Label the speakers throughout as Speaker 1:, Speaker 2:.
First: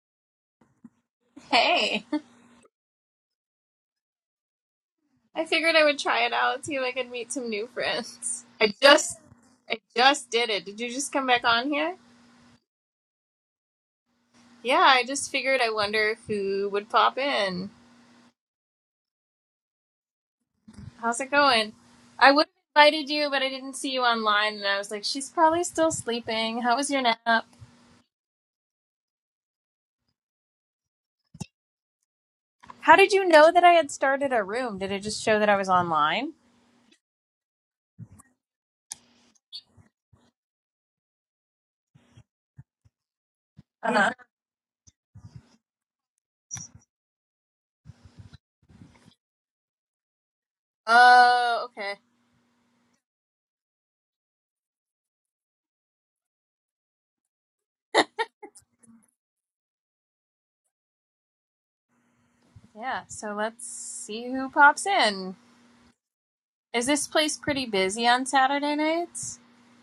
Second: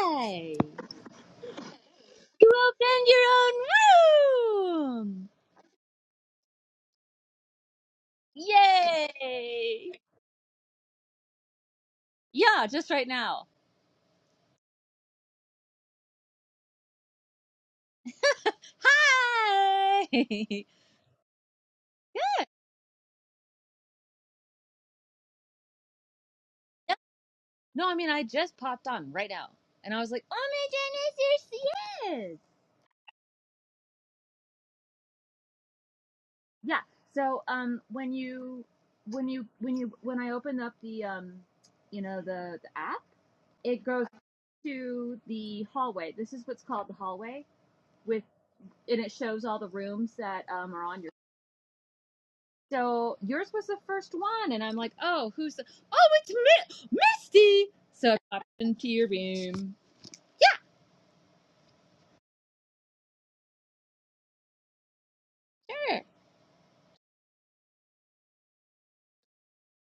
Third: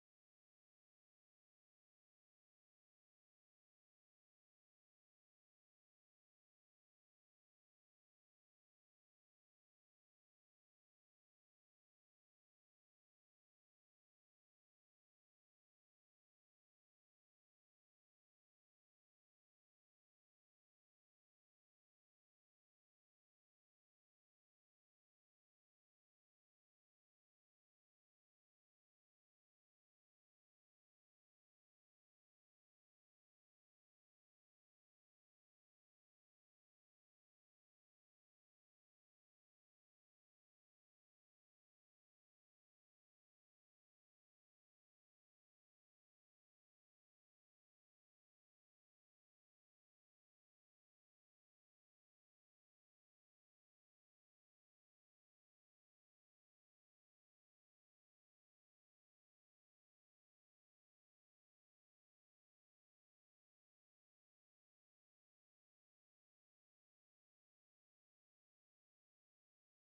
Speaker 1: Yay!
Speaker 2: Hey,
Speaker 1: You opened your own room!
Speaker 2: I figured I would try it out, see if I could meet some new friends. I just, I
Speaker 1: Yay!
Speaker 2: just did it. Did you just come back on here?
Speaker 1: Yeah, just right now.
Speaker 2: Yeah, I just figured. I wonder who would pop in.
Speaker 1: Hi!
Speaker 2: How's it going? I would have invited you, but I didn't see you online, and I was like, she's probably still sleeping. How was
Speaker 1: Yeah.
Speaker 2: your nap?
Speaker 1: no, I mean, I just popped on right now. And I was like, oh my goodness, here she is!
Speaker 2: How did you know that I had started a room? Did it just show that I was online?
Speaker 1: Yeah, so um, when you, when you, when you, when I open up the, um, you know, the, the app, it goes
Speaker 2: Uh-huh.
Speaker 1: to the hallway. This is what's called the hallway with, and it shows all the rooms that um, are on your
Speaker 2: Oh, okay.
Speaker 1: So yours was the first one, and I'm like, oh, who's the? Oh, it's Mi- Misty. So I popped into your room.
Speaker 2: Yeah. So let's see who pops in.
Speaker 1: Sure.
Speaker 2: Is this place pretty busy on Saturday nights?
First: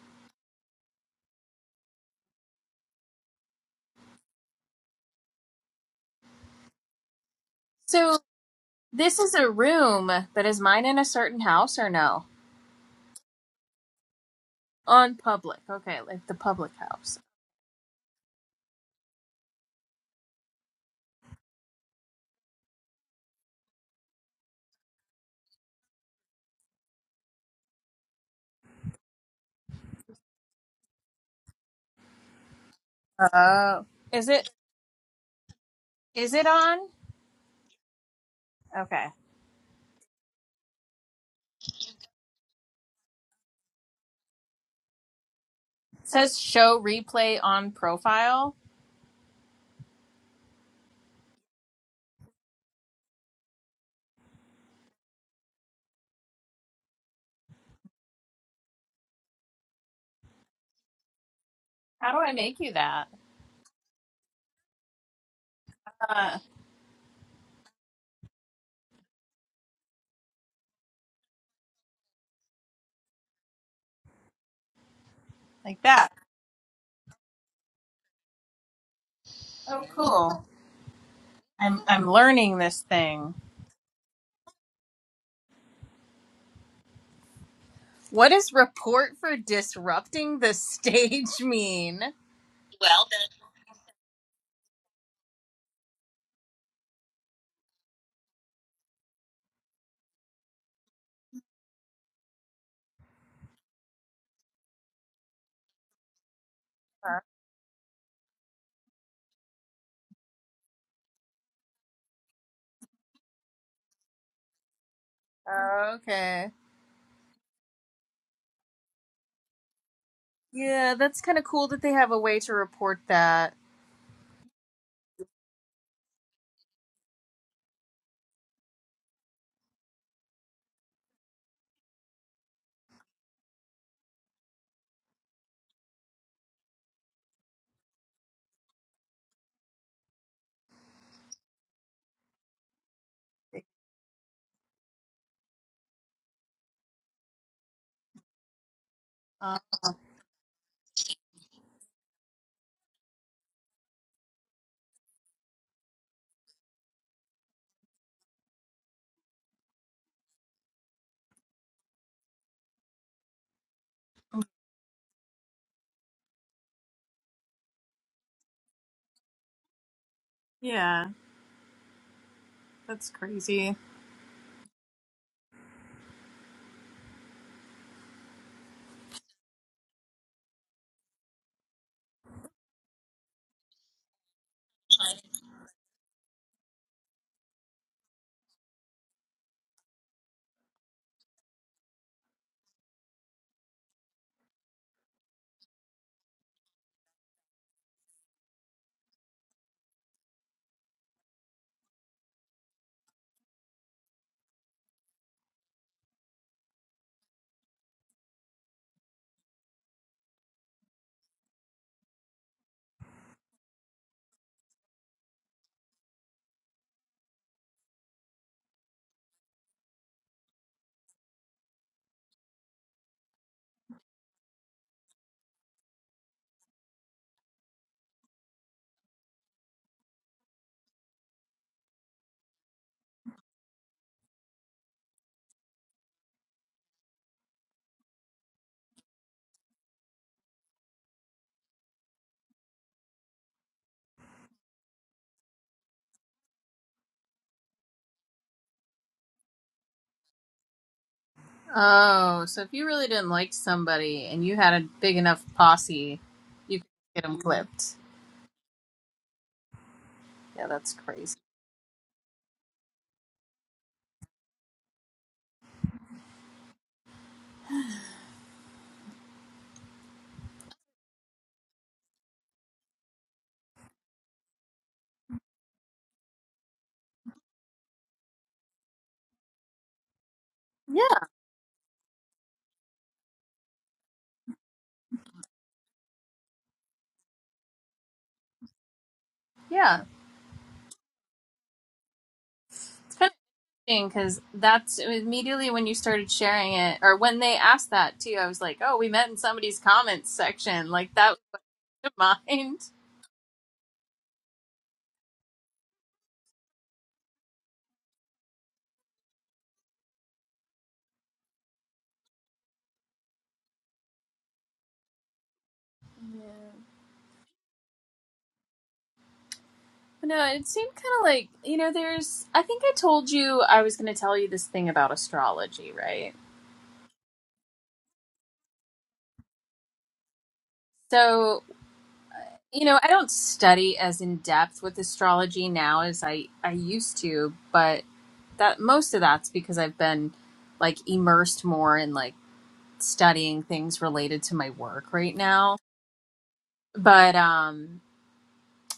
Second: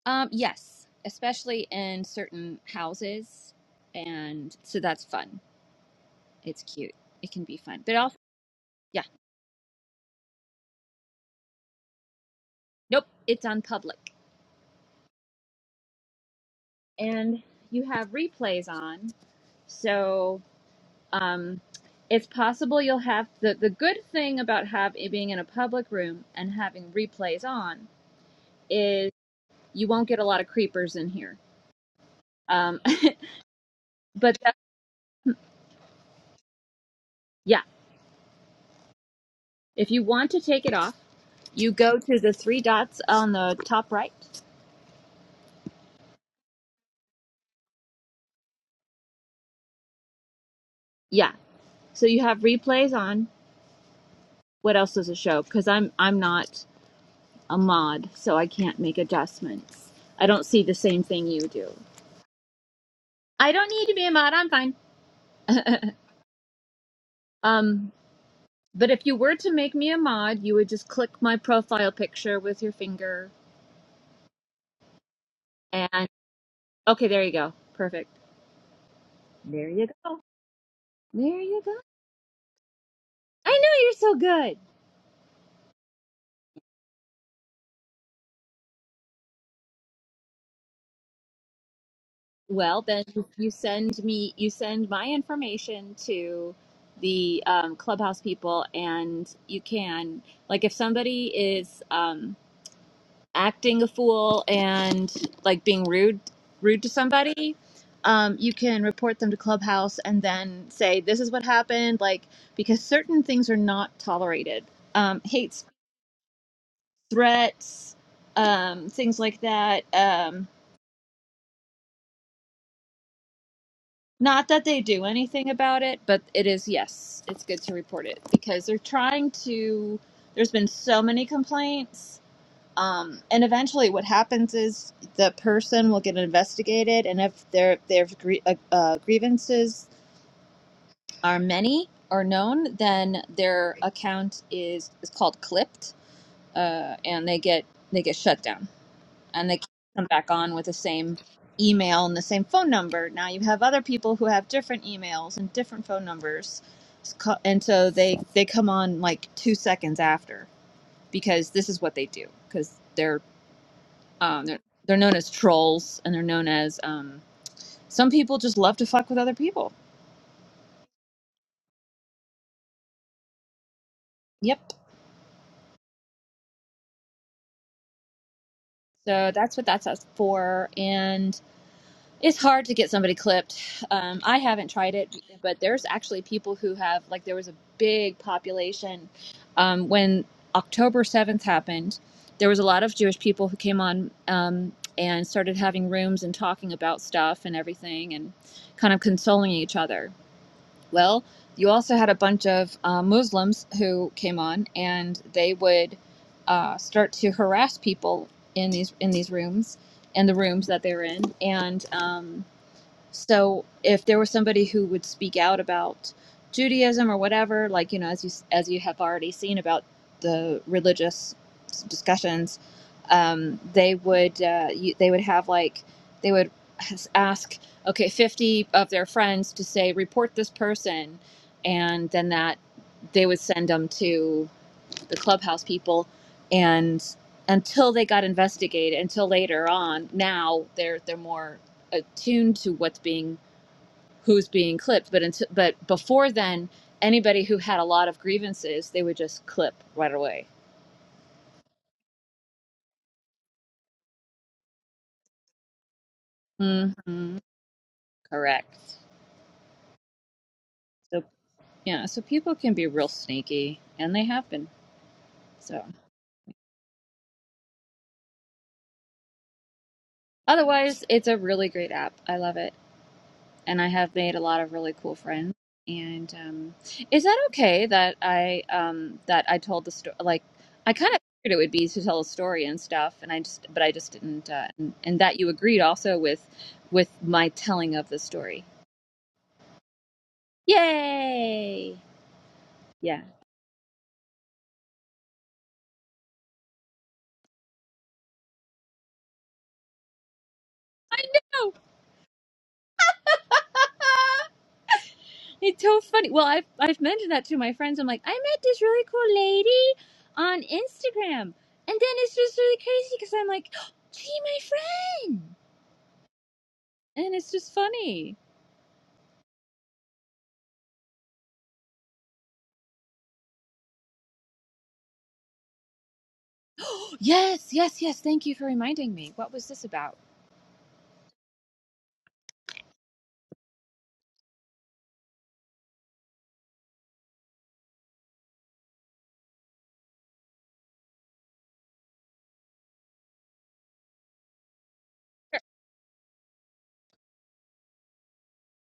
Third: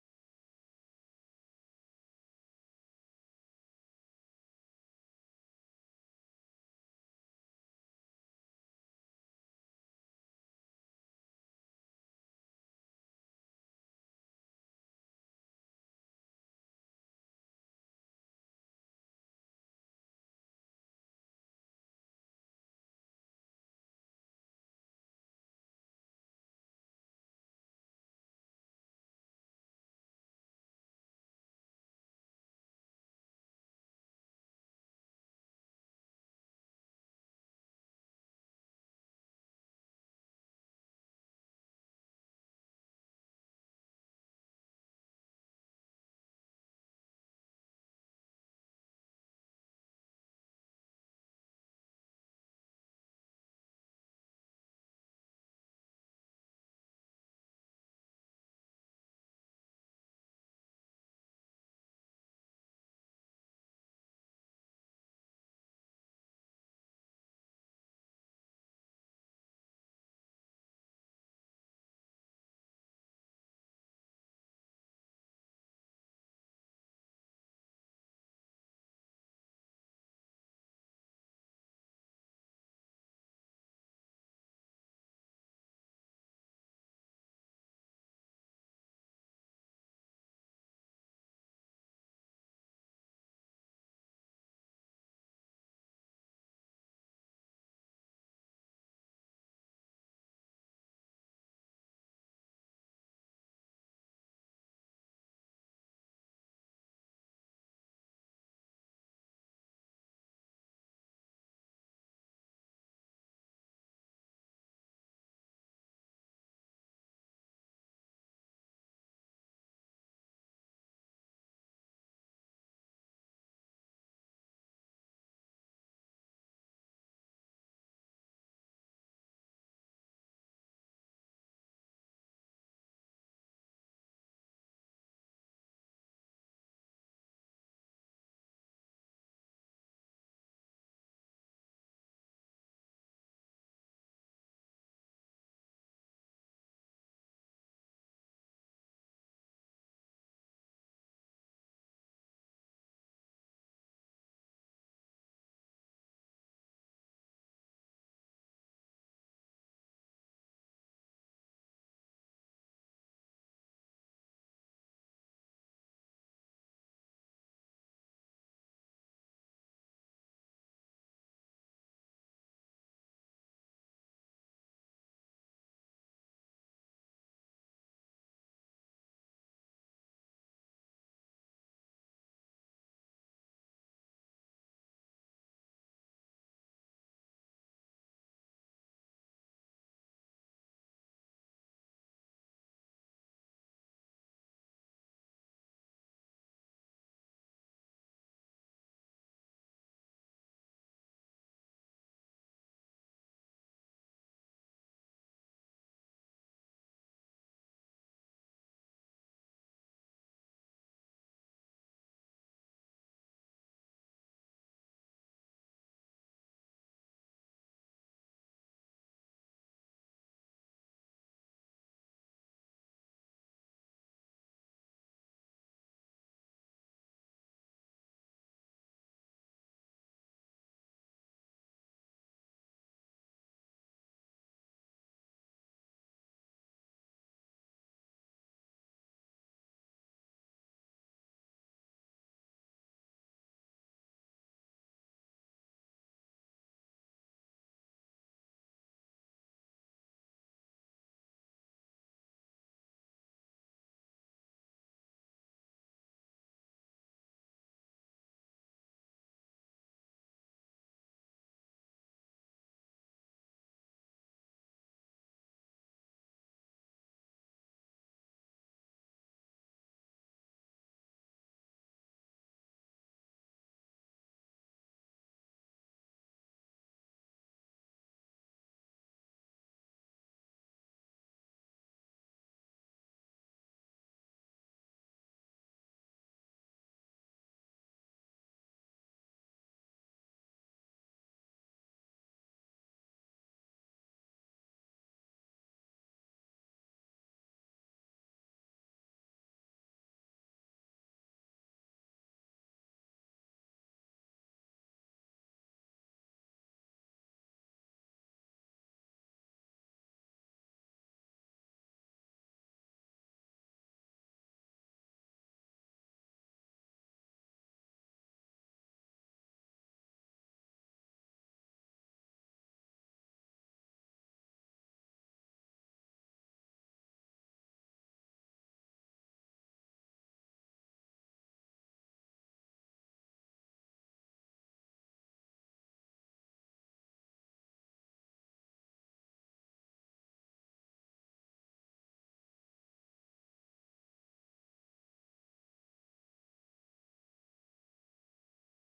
Speaker 1: Um, yes, especially in certain houses, and so that's fun. It's cute. It can be fun, but
Speaker 2: So.
Speaker 1: also, yeah,
Speaker 2: This is a room that is mine in a certain house or no?
Speaker 1: nope, it's on public,
Speaker 2: On public. Okay, like the public house.
Speaker 1: and you have replays on, so um, it's possible you'll have the the good thing about have being in a public room and having replays on is. You won't get a lot of creepers in here. Um,
Speaker 2: Oh. Is
Speaker 1: but
Speaker 2: it
Speaker 1: that,
Speaker 2: is it on?
Speaker 1: yeah,
Speaker 2: Okay.
Speaker 1: if you want to take it off, you go to the three dots on the top right.
Speaker 2: It says show replay on profile.
Speaker 1: Yeah. So you have replays on. What else does it show? Because I'm I'm not a mod, so I can't make adjustments. I don't see the same thing you do.
Speaker 2: How do I make you that?
Speaker 1: I don't need to be a mod. I'm fine.
Speaker 2: Uh,
Speaker 1: um, but if you were to make me a mod, you would just click my profile picture with your finger,
Speaker 2: like
Speaker 1: and
Speaker 2: that.
Speaker 1: okay, there you go. Perfect. There
Speaker 2: Oh
Speaker 1: you go.
Speaker 2: cool.
Speaker 1: There you go.
Speaker 2: I'm I'm learning this thing.
Speaker 1: I know you're so good.
Speaker 2: What does report for disrupting the stage mean?
Speaker 1: Well, then you send me you send my information to the um, clubhouse people, and you can like if somebody is um, acting a fool and like being rude rude to somebody, um, you can report them to clubhouse and then say this is what happened. Like because certain things are not tolerated, um, hate,
Speaker 2: Uh, okay.
Speaker 1: threats, um, things like that. Um,
Speaker 2: Yeah, that's kind of cool that they have a way to report that.
Speaker 1: Not that they do anything about it, but it is, yes, it's good to report it because they're trying to. There's been so many complaints. Um, and eventually, what happens is the person will get investigated, and if their their gr- uh, uh, grievances are many or known, then their account is is called clipped, uh, and they get they get shut down and
Speaker 2: Uh,
Speaker 1: they come back on with the same email and the same phone number. Now you have other people who have different emails and different phone numbers, and so they they come on like two seconds after because this is what they do because they're um, they're they're known as trolls and they're known as um, some people just love to fuck with other people.
Speaker 2: yeah, that's crazy.
Speaker 1: Yep. So that's what that's us for, and It's hard to get somebody clipped. Um, I haven't tried it, but there's actually people who have, like, there was a big population um, when October 7th happened. There was a lot of Jewish people who came on um, and started having rooms and talking about stuff and everything and kind of consoling each other. Well, you also had a bunch of uh, Muslims who came on and they would uh, start to harass people in these in these rooms and the rooms that they're in and um, so if there was somebody who would speak out about Judaism or whatever, like you know, as you as you have already seen about the religious discussions, um, they would uh, you, they would have like they would ask okay 50 of their friends to say report this person and then that they would send them to the clubhouse people and until they got investigated until later on now they're they're more attuned to what's being who's being clipped but until, but before then anybody who had a lot of grievances they would just clip right away
Speaker 2: Oh, so if you really didn't like somebody and you had a big enough posse, you could get
Speaker 1: hmm
Speaker 2: them clipped.
Speaker 1: correct
Speaker 2: Yeah, that's
Speaker 1: so
Speaker 2: crazy.
Speaker 1: yeah so people can be real sneaky and they have been so otherwise it's a really great app i love it and I have made a lot of really cool friends. And um, is that okay that I um, that I told the story? Like, I kind
Speaker 2: Yeah,
Speaker 1: of figured it would be to tell a story and stuff, and I just but I just didn't. Uh, and, and that you agreed also with with my telling of the story.
Speaker 2: yeah.
Speaker 1: Yay!
Speaker 2: It's
Speaker 1: Yeah,
Speaker 2: kind of interesting because that's immediately when you started sharing it, or when they asked that too, I was like, oh, we met in somebody's comments section. Like,
Speaker 1: I
Speaker 2: that was
Speaker 1: know.
Speaker 2: what came to mind.
Speaker 1: It's so funny. Well, I've I've mentioned that to my friends. I'm like, I met this really cool lady on Instagram, and then it's just really crazy because I'm like, she my friend and it's just funny.
Speaker 2: No, it seemed kind of like, you know, there's, I think I told you I was going to tell you this thing about astrology, right?
Speaker 1: yes, yes, yes. Thank you for reminding me. What was this about?
Speaker 2: So. you know i don't study as in depth with astrology now as i i used to but that most of that's because i've been like immersed more in like studying things related to my work right now but um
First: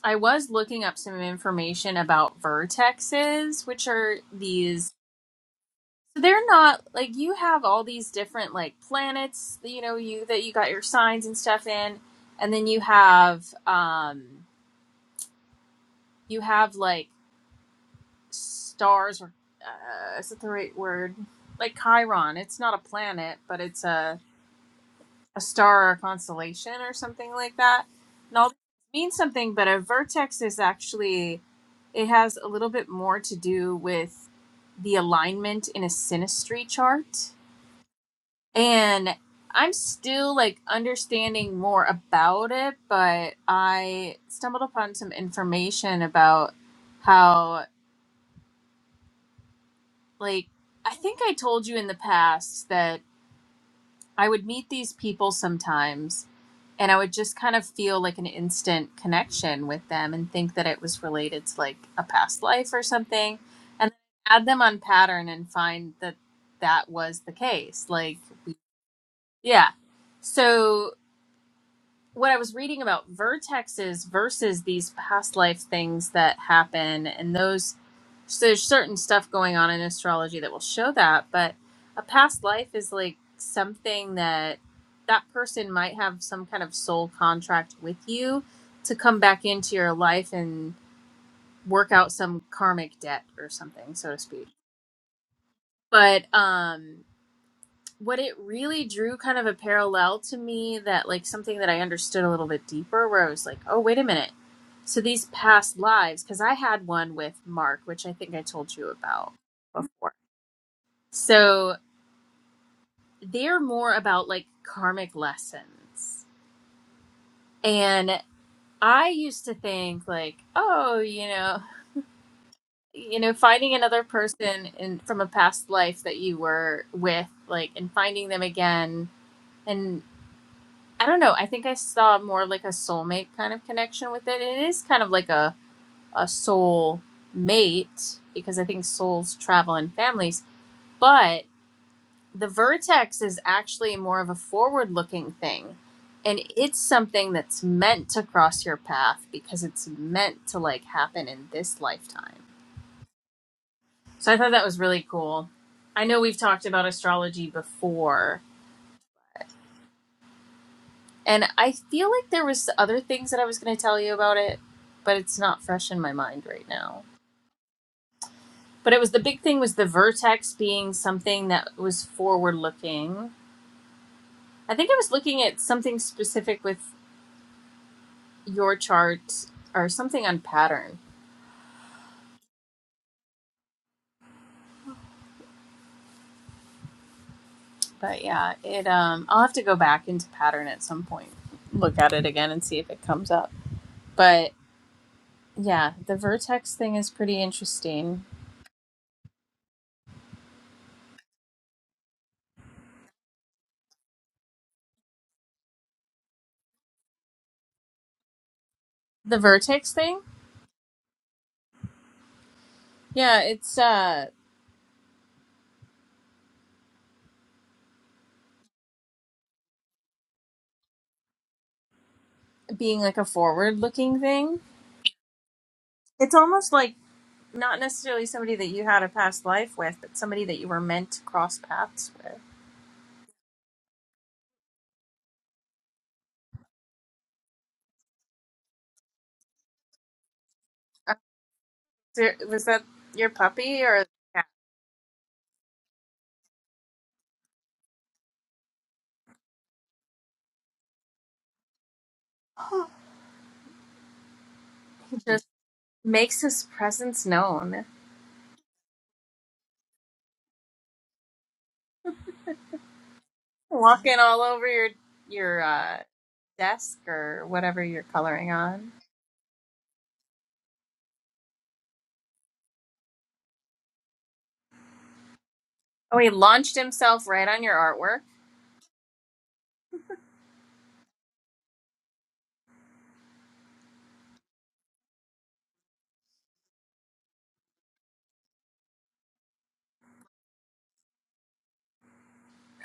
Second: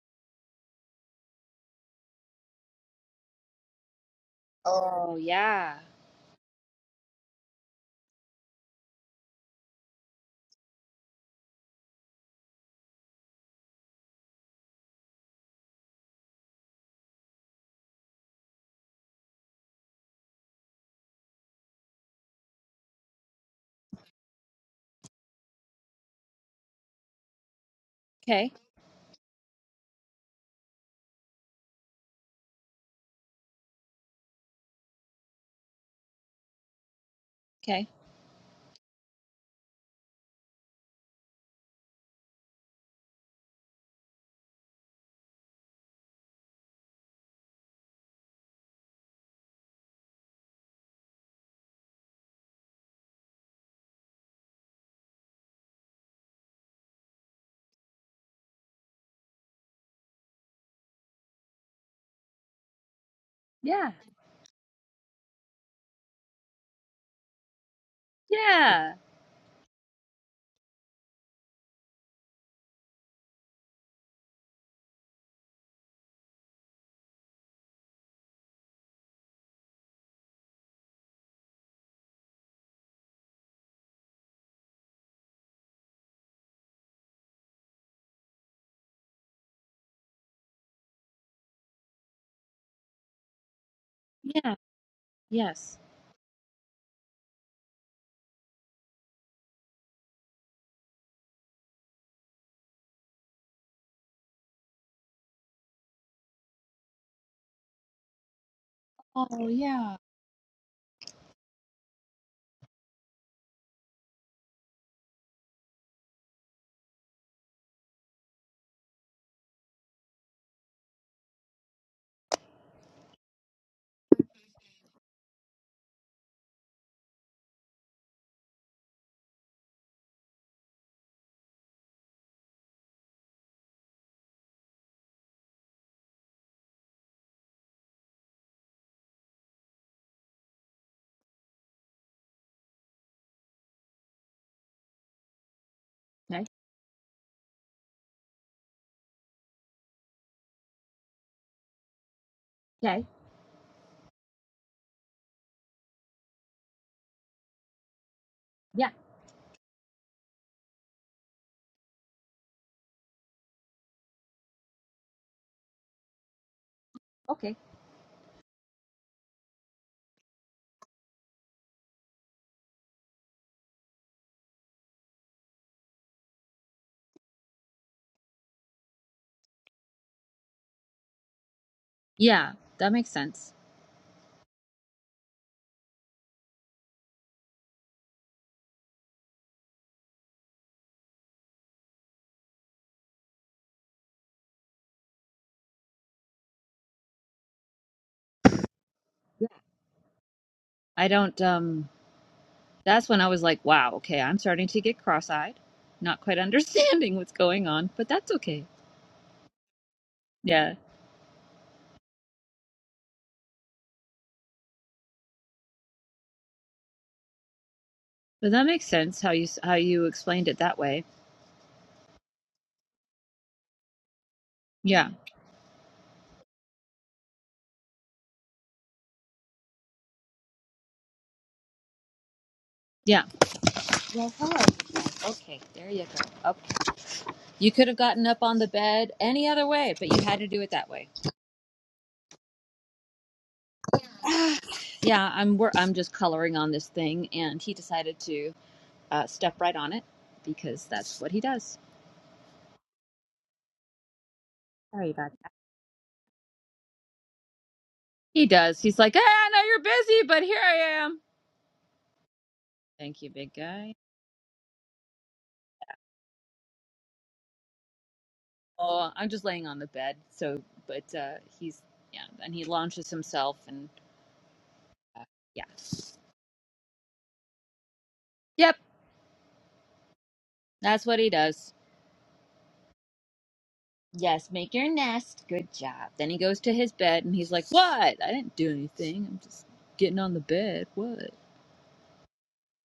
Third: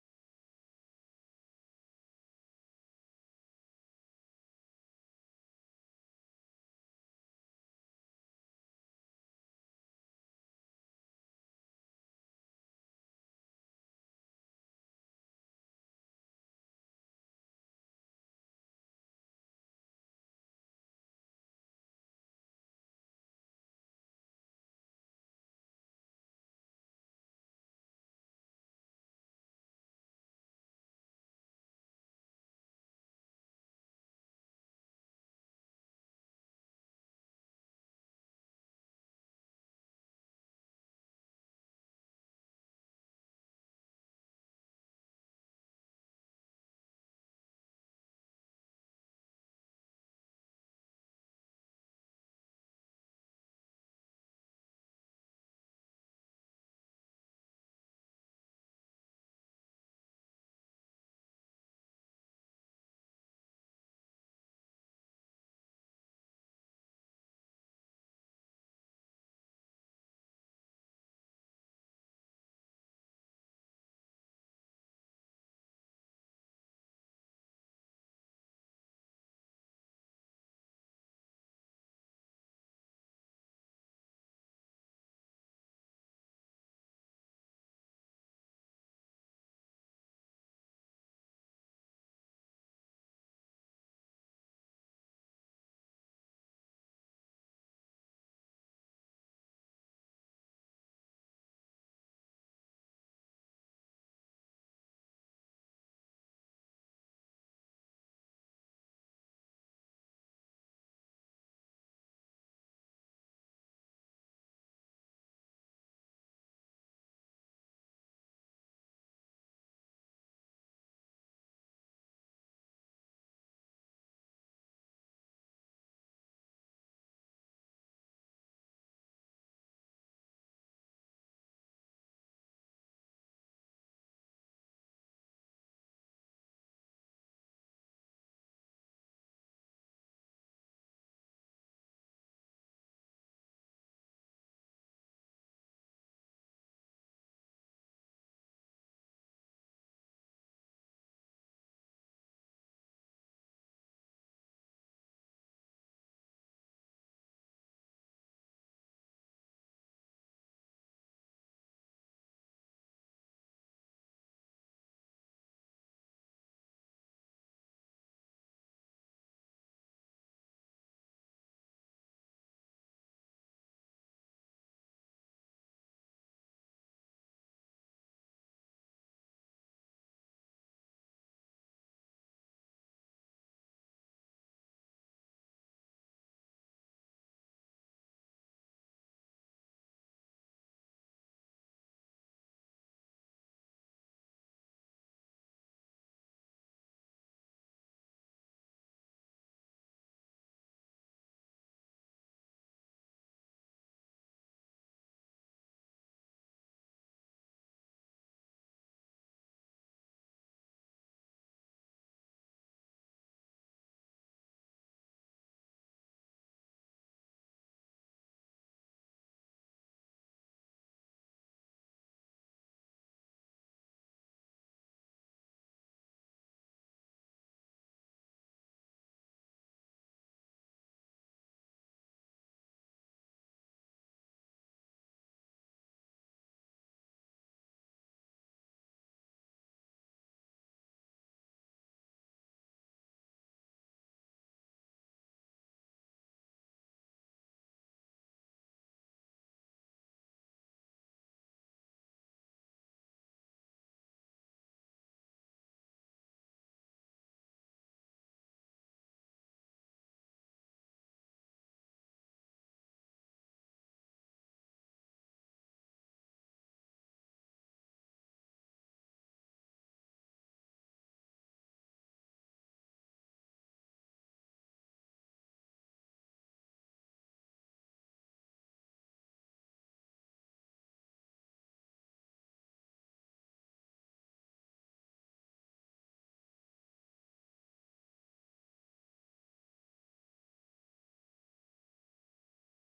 Speaker 2: i was looking up some information about vertexes which are these
Speaker 1: Oh, yeah.
Speaker 2: so they're not like you have all these different like planets you know you that you got your signs and stuff in and then you have um you have like stars or uh, is it the right word? Like Chiron, it's not a planet, but it's a a star or a constellation or something like that. And
Speaker 1: Okay,
Speaker 2: all means something, but a vertex is actually it has a little bit more to do with the alignment in a synastry chart.
Speaker 1: okay.
Speaker 2: And I'm still like understanding more about it, but I stumbled upon some information about how like I think I told you in the past that I would meet these people sometimes and I would just kind of feel like an instant connection with them and think that it was related to like a past life or something and
Speaker 1: Yeah,
Speaker 2: add them on pattern and find that that was the case like we-
Speaker 1: yeah,
Speaker 2: yeah so what I was reading about vertexes versus these past life things that happen, and those so there's certain stuff going on in astrology that will show that, but a past life is like something that that person might have some kind of soul contract with you to come back into your life and work out some karmic debt or something, so to speak.
Speaker 1: yeah, yes.
Speaker 2: But um what it really drew kind of a parallel to me that like something that I understood a little bit deeper where I was like, "Oh, wait a minute so these past lives, because I had one with Mark, which I think I told you about
Speaker 1: Oh, yeah.
Speaker 2: before. So they're more about like karmic lessons. And I used to think like, oh, you know, you know, finding another person in from a past life that you were with, like, and finding them again. And I don't know, I think I saw more like a soulmate kind of connection with it. It is kind of like a, a soul mate because I think souls travel in families but the vertex is actually more of a forward looking thing and
Speaker 1: Okay,
Speaker 2: it's something that's meant to cross your path because it's meant to like happen in this lifetime
Speaker 1: okay.
Speaker 2: so i thought that was really cool i know we've talked about astrology before
Speaker 1: Yeah,
Speaker 2: and i feel like there was other things that i was going to tell you about it but it's not fresh in my mind right now
Speaker 1: okay.
Speaker 2: but it was the big thing was the vertex being something that was forward looking I think I was looking at something specific with your charts or something on pattern.
Speaker 1: Yeah, that makes sense.
Speaker 2: But yeah, it um I'll have to go back into pattern at some point, look at it again and see if it comes up. But yeah, the vertex thing is pretty interesting.
Speaker 1: Yeah. I don't, um, that's when I was like, wow, okay, I'm starting to get cross eyed, not quite understanding what's going on, but that's okay.
Speaker 2: The vertex thing?
Speaker 1: Yeah.
Speaker 2: Yeah, it's uh
Speaker 1: But that makes sense how you s- how you explained it that way.
Speaker 2: being like a forward looking thing.
Speaker 1: Yeah.
Speaker 2: It's almost like not necessarily somebody that you had a past life with, but somebody that you were meant to cross paths with.
Speaker 1: Yeah. Well, hello. Okay, there you go. You could have gotten up on the bed any other way, but you had to do it that way.
Speaker 2: Uh, so, Was that your puppy or yeah,
Speaker 1: Yeah, I'm wor- I'm just coloring on this thing, and he decided to uh, step right on it because that's what he does. Sorry about
Speaker 2: just
Speaker 1: that.
Speaker 2: makes his presence known?
Speaker 1: He does. He's like, "Ah, I know you're busy, but here I am. Thank you, big guy.
Speaker 2: Walking all over your your uh, desk or whatever you're coloring on.
Speaker 1: Oh, I'm just laying on the bed. So, but uh, he's yeah, and he launches himself, and uh, yeah,
Speaker 2: Oh, he launched himself right on your artwork.
Speaker 1: yep, that's what he does. Yes, make your nest. Good job. Then he goes to his bed and he's like, What? I didn't do anything. I'm just getting on the bed. What?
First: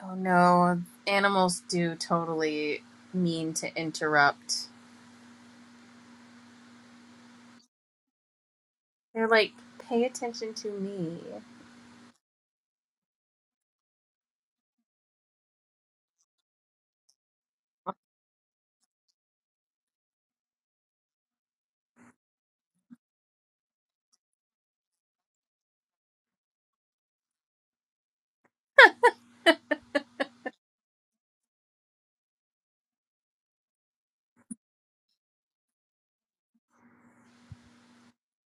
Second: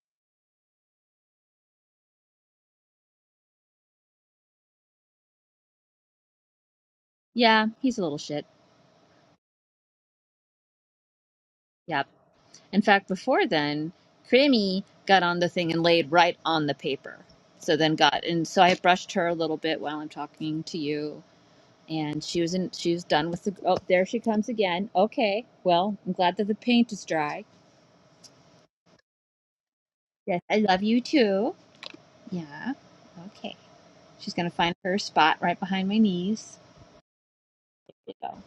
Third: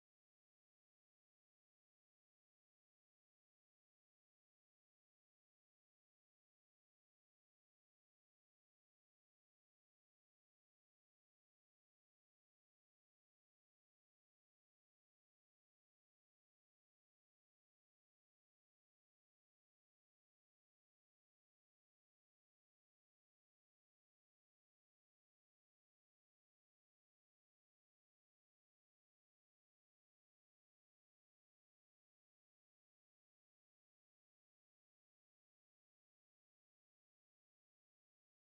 Speaker 2: Oh no, animals do totally mean to interrupt.
Speaker 1: Yeah, he's a little shit.
Speaker 2: They're like, pay attention to me.
Speaker 1: Yep. In fact, before then, Creamy got on the thing and laid right on the paper. So then got and so I brushed her a little bit while I'm talking to you. And she was in she was done with the oh there she comes again. Okay. Well, I'm glad that the paint is dry. Yes, I love you too. Yeah. Okay. She's gonna find her spot right behind my knees. So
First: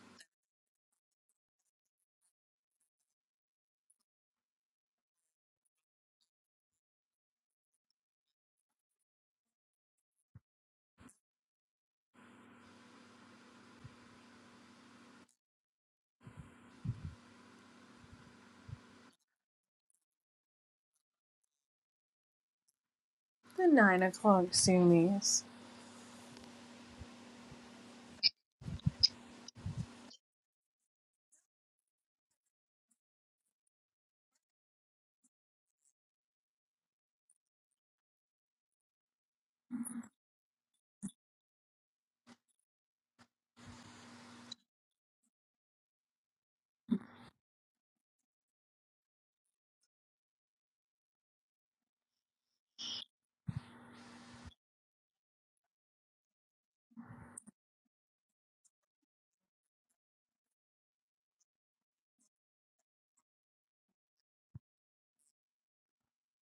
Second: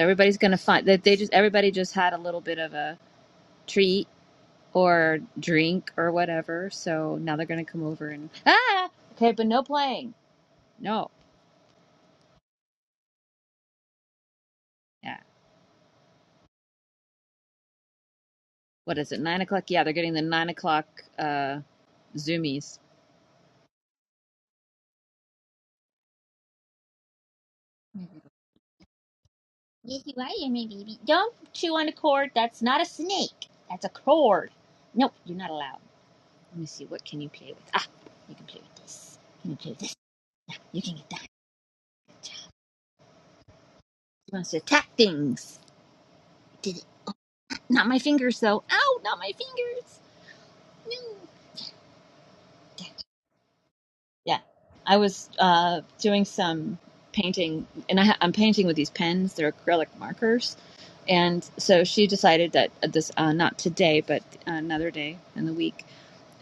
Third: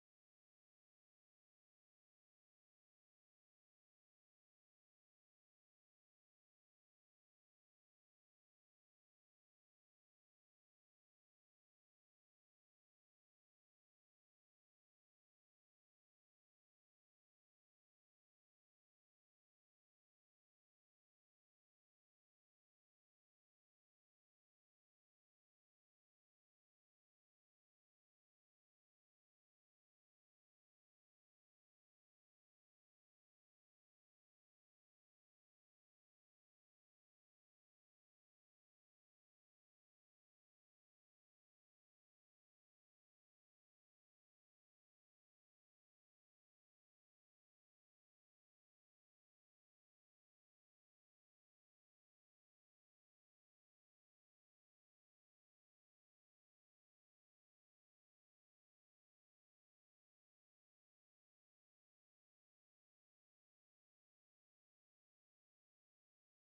Speaker 1: everybody's gonna find that they just everybody just had a little bit of a treat or drink or whatever. So now they're gonna come over and ah okay, but no playing. No. Yeah. What is it? Nine o'clock? Yeah, they're getting the nine o'clock uh zoomies.
Speaker 2: The nine o'clock Zoomies.
Speaker 1: Yes, you are, you're my baby. Don't chew on the cord. That's not a snake. That's a cord. Nope, you're not allowed. Let me see. What can you play with? Ah, you can play with this. You can you play with this. You can get that. He wants to attack things. Did Not my fingers, though. Ow, not my fingers. No. Yeah, I was uh, doing some painting, and I ha- I'm painting with these pens. They're acrylic markers, and so she decided that uh, this uh, not today, but another day in the week,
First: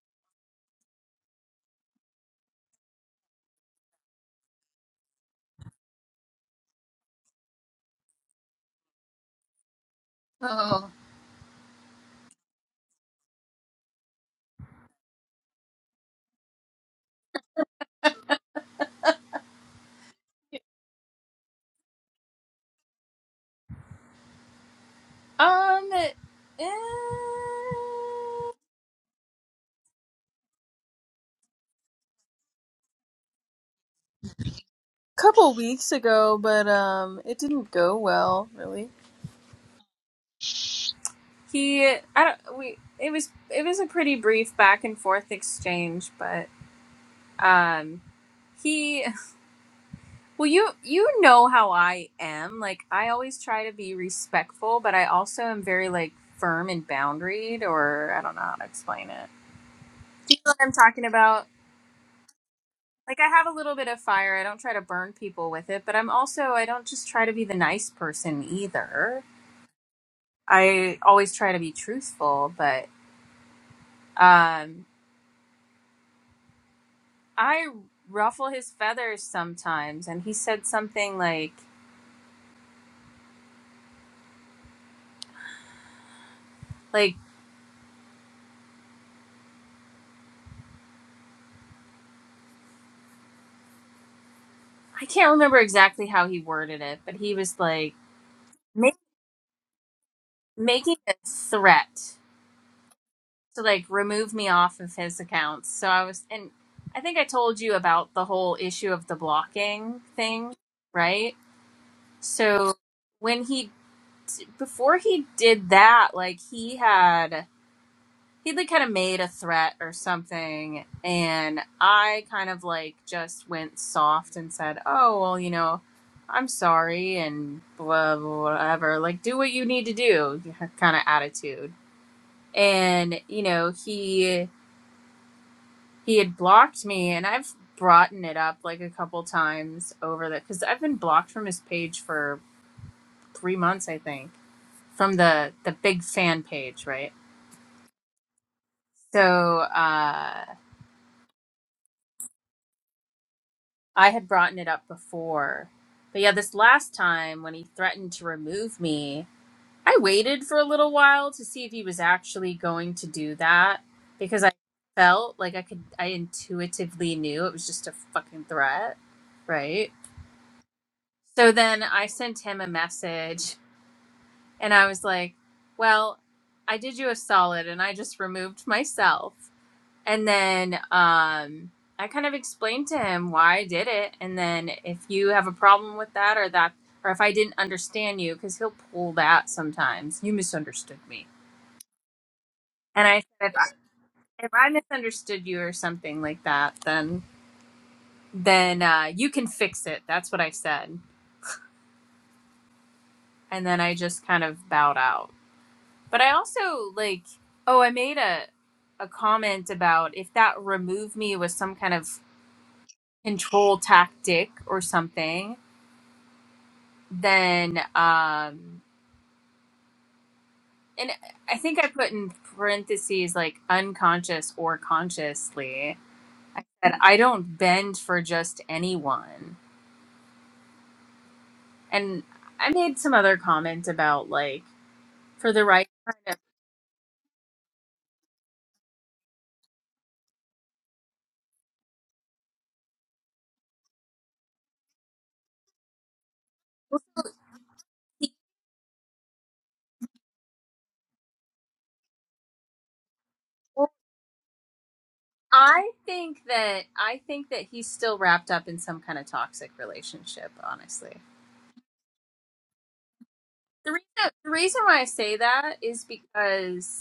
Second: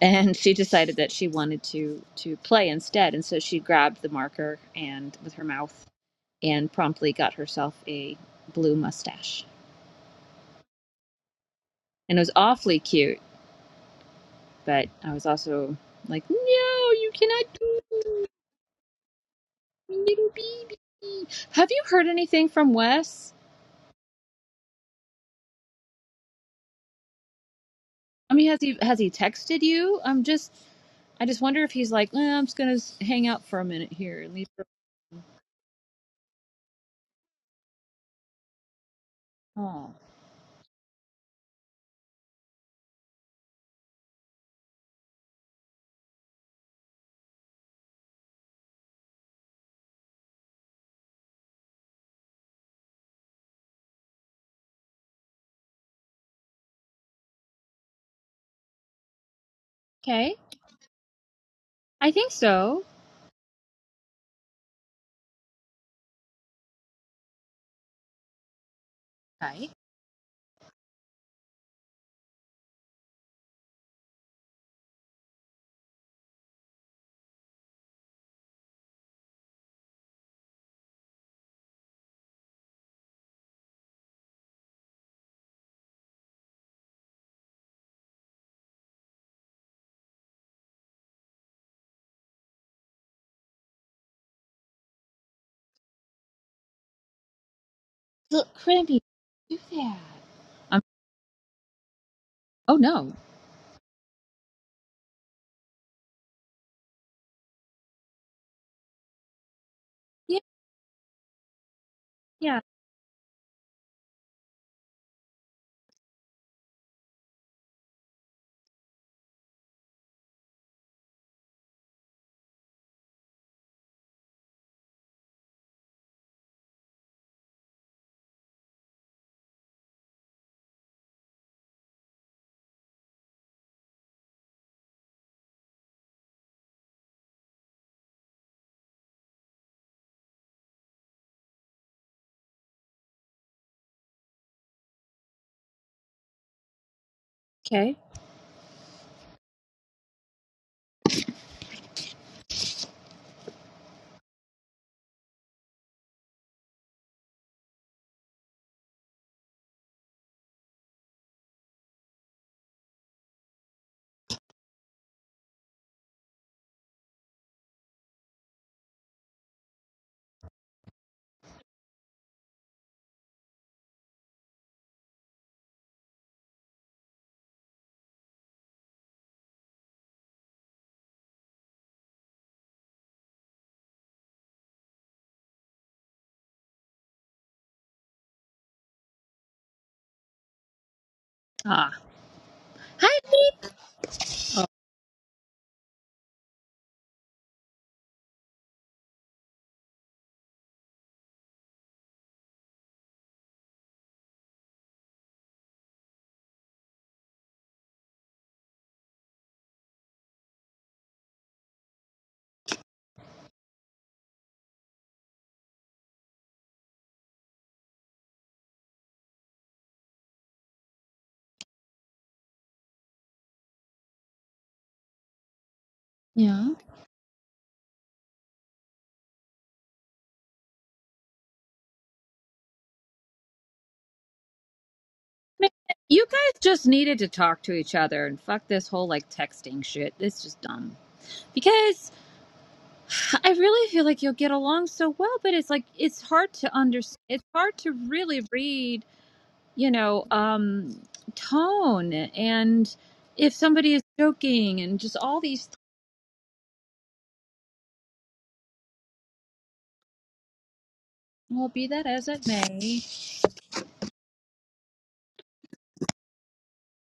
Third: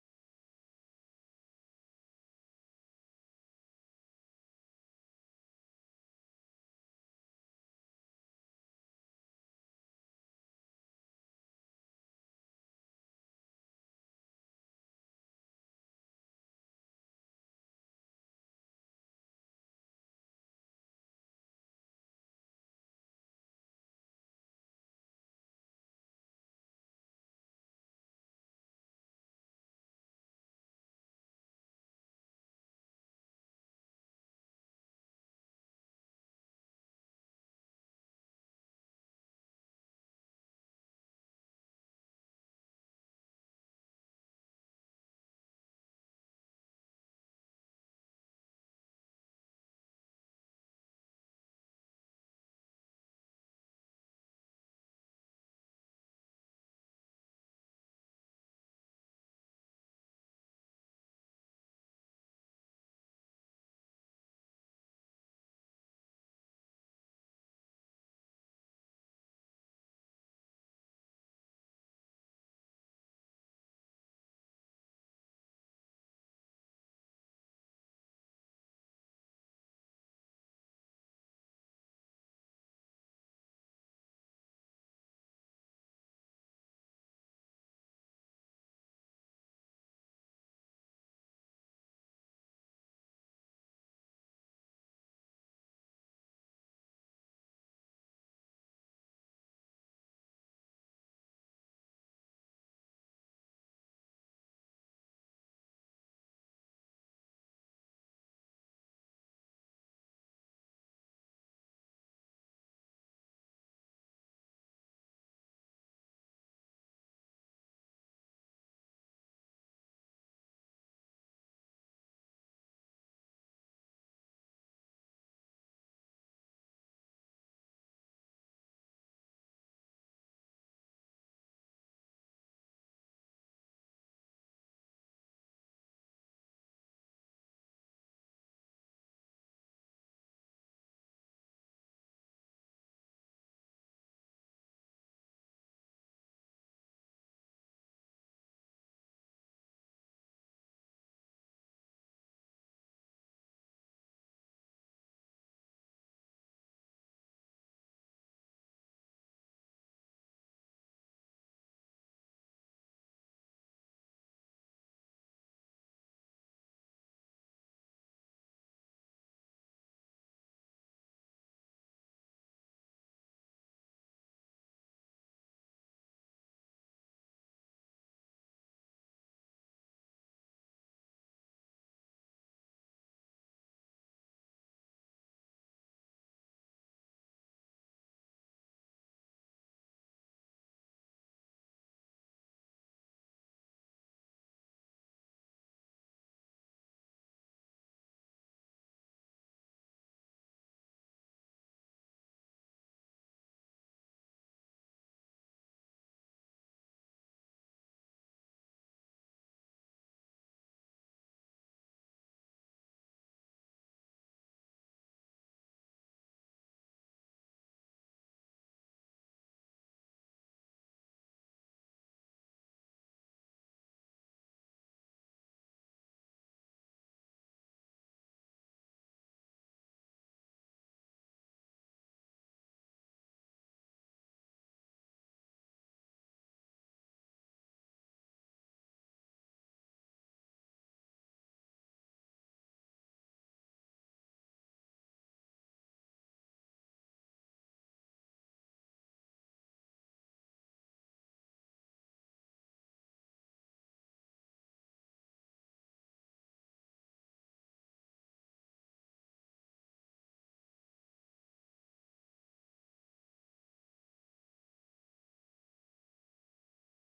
Speaker 1: and she decided that she wanted to to play instead, and so she grabbed the marker and with her mouth and promptly got herself a blue mustache,
Speaker 2: Oh,
Speaker 1: and it was awfully cute. But I was also like, no, you cannot do. Little baby. Have you heard anything from Wes?
Speaker 2: Um, eh,
Speaker 1: I mean, has he has he texted you? I'm just, I just wonder if he's like, eh, I'm just gonna s- hang out for a minute here and leave. Her.
Speaker 2: couple weeks ago, but um, it didn't go well, really.
Speaker 1: Oh,
Speaker 2: he i don't we it was it was a pretty brief back and forth exchange but um he well you you know how i am like i always try to be respectful but i also am very like firm and boundaried or i don't know how to explain it do
Speaker 1: okay.
Speaker 2: you know what i'm talking about
Speaker 1: I think so.
Speaker 2: like i have a little bit of fire i don't try to burn people with it but i'm also i don't just try to be the nice person either
Speaker 1: Okay.
Speaker 2: i always try to be truthful but um I ruffle his feathers sometimes, and he said something like, like I can't remember exactly how he worded it, but he was like
Speaker 1: Look,
Speaker 2: ma-
Speaker 1: Crimmy, do that. I'm,
Speaker 2: making a threat
Speaker 1: oh no.
Speaker 2: to like remove me off of his accounts. So I was, and I think I told you about the whole issue of the blocking
Speaker 1: Yeah.
Speaker 2: thing, right?
Speaker 1: Yeah.
Speaker 2: So when he before he did that, like he had he like kind of made a threat or something and i kind of like just went soft and said oh well you know i'm sorry and blah blah, whatever like do what you need to do kind of attitude and you know he he had blocked me and i've brought it up like a couple times over that because i've been blocked from his page for three months i think from the the big fan page right
Speaker 1: Okay.
Speaker 2: so uh I had brought it up before. But yeah, this last time when he threatened to remove me, I waited for a little while to see if he was actually going to do that because I felt like I could, I intuitively knew it was just a fucking threat, right? So then I sent him a message and I was like, well, I did you a solid and I just removed myself. And then um, I kind of explained to him why I did it. And then if you have a problem with that or that, or if I didn't understand you, because he'll pull that sometimes, you misunderstood me.
Speaker 1: Ah.
Speaker 2: And I
Speaker 1: Hi,
Speaker 2: said, if I,
Speaker 1: babe.
Speaker 2: if
Speaker 1: Oh,
Speaker 2: I misunderstood you or something like that, then then uh, you can fix it. That's what I said. And then I just kind of bowed out. But I also like, oh, I made a a comment about if that remove me was some kind of control tactic or something then um and i think i put in parentheses like unconscious or consciously i
Speaker 1: yeah.
Speaker 2: said i don't bend for just anyone and i made some other comment about like for the
Speaker 1: Man,
Speaker 2: right
Speaker 1: You guys just needed to talk to each other and fuck this whole like texting shit. It's just dumb. Because I really feel like you'll get along so well, but it's like it's hard to understand. It's hard to really read, you know, um, tone and if
Speaker 2: Well,
Speaker 1: somebody is joking and just all these. Th-
Speaker 2: i think that i think that he's still wrapped up in some kind of toxic relationship honestly
Speaker 1: well, be that as it may,
Speaker 2: the reason, the reason why i say that is because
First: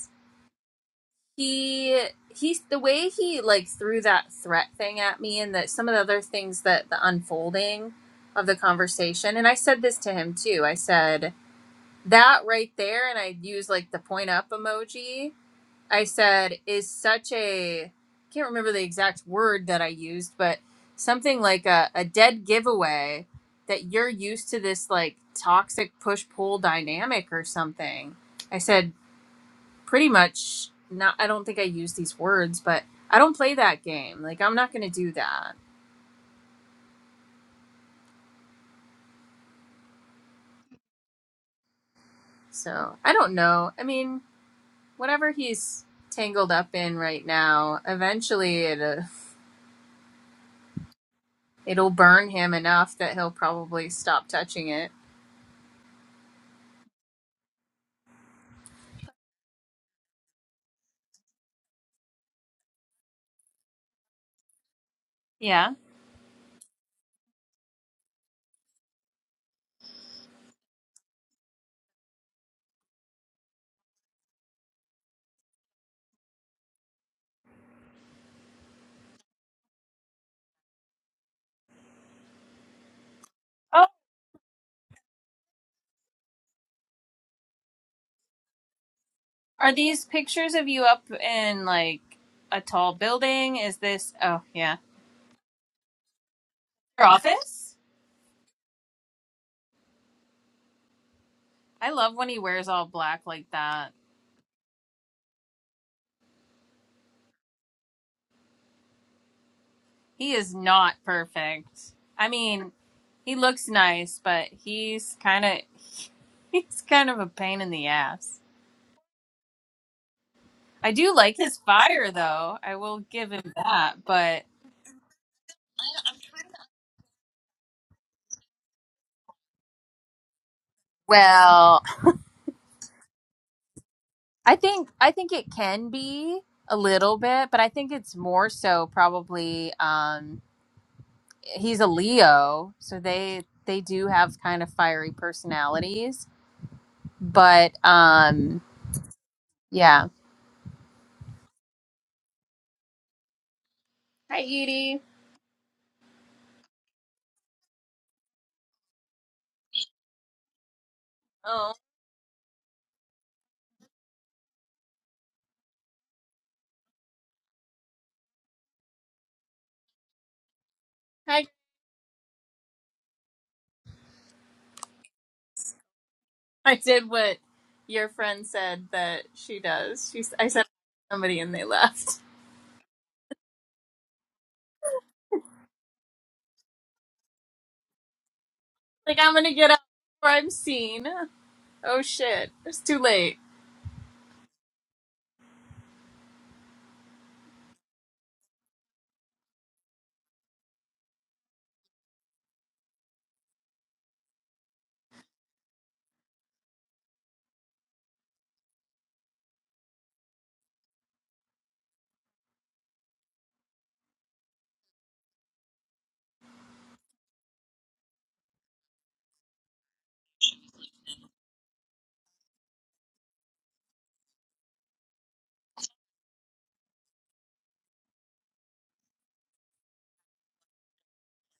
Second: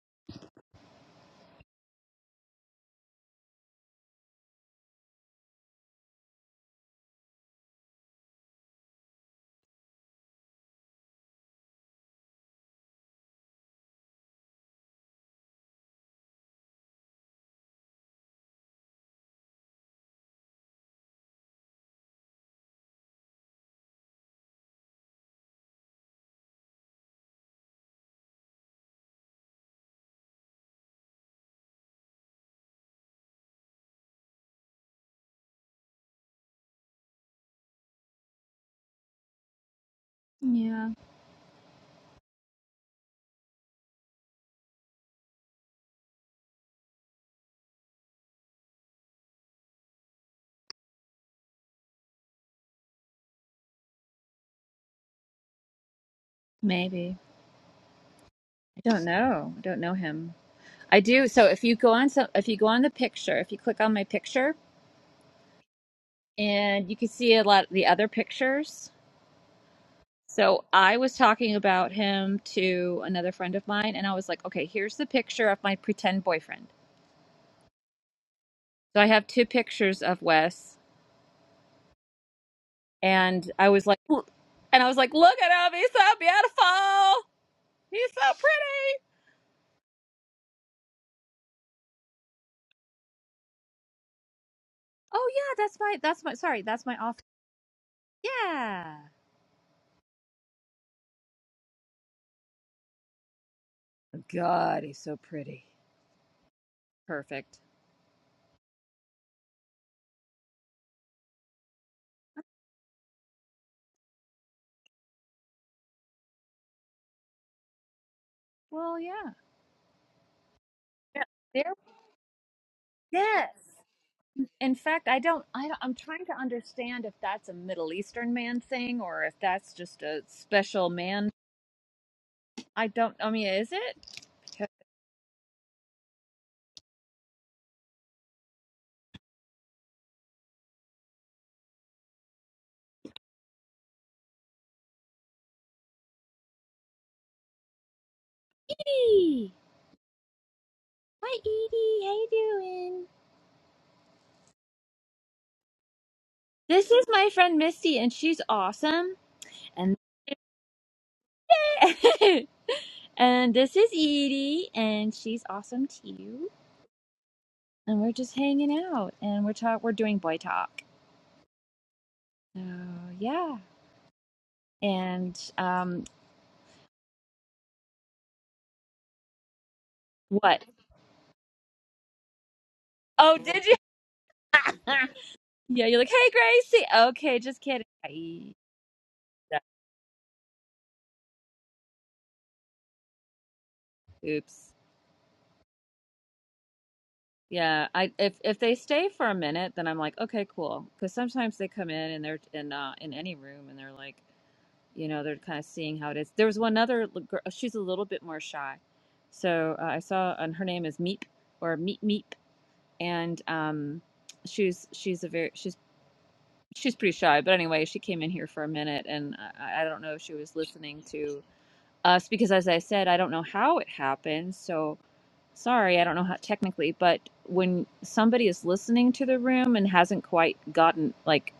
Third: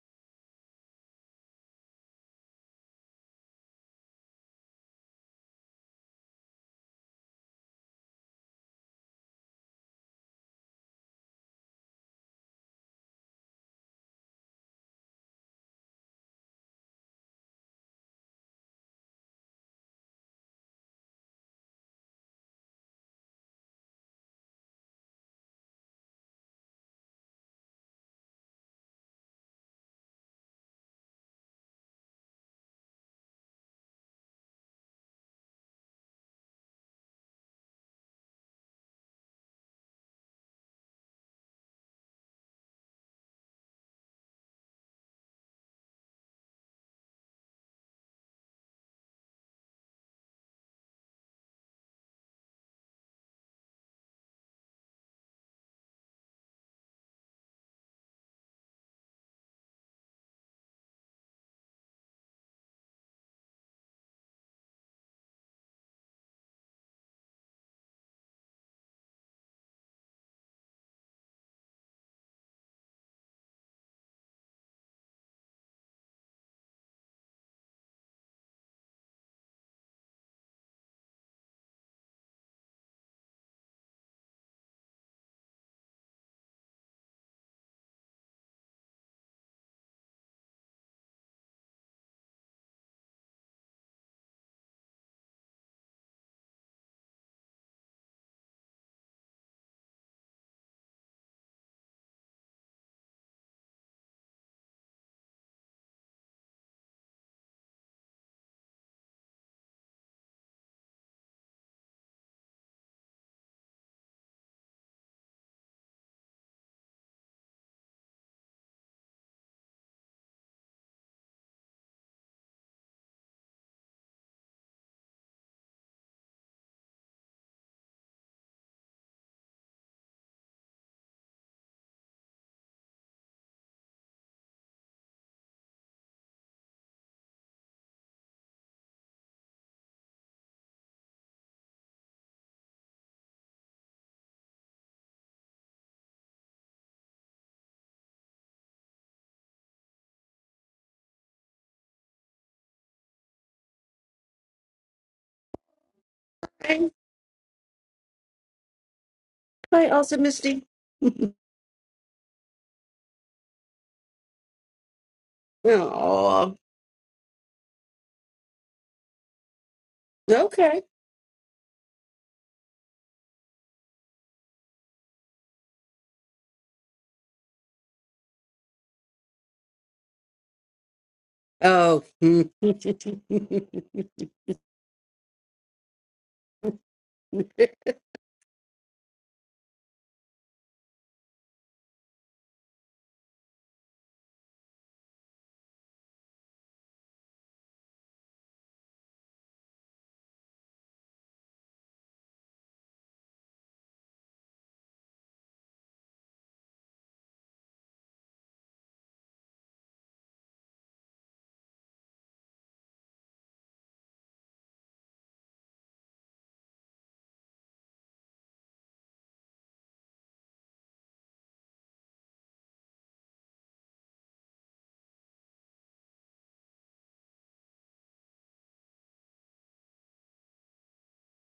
Speaker 2: he he's the way he like threw that threat thing at me and that some of the other things that the unfolding of the conversation and i said this to him too i said that right there and i used like the point up emoji i said is such a i can't remember the exact word that i used but something like a, a dead giveaway that you're used to this like toxic push pull dynamic or something i said pretty much not i don't think i use these words but i don't play that game like i'm not going to do that
Speaker 1: yeah,
Speaker 2: so i don't know i mean whatever he's tangled up in right now eventually it, uh, it'll burn him enough that he'll probably stop touching it
Speaker 1: maybe I don't know. I don't know him. I do. So if you go on some, if you go on the picture, if you click on my picture,
Speaker 2: yeah
Speaker 1: and you can see a lot of the other pictures So I was talking about him to another friend of mine, and I was like, okay, here's the picture of my pretend boyfriend. So I have two pictures of Wes, and I was
Speaker 2: oh
Speaker 1: like, "L- and I was like, look at him, he's so beautiful, he's so pretty.
Speaker 2: are these pictures of you up in like a tall building is this oh yeah
Speaker 1: Oh yeah, that's my that's my sorry, that's my
Speaker 2: your
Speaker 1: off.
Speaker 2: office
Speaker 1: Yeah,
Speaker 2: i love when he wears all black like that
Speaker 1: God, he's so pretty. Perfect.
Speaker 2: he is not perfect i mean He looks nice, but he's kind of he's kind of a pain in the ass.
Speaker 1: Well, yeah.
Speaker 2: I do
Speaker 1: Yeah.
Speaker 2: like his
Speaker 1: There.
Speaker 2: fire though. I will give him
Speaker 1: Yes.
Speaker 2: that, but
Speaker 1: In fact, I don't, I don't. I'm trying to understand if that's a Middle Eastern man thing or if that's just a special man.
Speaker 2: well,
Speaker 1: I don't. I mean, is it?
Speaker 2: I
Speaker 1: 'Cause-
Speaker 2: think I think it can be a little bit, but I think it's more so probably um he's a Leo, so they they do have kind of fiery personalities, but um
Speaker 1: Hey,
Speaker 2: yeah.
Speaker 1: hi Edie, how you doing?
Speaker 2: Hi Edie.
Speaker 3: Hi,
Speaker 1: This is my friend Misty, and she's awesome.
Speaker 3: hi,
Speaker 1: And
Speaker 3: also Misty.
Speaker 2: Oh.
Speaker 1: and this is Edie, and she's awesome too.
Speaker 3: oh,
Speaker 1: And we're just hanging out, and we're talk. We're doing boy
Speaker 3: okay.
Speaker 1: talk. So yeah. And um,
Speaker 2: I did what your friend said that she does. She, I said
Speaker 1: what?
Speaker 2: somebody and they
Speaker 3: Oh,
Speaker 2: left.
Speaker 3: yeah,
Speaker 1: Oh, did you? Yeah, you're like, "Hey, Gracie." Okay, just kidding. Ay,
Speaker 2: Like I'm gonna get out before I'm seen. Oh shit, it's too late.
Speaker 1: Oops. Yeah, I if if they stay for a minute, then I'm like, "Okay, cool." Because sometimes they come in and they're in uh, in any room and they're like, you know, they're kind of seeing how it is. There was one other li- girl. She's a little bit more shy, so uh, I saw, and her name is Meep or Meep Meep, and um, she's she's a very she's she's pretty shy. But anyway, she came in here for a minute, and I, I don't know if she was listening to. us because as I said, I don't know how it happens. So sorry, I don't know how technically, but when somebody is listening to the room and hasn't quite gotten like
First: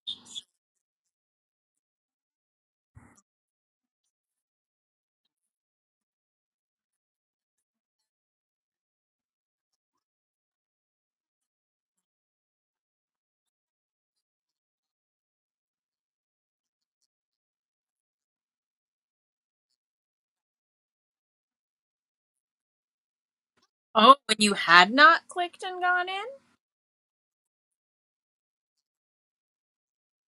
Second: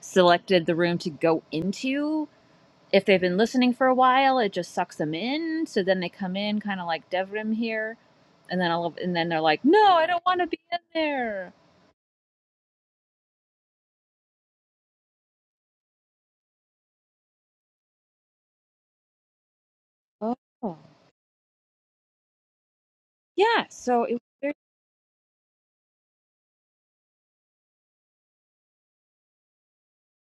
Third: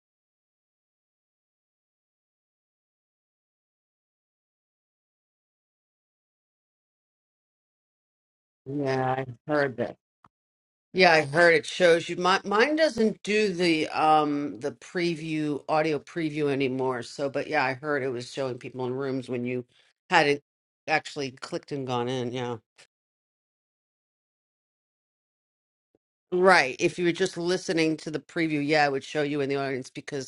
Speaker 1: selected the room to go into, if they've been listening for a while, it just sucks them in. So then they come in kind of like Devrim here, and then all of, and
Speaker 3: I
Speaker 1: then they're like,
Speaker 3: heard
Speaker 1: "No,
Speaker 3: that.
Speaker 1: I don't want to be in
Speaker 3: Yeah, I
Speaker 1: there."
Speaker 3: heard it shows you. My, mine doesn't do the um the preview audio preview anymore. So, but yeah, I heard it was showing people in rooms when you had
Speaker 1: Oh,
Speaker 3: it actually clicked and gone in. Yeah,
Speaker 1: yeah. So it
Speaker 2: Oh,
Speaker 1: was
Speaker 2: when
Speaker 1: very,
Speaker 2: you had not clicked and gone in?
Speaker 3: right. If you were just listening to the preview, yeah, it would show you in the audience because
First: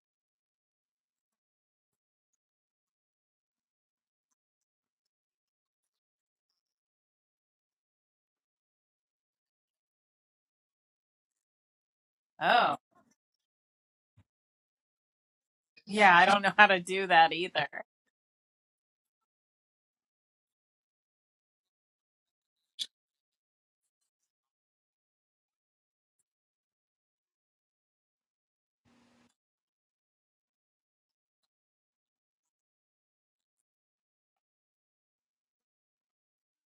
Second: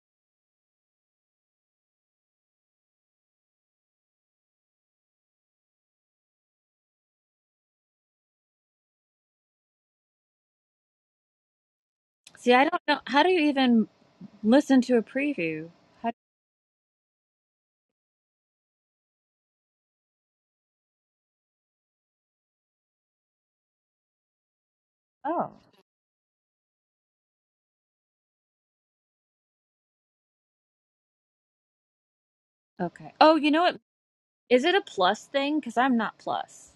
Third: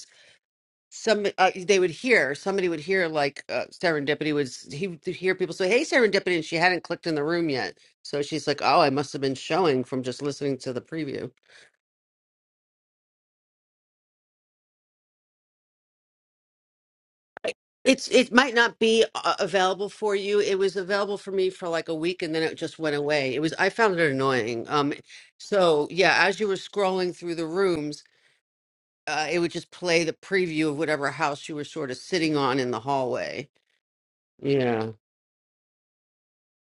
Speaker 3: some uh, they would hear somebody would hear like uh, serendipity was he would hear people say hey serendipity and she hadn't clicked in the room yet so she's like oh i must have been showing from just listening to the preview
Speaker 1: see, I
Speaker 2: Oh.
Speaker 1: don't know how do you even listen to a preview? How
Speaker 2: Yeah,
Speaker 1: do,
Speaker 2: I don't know how to do that either.
Speaker 3: it's it might not be uh, available for you it was available for me for like a week and then it just went away it was i found it annoying um
Speaker 1: oh,
Speaker 3: so yeah as you were scrolling through the rooms uh, it would just play the preview of whatever house you were sort of sitting on in the
Speaker 1: okay. Oh,
Speaker 3: hallway
Speaker 1: you know what? Is it a
Speaker 3: yeah
Speaker 1: plus thing? Because I'm not plus.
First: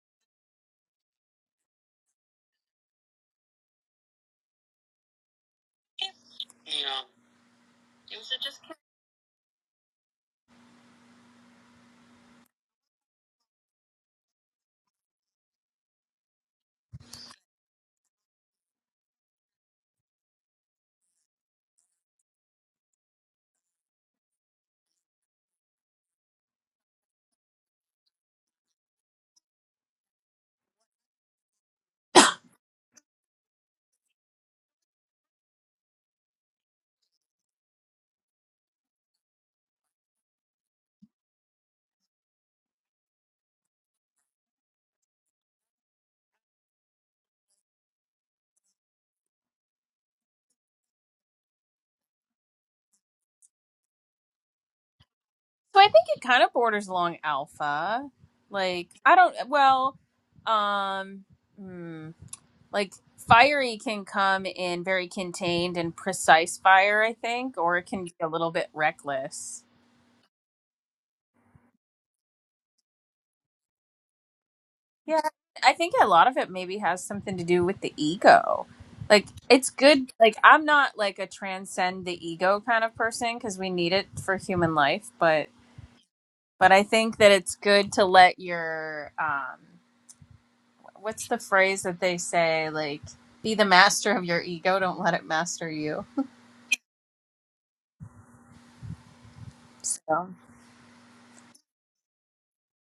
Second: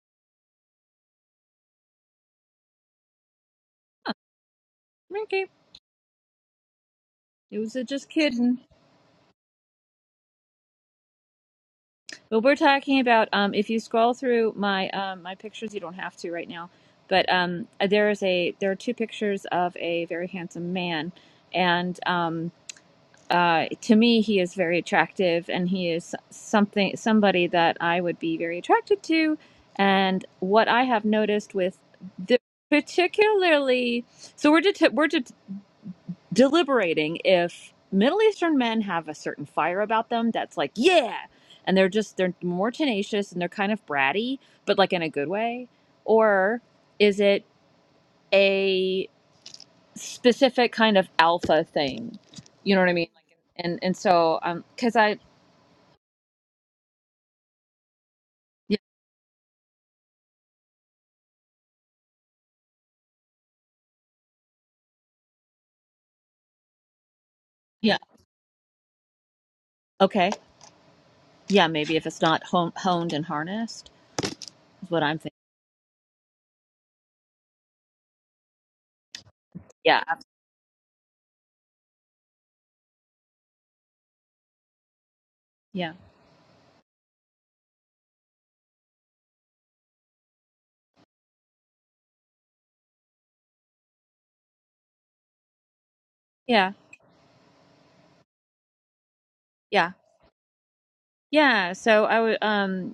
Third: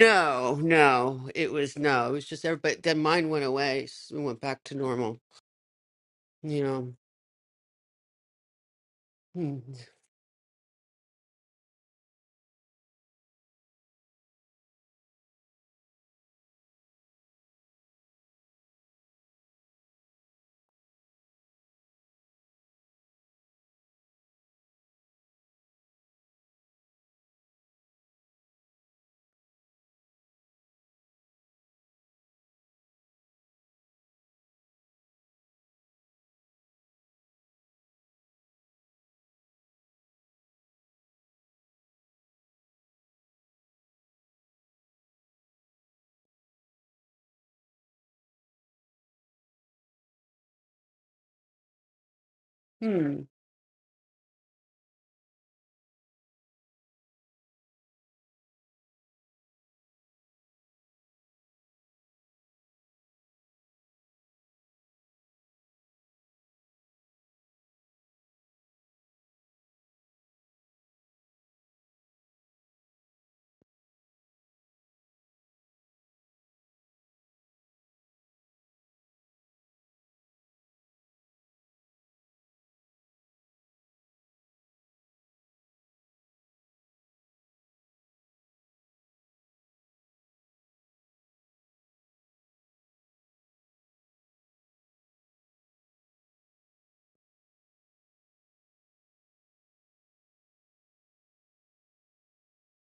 Speaker 3: No, no, it was no, it was just there. But then mine went away, s it went back to normal.
Speaker 1: Okay.
Speaker 3: You
Speaker 1: It was a just kidding.
Speaker 3: know, hmm.
Speaker 1: But we're talking about um, if you scroll through my um, my pictures, you don't have to right now. But um, uh, there is a there are two pictures of a very handsome man, and um, uh, to me he is very attractive, and he is something somebody that I would be very attracted to. And what I have noticed with the particularly so we're det- we're det- deliberating if Middle Eastern men have a certain fire about them that's like, yeah, and they're just they're more tenacious and they're kind of bratty, but like in a good way, or is it a specific kind of alpha thing? You know what I mean?
Speaker 3: Hmm.
Speaker 1: Like, and and so um, because I
Speaker 2: So I think it kind of borders along alpha.
Speaker 1: yeah,
Speaker 2: Like, I don't, well, um, hmm, like fiery can come in very contained and precise fire, I think, or it
Speaker 1: yeah
Speaker 2: can be a little bit reckless.
Speaker 1: okay yeah maybe if it's not hon- honed and harnessed is what I'm
Speaker 2: Yeah,
Speaker 1: thinking.
Speaker 2: I think a lot of it maybe has something to do with the ego. Like it's
Speaker 1: Yeah
Speaker 2: good like I'm not like a transcend the ego kind of person cuz we need it for human life, but
Speaker 1: yeah
Speaker 2: but I think that it's good to let your um what's the phrase that they say like be the master of your ego, don't let it master you.
Speaker 1: yeah yeah
Speaker 2: So,
Speaker 1: yeah. So I would um.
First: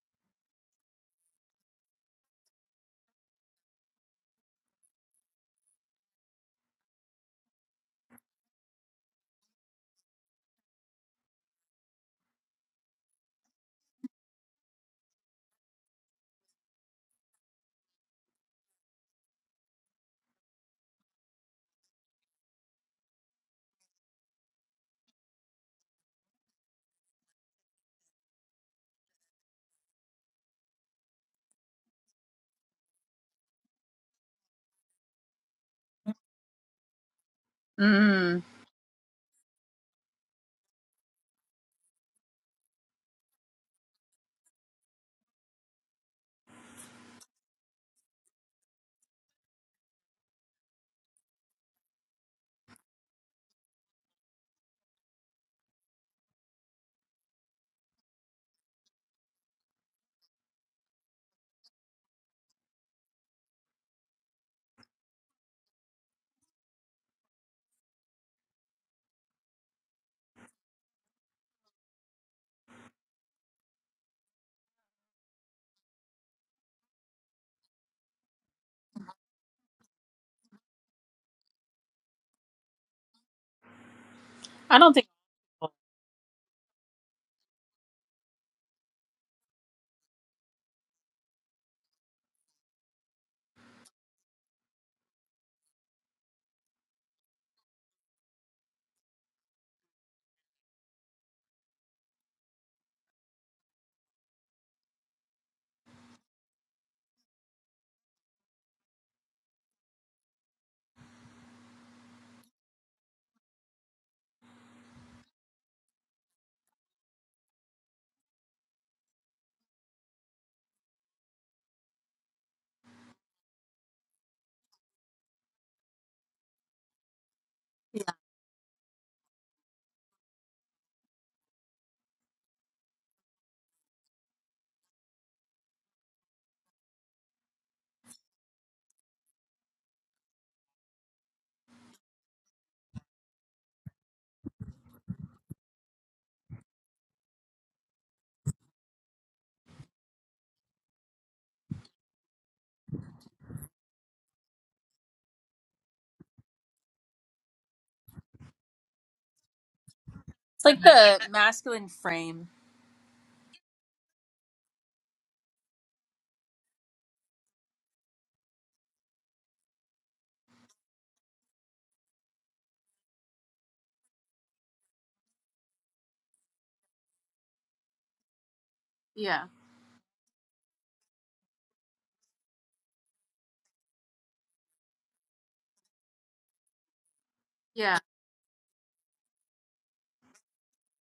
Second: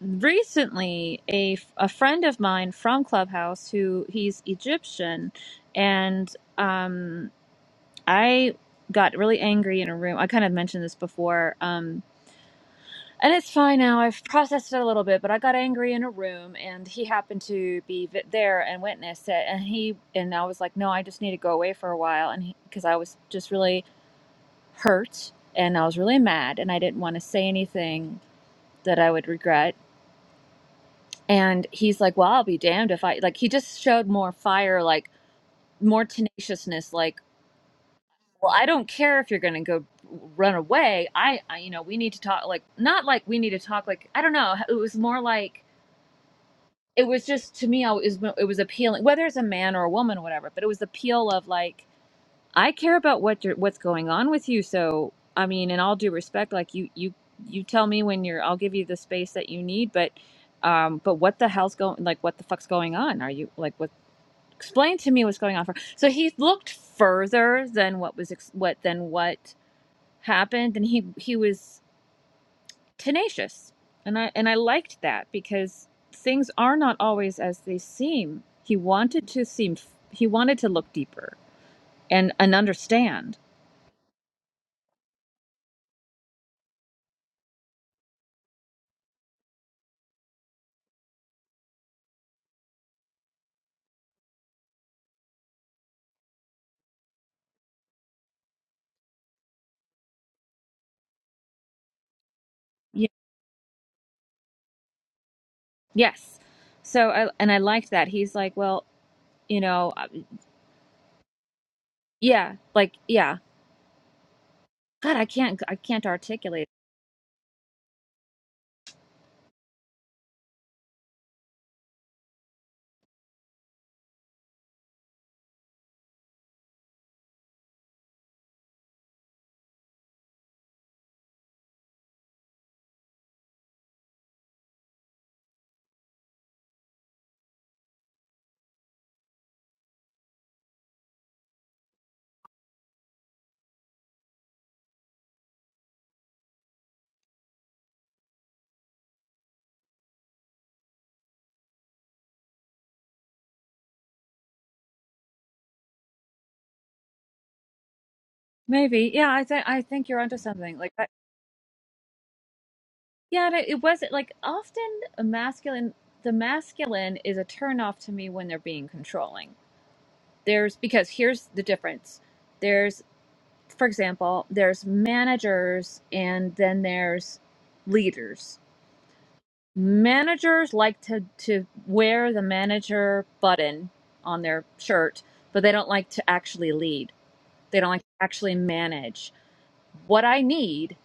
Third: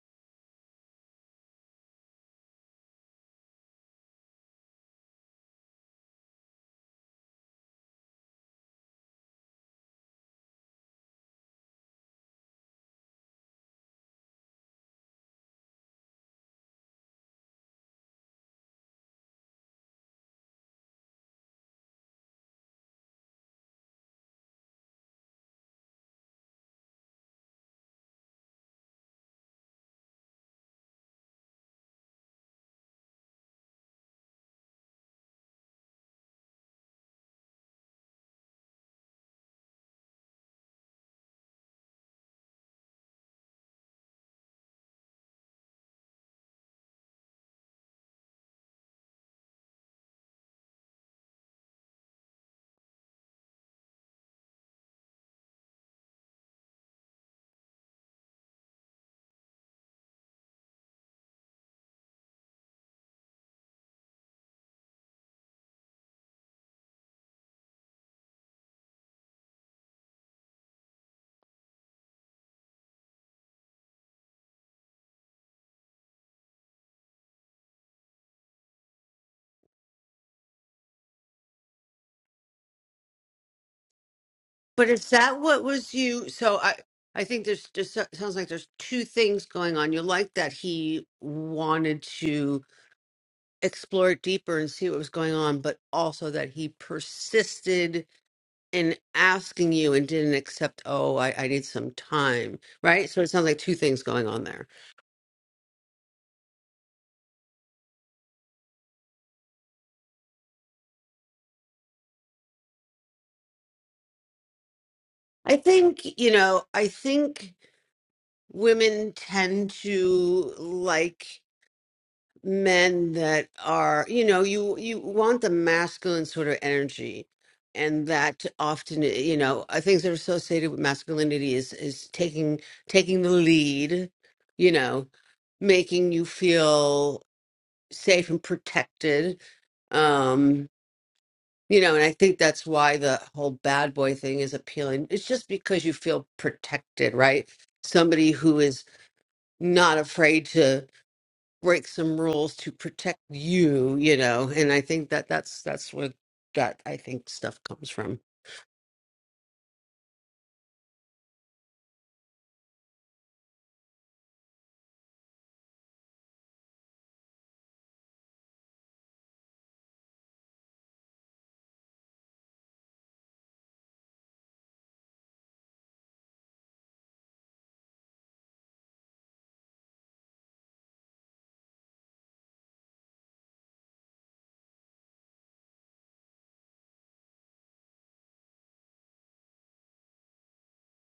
Speaker 1: recently a a friend of mine from clubhouse who he's egyptian and um, i got really angry in a room i kind of mentioned this before um, and it's fine now i've processed it a little bit but i got angry in a room and he happened to be vi- there and witnessed it and he and i was like no i just need to go away for a while and because i was just really hurt and i was really mad and i didn't want to say anything that i would regret and he's like well i'll be damned if i like he just showed more fire like more tenaciousness like
Speaker 2: mm,
Speaker 1: well i don't care if you're gonna go run away i, I you know we need to talk like not like we need to talk like i don't know it was more like it was just to me I was, it was appealing whether it's a man or a woman or whatever but it was the appeal of like i care about what you're what's going on with you so i mean in all due respect like you you you tell me when you're i'll give you the space that you need but um but what the hell's going like what the fuck's going on are you like explain to me what's going on for so he looked further than what was ex- what than what happened and he he was tenacious and i and i liked that because things are not always as they seem he wanted to seem he wanted to look deeper and and understand
Speaker 2: I
Speaker 3: But
Speaker 2: don't think
Speaker 3: is that what was you? So I, I think there's just so- sounds like there's two things going on. You like that he wanted to explore it deeper and see what was going on, but also that he persisted in asking you and didn't accept. Oh, I, I need some time,
Speaker 1: Ye-
Speaker 3: right? So it sounds like two things going on there.
Speaker 1: yes so i and i liked that he's like well you know uh, yeah like yeah god i
Speaker 3: I
Speaker 1: can't i can't
Speaker 3: think you know.
Speaker 1: articulate
Speaker 3: I think. women tend to like men that are you know you you want the masculine sort of energy
Speaker 2: yeah.
Speaker 3: and that often you know uh, things that are associated with masculinity is is taking taking the lead you know making you feel safe and protected um you know and i think that's why the whole bad boy thing is appealing it's just because you feel protected right somebody who is not afraid to break some rules to protect you you know and i think that that's that's where that i think stuff comes from
Speaker 1: maybe yeah i think i think you're onto
Speaker 2: it's
Speaker 1: something
Speaker 2: like
Speaker 1: like
Speaker 2: the masculine frame.
Speaker 1: Yeah, and it, it wasn't like often a masculine, the masculine is a turnoff to me when they're being controlling. There's because here's the difference. There's, for example, there's managers and then there's leaders.
Speaker 2: Yeah.
Speaker 1: Managers like to to wear the manager button on their shirt, but they don't like to actually lead. They don't
Speaker 2: Yeah.
Speaker 1: like to actually manage what I need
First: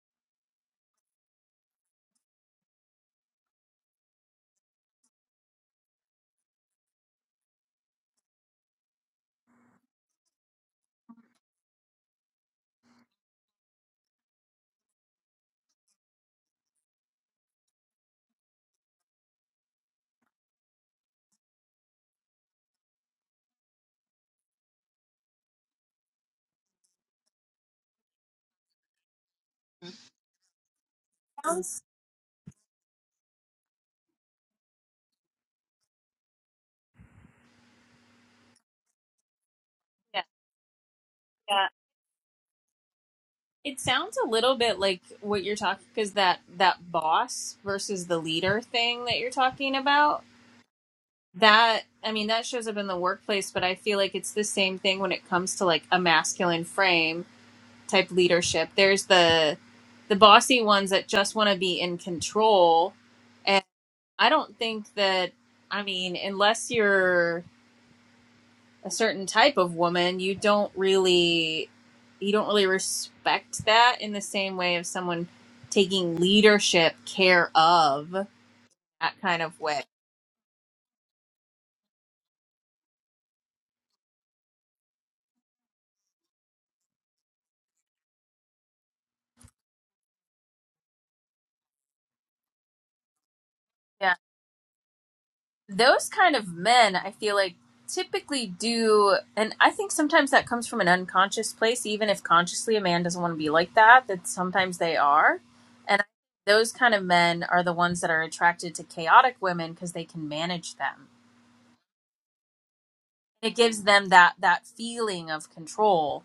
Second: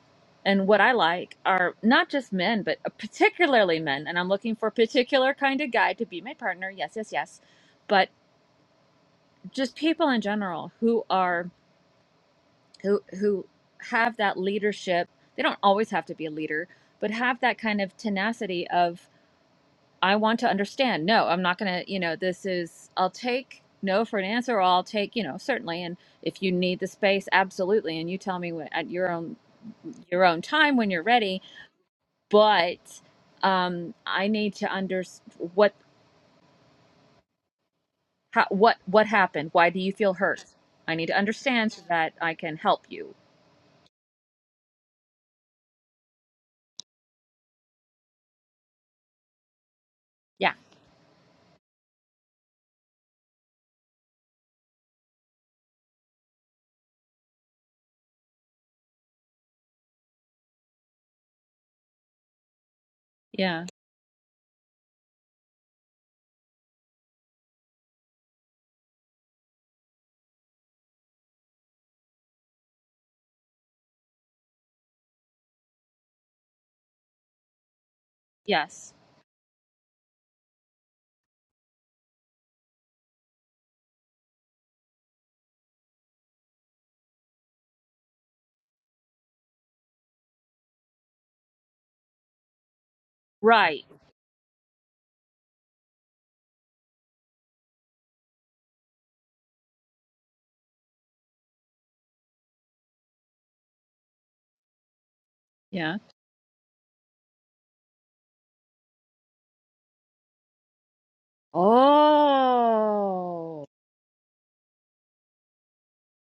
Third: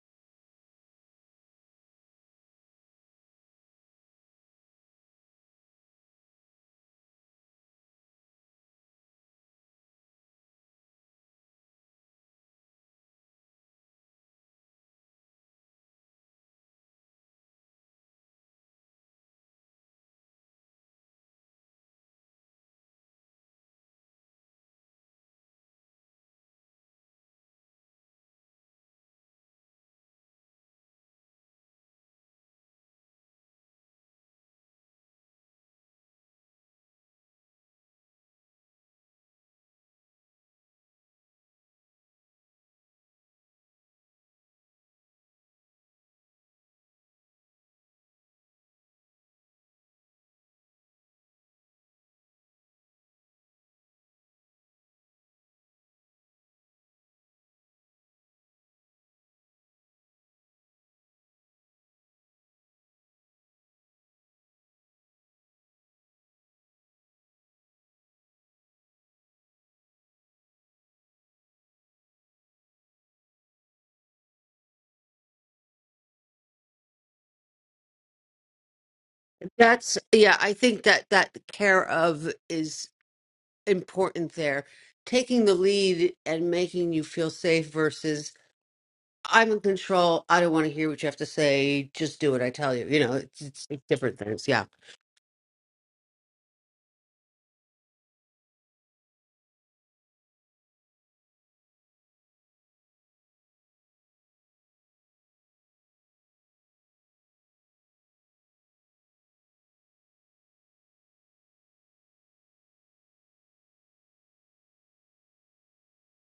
Speaker 1: and what I like are not just men, but particularly men. And I'm looking for a particular kind of guy to be my partner. Yes, yes, yes. But just people in general who are who who have that leadership. They don't always have to be a leader, but have that kind of tenacity of I want to understand. No, I'm not going to, you know, this is I'll take no for an answer or I'll take, you know, certainly and if you need the space absolutely and you tell me wh- at your own your own time when you're ready
Speaker 2: Sounds-
Speaker 1: but um, I need to understand what how, what what happened. Why do you feel hurt? I need to
Speaker 2: Yeah.
Speaker 1: understand so that I can help you.
Speaker 2: It sounds a little bit like what you're talking because that that boss versus the leader thing that you're talking about.
Speaker 1: Yeah,
Speaker 2: That I mean that shows up in the workplace, but I feel like it's the same thing when it comes to like a masculine frame type leadership. There's the the bossy ones that just want to be in control, and
Speaker 1: yeah,
Speaker 2: I don't think that I mean unless you're a certain type of woman, you don't really you don't really respect that in the same way of someone taking leadership care of that
Speaker 1: yes,
Speaker 2: kind of way.
Speaker 3: that's yeah i think that that care of is important there taking the lead and making you feel safe versus i'm in control i don't want to hear what you have to say just do what i tell you you know it's, it's,
Speaker 1: right,
Speaker 3: it's
Speaker 2: Yeah.
Speaker 3: different things yeah
Speaker 2: Those kind of men, I feel like typically do and I think sometimes that comes from an unconscious place even if consciously a man doesn't want to be like that, that sometimes they are.
Speaker 1: yeah.
Speaker 2: And those kind of men are the ones that are attracted to chaotic women because they can manage them. It
Speaker 1: Oh,
Speaker 2: gives them that that feeling of control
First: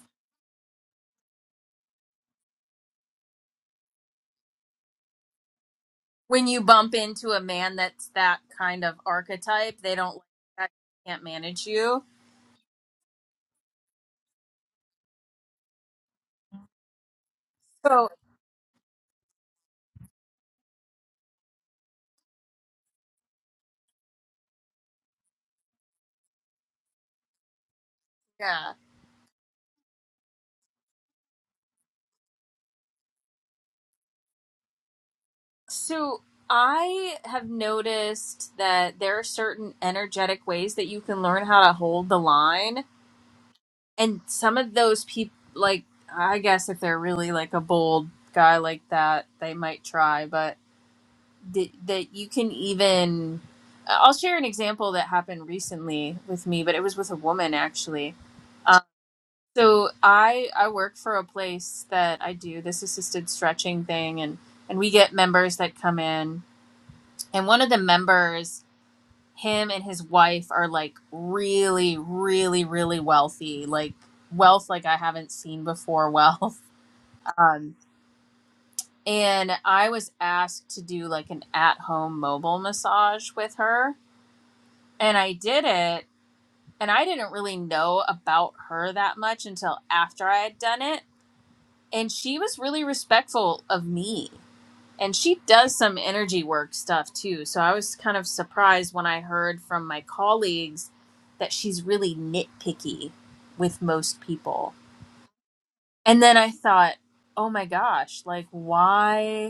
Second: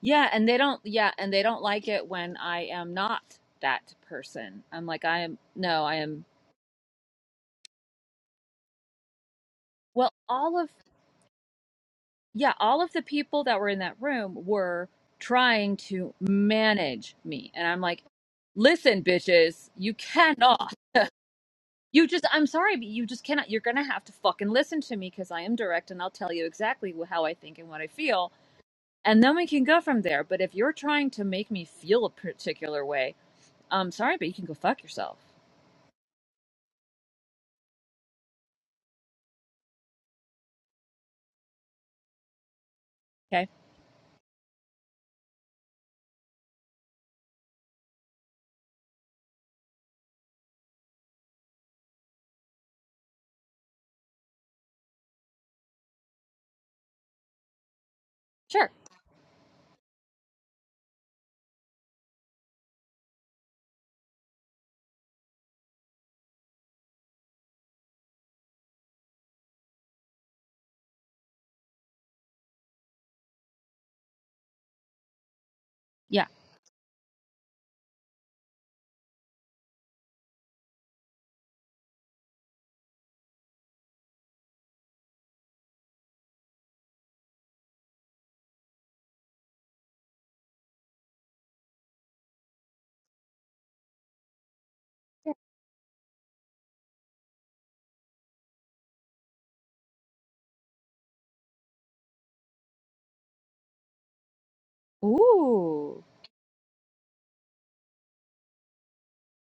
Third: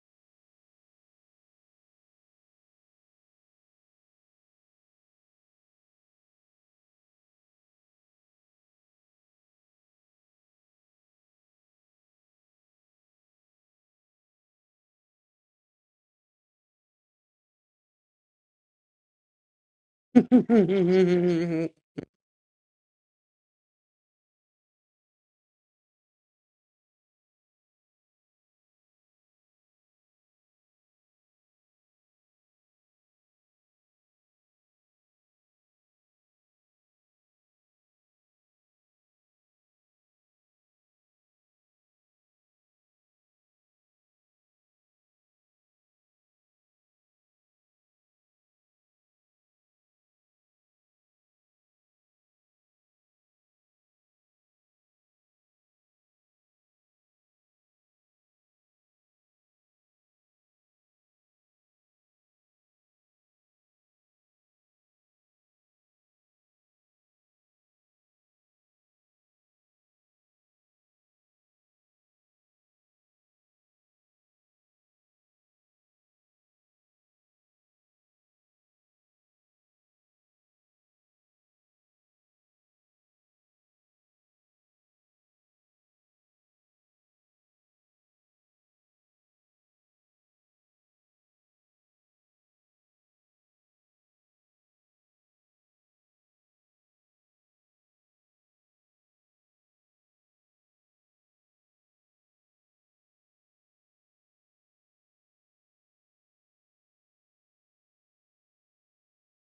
Speaker 1: yeah, and they don't. Yeah, and they don't like it when I am not that person. I'm like I am. No, I am.
Speaker 2: when you bump into a man that's that kind of archetype, they
Speaker 1: Well,
Speaker 2: don't like
Speaker 1: all
Speaker 2: that
Speaker 1: of
Speaker 2: can't manage you.
Speaker 1: yeah, all of the people that were in that room were trying to manage me. And I'm like,
Speaker 2: So
Speaker 1: listen, bitches, you cannot. You just, I'm sorry, but you just cannot. You're going to have to fucking listen to me because I am direct and I'll tell you exactly wh- how I think and what I feel.
Speaker 2: yeah.
Speaker 1: And then we can go from there. But if you're trying to make me feel a particular way, I'm sorry, but you can go fuck yourself.
Speaker 2: So I have noticed that there are certain energetic ways that you can learn how to hold the line,
Speaker 1: Okay.
Speaker 2: and some of those people, like I guess if they're really like a bold guy like that, they might try, but th- that you can even. I'll share an example that happened recently with me, but it was with a woman actually
Speaker 1: Sure.
Speaker 2: So I I work for a place that I do this assisted stretching thing and and we get members that come in and one of the members him and his wife are like really really really wealthy like wealth like I haven't seen before
Speaker 1: Yeah.
Speaker 2: wealth um and I was asked to do like an at-home mobile massage with her and I did it and I didn't really know about her that much until after I had done it and she was really respectful of me and she does some energy work stuff too so i was kind of surprised when i heard from my colleagues that she's really nitpicky with most people
Speaker 1: Ooh.
Speaker 2: and then i thought oh my gosh like why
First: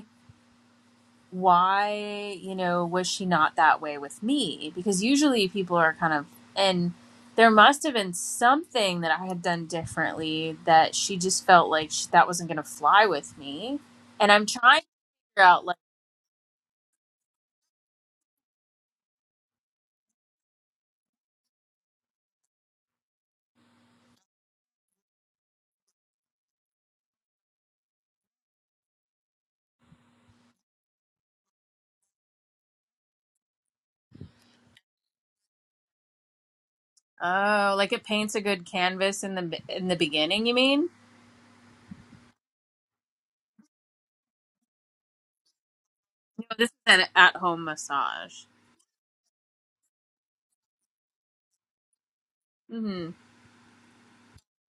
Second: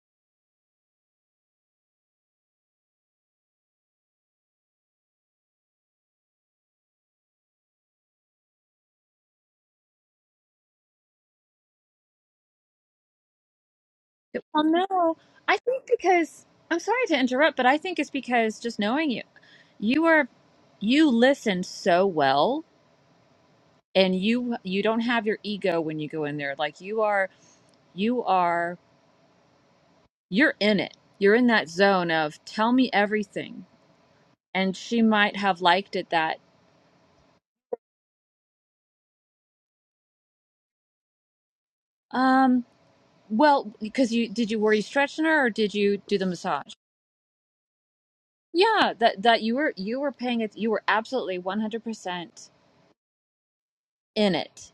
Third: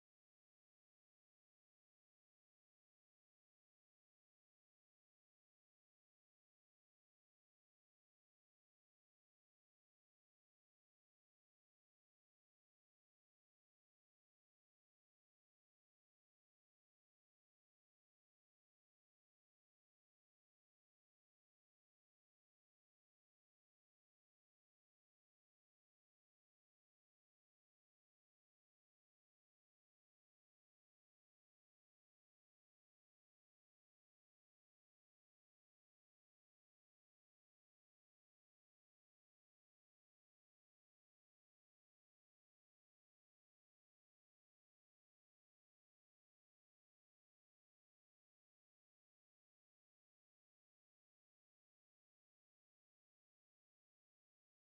Speaker 2: why you know was she not that way with me because usually people are kind of and there must have been something that i had done differently that she just felt like sh that wasn't going to fly with me and i'm
Speaker 1: Well,
Speaker 2: trying to
Speaker 1: no,
Speaker 2: figure
Speaker 1: I
Speaker 2: out like
Speaker 1: think because I'm sorry to interrupt, but I think it's because just knowing you, you are, you listen so well, and you you don't have your ego when you go in there. Like you are, you are, you're in it. You're in that zone of tell me everything, and she might have liked it that.
Speaker 2: oh like it paints a good canvas in the in the beginning you mean
Speaker 1: Um, well, because you did you were you stretching her or did you do the
Speaker 2: no, this
Speaker 1: massage?
Speaker 2: is an at-home massage
Speaker 1: Yeah, that that you were you were paying it. You were absolutely 100 percent
Speaker 2: hmm
Speaker 1: in it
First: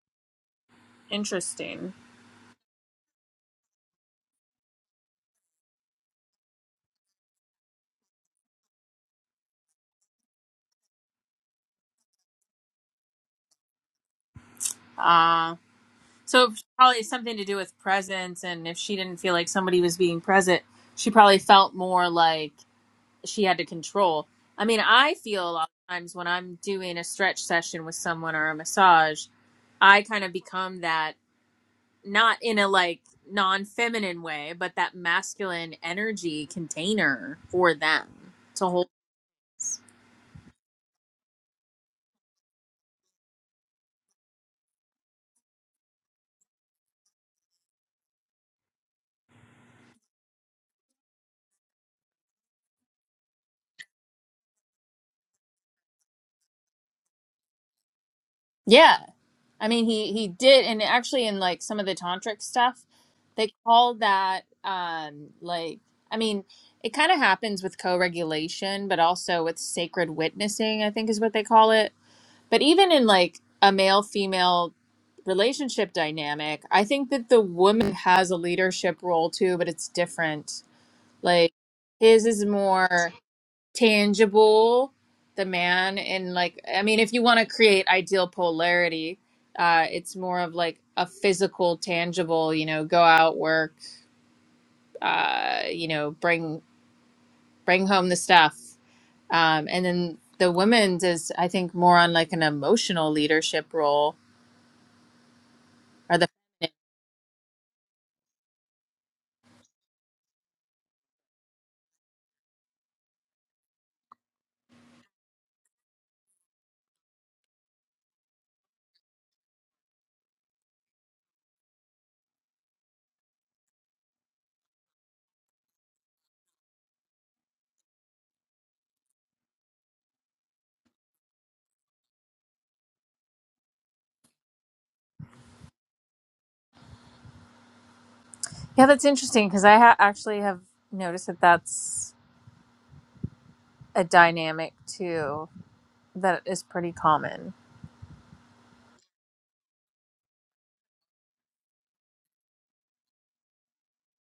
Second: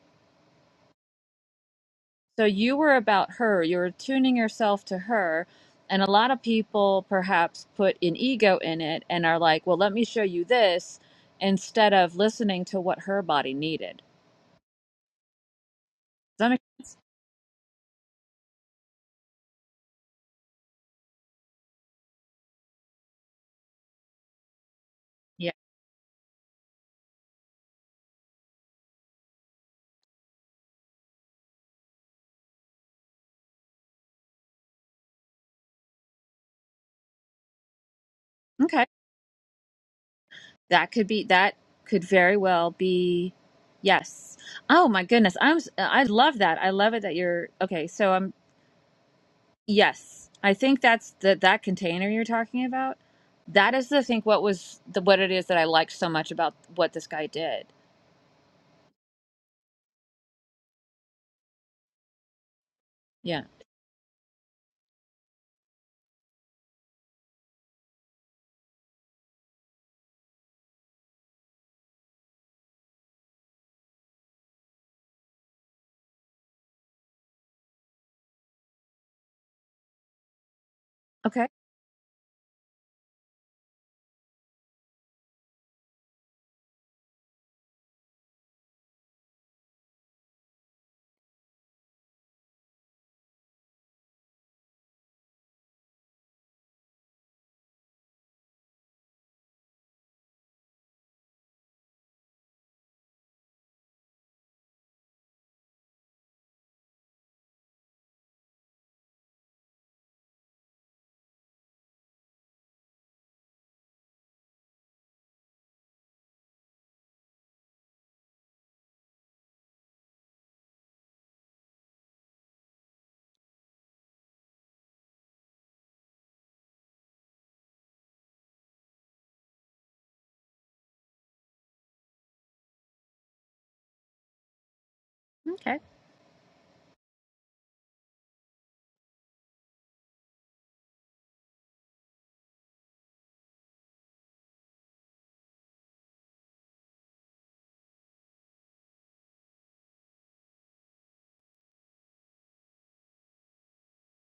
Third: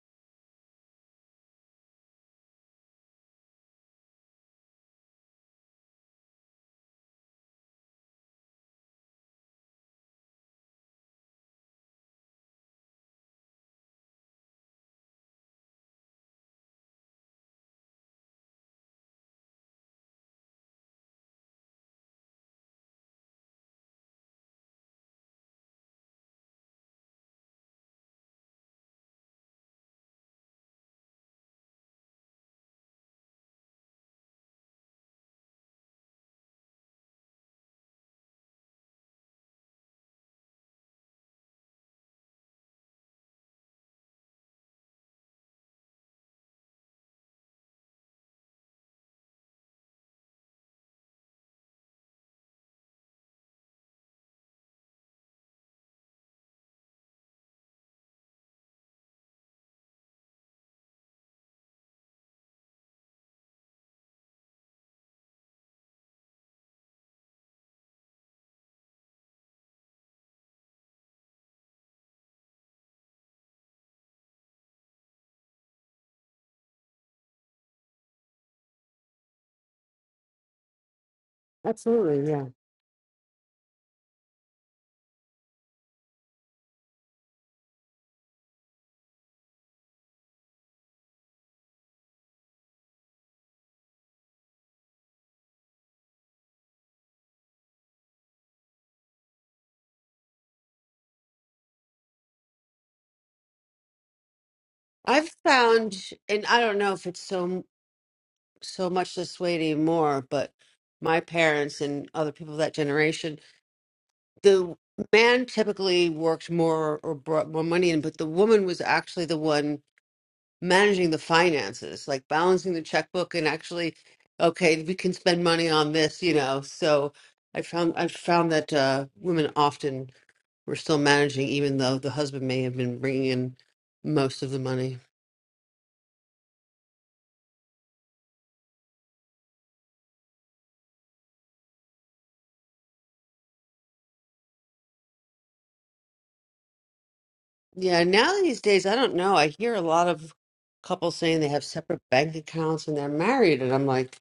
Speaker 2: interesting
Speaker 1: So you were about her, you were tuning yourself to her. And a lot of people perhaps put an ego in it and are like, well, let me show you this instead of listening to what her body needed.
Speaker 2: uh so
Speaker 1: Does that
Speaker 2: it
Speaker 1: make
Speaker 2: probably has something to do with presence and if she didn't feel like somebody was being present she probably felt more like she had to control. I mean, I feel a
Speaker 1: Yeah.
Speaker 2: lot of times when I'm doing a stretch session with someone or a massage, I kind of become that not in a like non feminine way, but that masculine energy container for them to
Speaker 1: Okay.
Speaker 2: hold.
Speaker 1: That could be, that could very well be, yes. Oh my goodness. I'm, s- I love that. I love it that you're, okay. So I'm, yes. I think that's the, that container you're talking about. That is, I think, what was the, what it is that I liked so much about what this guy did.
Speaker 2: Yeah. I mean he he did and actually in like some of the tantric stuff,
Speaker 1: Yeah.
Speaker 2: they call that um like I mean, it kind of happens with co-regulation, but also with sacred witnessing, I think is what they call it. But even in like a male female relationship dynamic, I think that the woman has a leadership role too, but it's different.
Speaker 1: Okay.
Speaker 2: Like his
Speaker 3: absolutely
Speaker 2: is
Speaker 3: yeah
Speaker 2: more tangible, the man, and like, I mean, if you want to create ideal polarity, uh, it's more of like a physical, tangible, you know, go out, work, uh, you know, bring bring home the stuff. Um, and then the woman's is, I think, more on like an emotional leadership role
Speaker 3: i've found
Speaker 2: or the
Speaker 3: and i don't know if it's so so much this way anymore, but my parents and other people of that generation, the man typically worked more or brought more money in, but the woman was actually the one managing the finances, like balancing the checkbook and actually, okay, we can spend money on this, you know. So I found I found that uh, women often were still managing, even though the husband may have been bringing in most of the money.
Speaker 1: Okay.
Speaker 2: Yeah, that's interesting because I ha- actually have noticed that that's a dynamic too that is pretty common.
Speaker 3: Yeah, now these days, I don't know. I hear a lot of couples saying they have separate bank accounts and they're married, and I'm like,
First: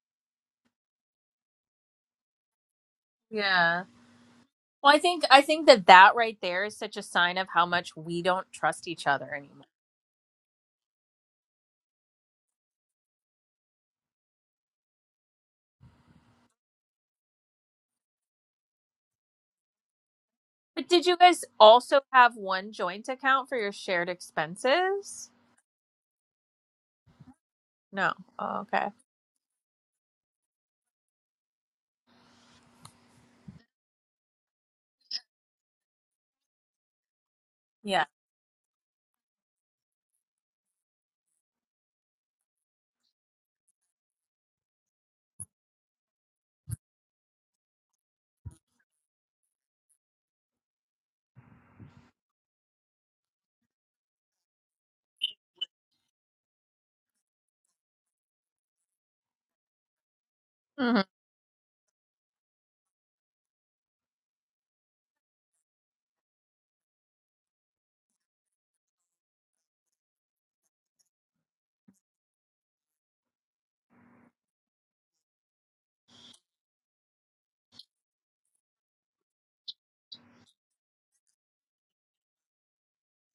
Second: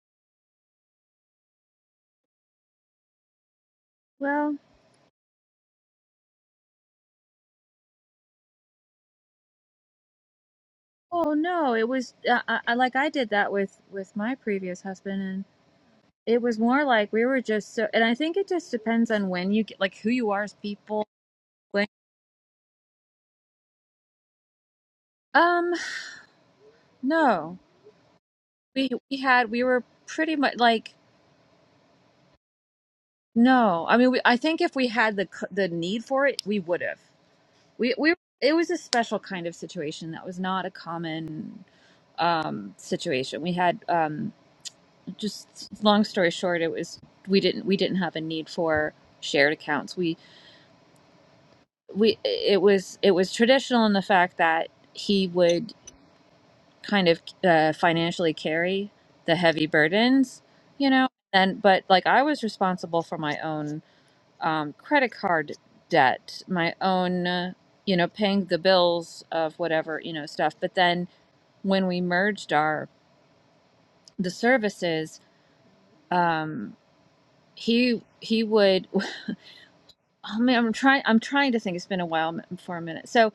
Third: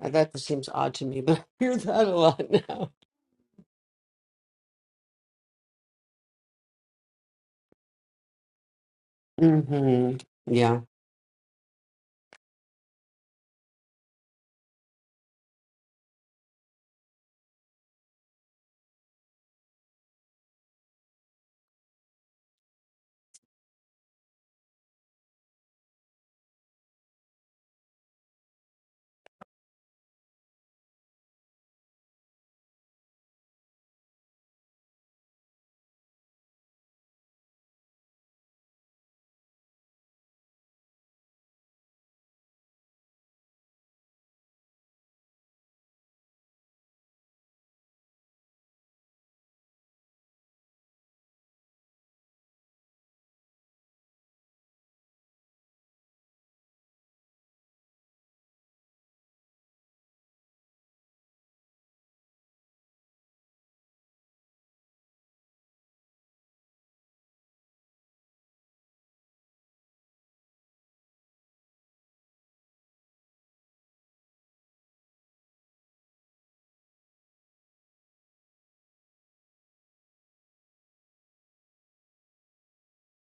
Speaker 3: uh, that just seems odd to me, but I hear that a lot now.
Speaker 2: Yeah.
Speaker 1: Well,
Speaker 2: Well, I think I think that that right there is such a sign of how much we don't trust each other anymore.
Speaker 3: hmm Yeah.
Speaker 1: oh no, it was uh, I, I like I did that with with my previous husband, and it was more like we were just so. And I think it just depends on when you get like who you are as
Speaker 2: But
Speaker 1: people.
Speaker 2: did you guys
Speaker 1: When
Speaker 2: also have one joint account for your shared expenses?
Speaker 1: um no,
Speaker 2: No. Oh,
Speaker 1: we
Speaker 2: okay.
Speaker 1: we had we were pretty much like no. I mean, we, I think if we had the c- the need for it, we would have. We
Speaker 2: Yeah.
Speaker 1: we it was a special kind of situation that was not a common um situation. We had um just long story short it was we didn't we didn't have a need for shared accounts we we it was it was traditional in the fact that he would kind of uh, financially carry the heavy burdens you
Speaker 2: hmm
Speaker 1: know and but like i was responsible for my own um, credit card debt my own uh, you know paying the bills of whatever you know stuff but then when we merged our the services um he he would I mean, I'm trying. I'm trying to think. It's been a while m- for a minute. So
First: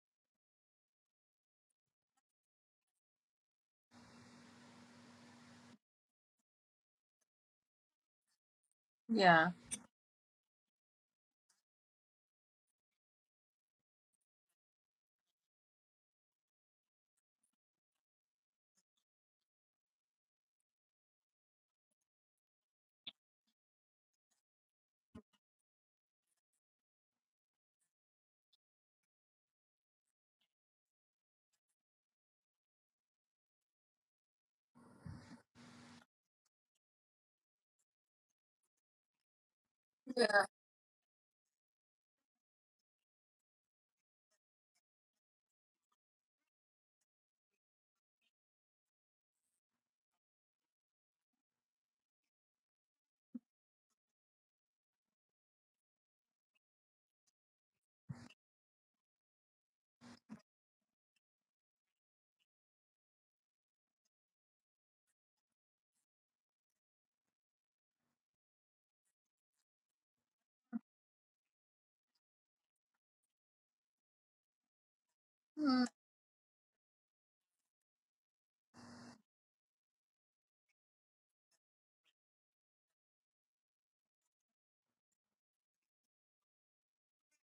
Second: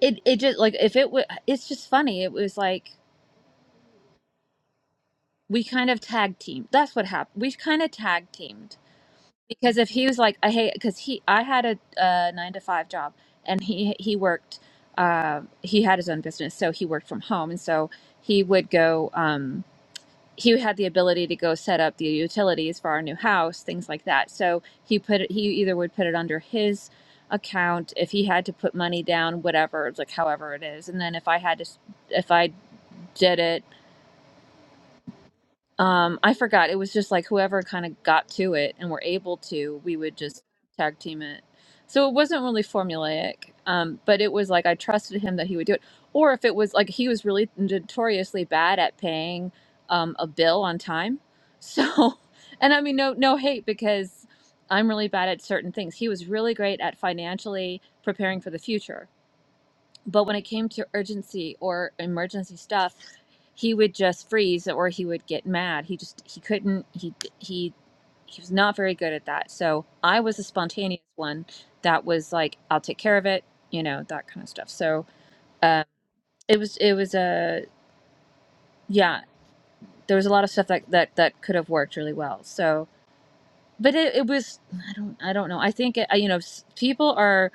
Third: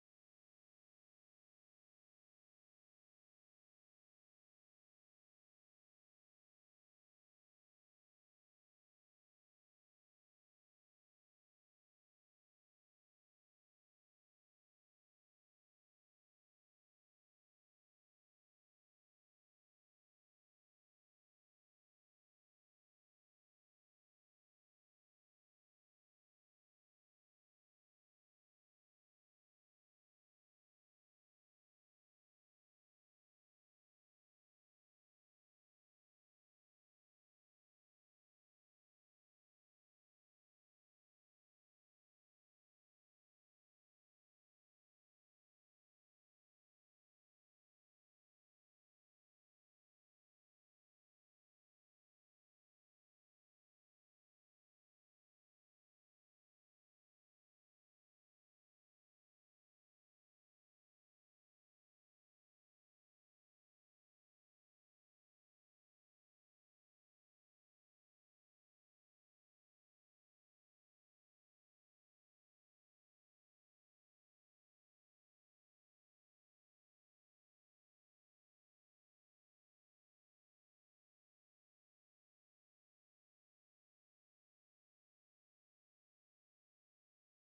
Speaker 1: it it just like if it would. It's just funny. It was like we kind of tag teamed. That's what happened. We kind of tag teamed
Speaker 2: Yeah.
Speaker 1: because if he was like, I hate because he I had a, uh nine to five job and he he worked. Uh, he had his own business, so he worked from home, and so he would go. Um, he had the ability to go set up the utilities for our new house, things like that. So he put it, he either would put it under his account if he had to put money down, whatever, it's like however it is. And then if I had to, s- if I did it um, I forgot. It was just like whoever kind of got to it and were able to, we would just tag team it. So it wasn't really formulaic, um, but it was like I trusted him that he would do it. Or if it was like he was really notoriously bad at paying um, a bill on time. So, and I mean, no, no hate because I'm really bad at certain things. He was really great at financially preparing for the future but when it came to urgency or emergency stuff he would just freeze or he would get mad he just he couldn't he he he was not very good at that so i was a spontaneous one that was like i'll take care of it you know that kind of stuff so um,
Speaker 2: Mm.
Speaker 1: it was it was a yeah there was a lot of stuff that that that could have worked really well so but it, it was i don't i don't know i think it, you know s- people are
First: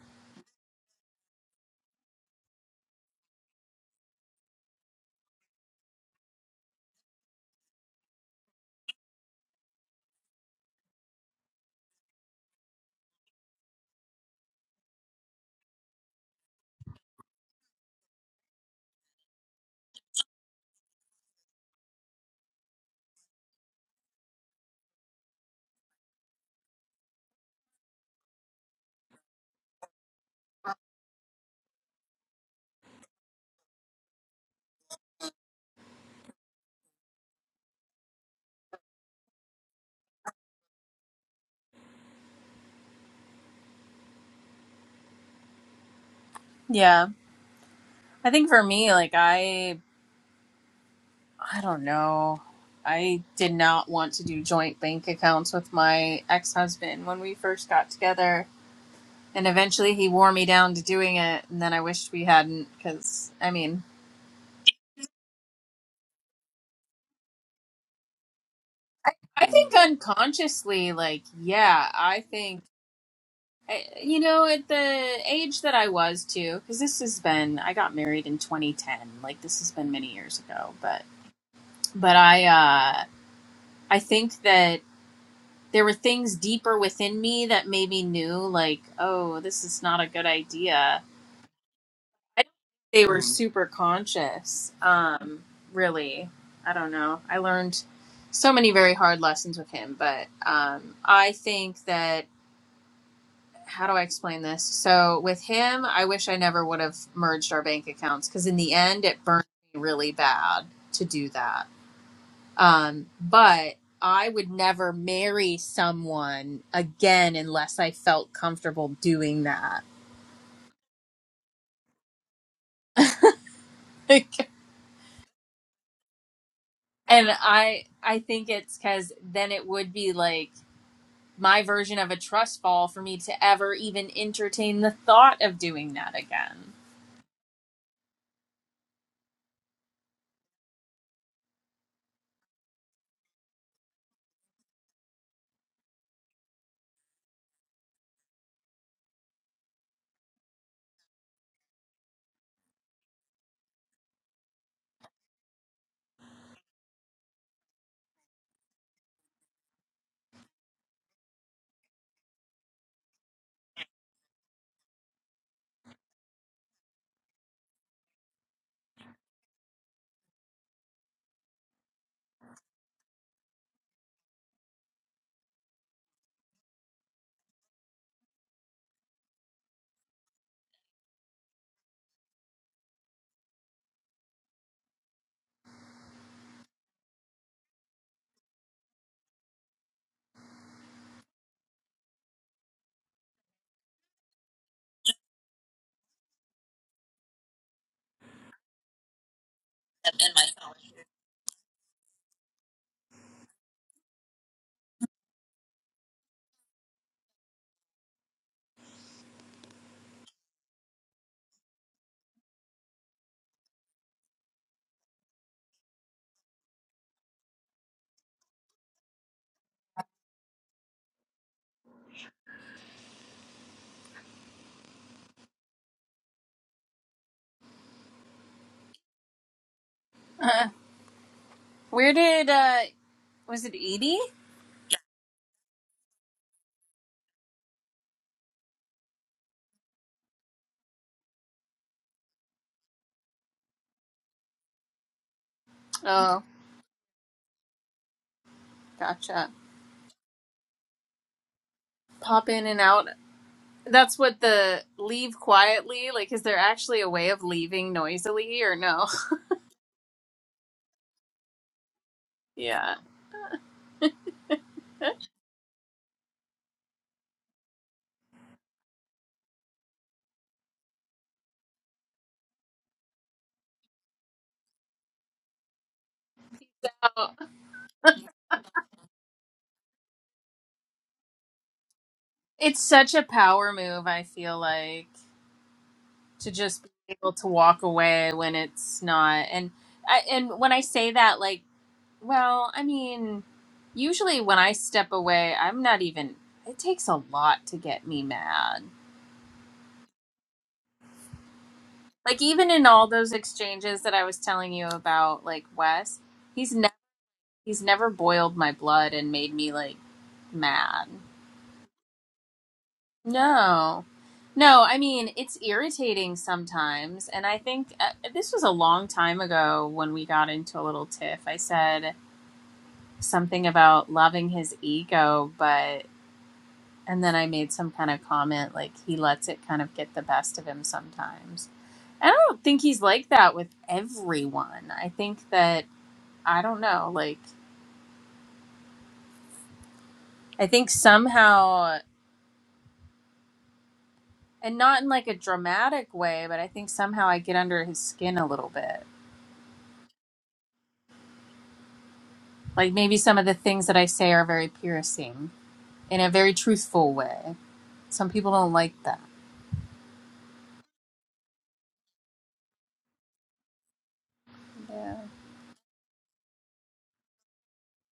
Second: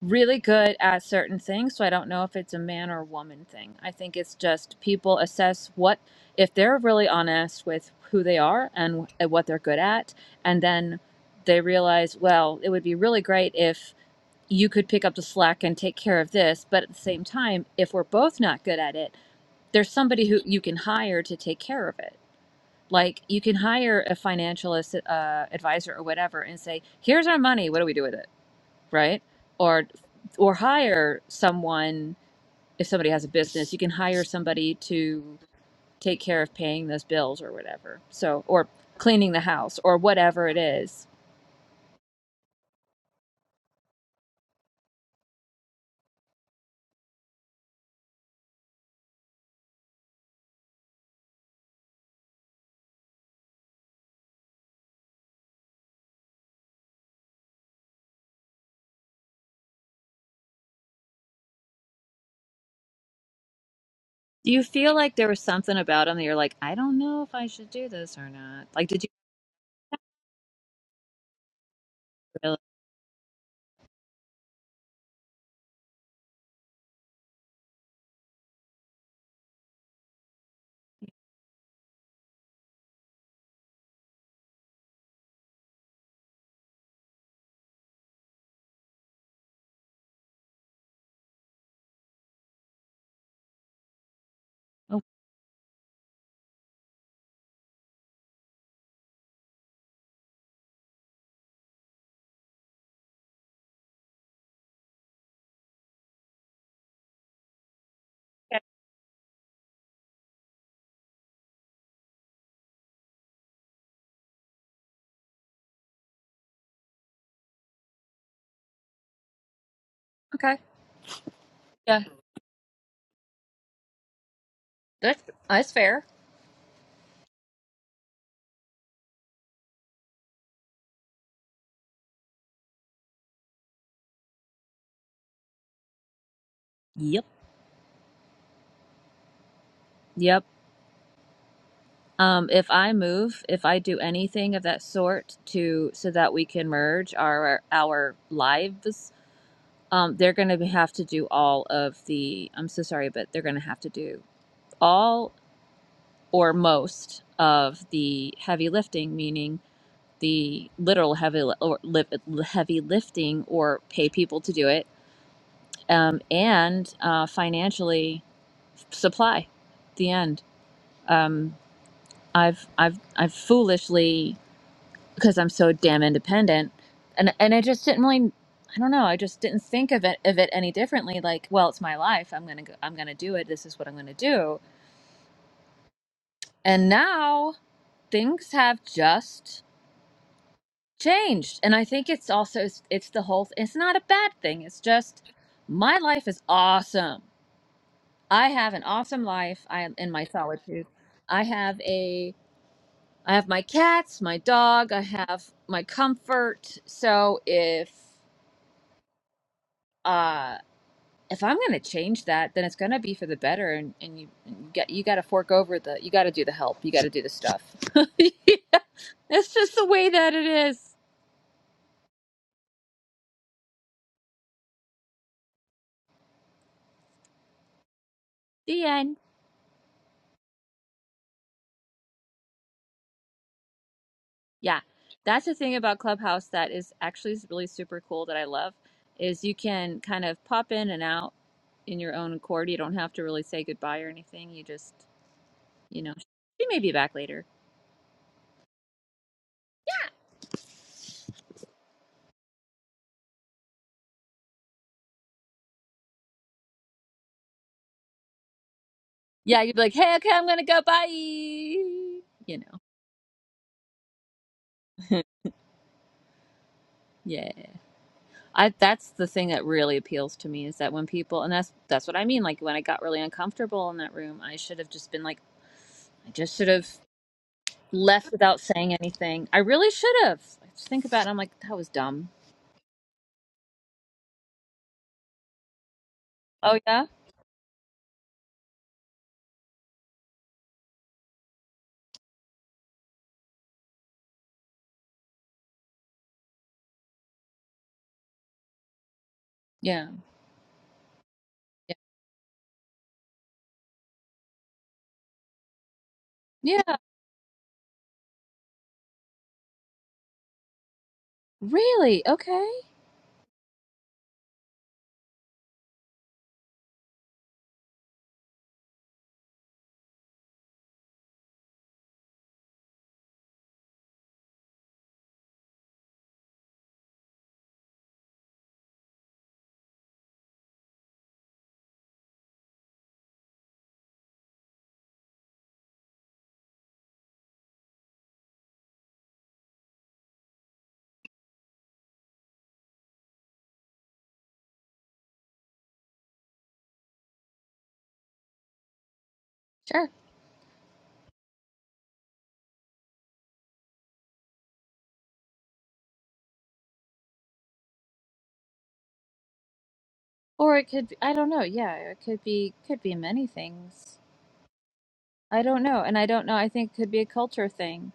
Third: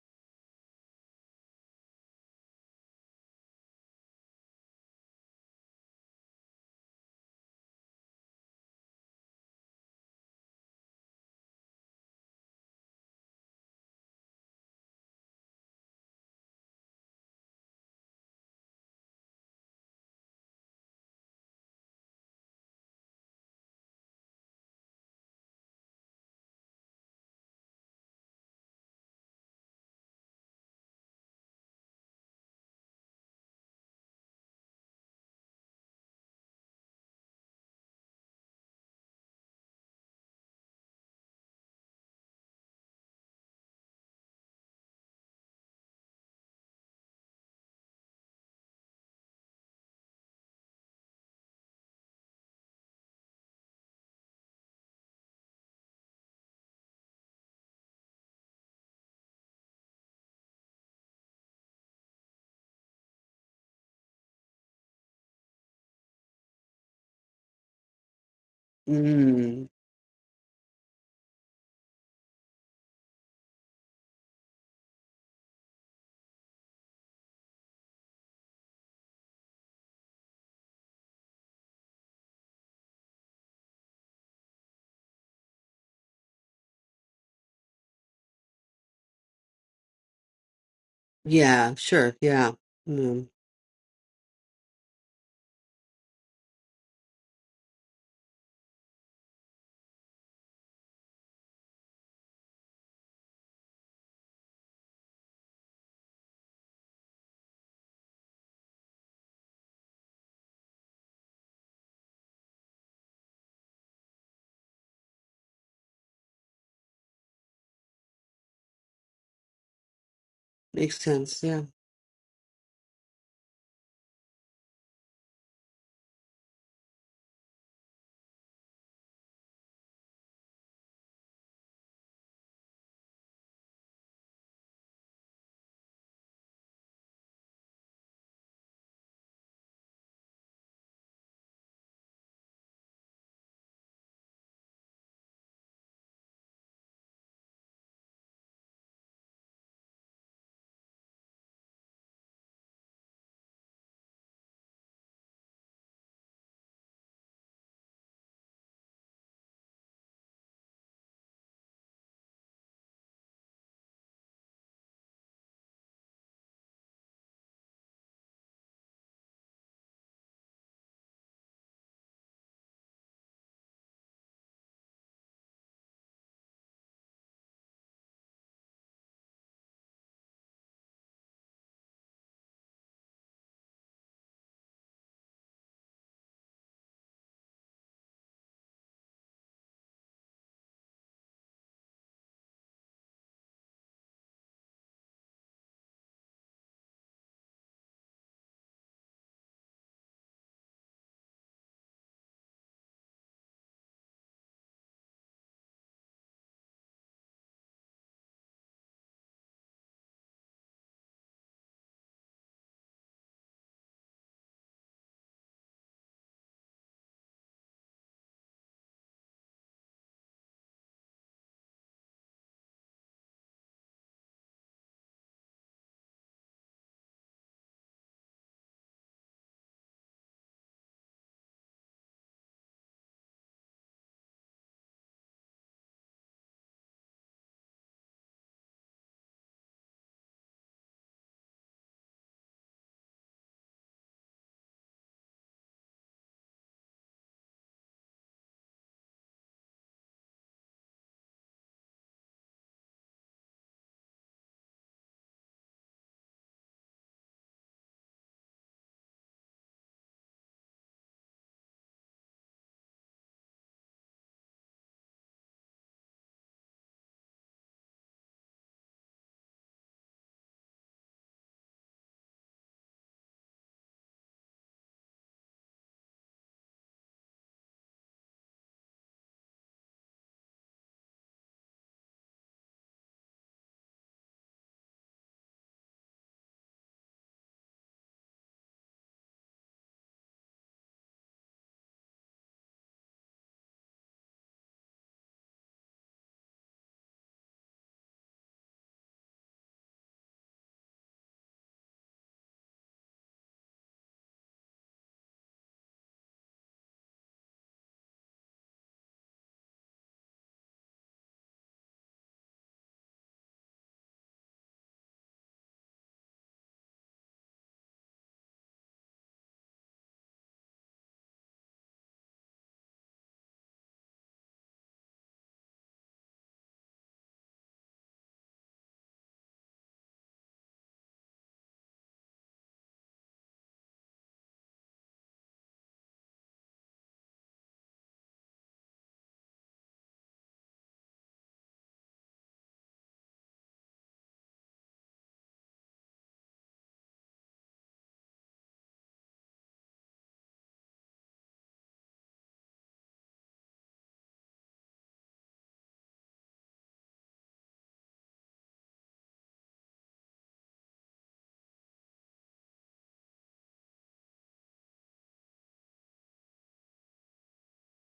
Speaker 1: really good at certain things. So I don't know if it's a man or a woman thing. I think it's just people assess what, if they're really honest with who they are and, and what they're good at, and then they realize, well, it would be really great if you could pick up the slack and take care of this. But at the same time, if we're both not good at it, there's somebody who you can hire to take care of it. Like you can hire a financial assi- uh, advisor or whatever and say, here's our money. What do we do with it? right? Or or hire someone if somebody has a business, you can hire somebody to take care of paying those bills or whatever. So or cleaning the house or whatever it is.
Speaker 2: Yeah. I think for me, like I I don't know. I did not want to do joint bank accounts with my ex husband when we first got together. And eventually he wore me down to doing it. And then I wished we hadn't because, I mean,
Speaker 1: Do you feel like there was something about them that you're like, I don't know if I should do this or not? Like, did you
Speaker 2: I
Speaker 3: Mm.
Speaker 2: think unconsciously, like, yeah, I
Speaker 1: really?
Speaker 2: think, I- you know, at the age that I was too, because this has been, I got married in 2010. Like, this has been many years ago. But, but I, uh, I think that there were things deeper within me that maybe knew like oh this is not a good idea
Speaker 3: Yeah, sure.
Speaker 2: i don't
Speaker 3: Yeah.
Speaker 2: think they were Mm.
Speaker 3: Mm.
Speaker 2: super conscious
Speaker 1: Oh,
Speaker 2: um really i don't know i learned so many very hard lessons with him but um i think that how do i explain this so with him i wish i never would have merged our bank accounts because in
Speaker 1: okay.
Speaker 2: the end it burned me really bad to do that Um, but I would never marry someone again unless I felt comfortable doing that.
Speaker 1: Okay.
Speaker 3: Makes sense. Yeah.
Speaker 1: Yeah.
Speaker 2: and
Speaker 1: That's, that's fair.
Speaker 2: I I think it's cuz then it would be like my version of a trust fall for me to ever even entertain the thought of doing that again.
Speaker 1: Yep. Yep. Um, if I move, if I do anything of that sort to so that we can merge our our lives, um, they're going to have to do all of the, I'm so sorry, but they're going to have to do all or most of the heavy lifting, meaning the literal heavy li- or li- heavy lifting, or pay people to do it, um, and uh, financially supply. The end. Um, I've I've I've foolishly because I'm so damn independent. And and I just didn't really I don't know, I just didn't think of it of it any differently like, well, it's my life. I'm going to go, I'm going to do it. This is what I'm going to do. And now things have just changed. And I think it's also it's it's the whole it's not a bad thing. It's just my life is awesome. I have an awesome life. I am in my solitude. I have a I have my cats, my dog, I have my comfort. So if uh if I'm going to change that, then it's going to be for the better. And, and you, you got you got to fork over the you got to do the help. You got to do the stuff. Yeah, That's just the way that it is. The end.
Speaker 2: Where did uh was it Edie?
Speaker 1: Yeah, that's the thing about Clubhouse that is actually really super cool that I love is you can kind of pop in and out in your own accord. You don't have to really say goodbye or anything. You just you know
Speaker 2: Oh,
Speaker 1: she may be back later.
Speaker 2: gotcha. Pop in and out. That's what the leave quietly, like is there actually a way of leaving noisily or no?
Speaker 1: Yeah, you'd be like, hey, okay, I'm gonna go. Bye. You know.
Speaker 2: Yeah.
Speaker 1: yeah. I that's the thing that really appeals to me is that when people and that's that's what I mean like when I got really uncomfortable in that room I should have just been like I just should have
Speaker 2: Oh,
Speaker 1: left without saying anything. I really should have. I just think about it I'm like that was dumb.
Speaker 2: It's such a power move, I feel like, to
Speaker 1: Oh
Speaker 2: just
Speaker 1: yeah?
Speaker 2: be able to walk away when it's not. And I, and when I say that, like, well, I mean, usually when I step away, I'm not even, it takes a lot to get me mad.
Speaker 1: Yeah. Yeah.
Speaker 2: Like even in all those exchanges that I was telling you about, like Wes, he's ne-
Speaker 1: Yeah,
Speaker 2: he's never boiled my blood and made me like mad.
Speaker 1: really? Okay.
Speaker 2: No. No, I mean, it's irritating sometimes. And I think uh, this was a long time ago when we got into a little tiff. I said something about loving his ego, but, and then I made some kind of comment like he lets it kind of get the best of him sometimes. And I don't think he's like that with everyone. I think that, I don't know, like, I think somehow, and not in like a dramatic way, but I think somehow I get under his skin a little bit.
Speaker 1: Sure.
Speaker 2: Like maybe some of the things that I say are very piercing in a very truthful way. Some people don't like that.
Speaker 1: Or it could be, I don't know. Yeah, it could be could be many things.
Speaker 2: Yeah.
Speaker 1: I don't know. And I don't know. I think it could be a culture thing.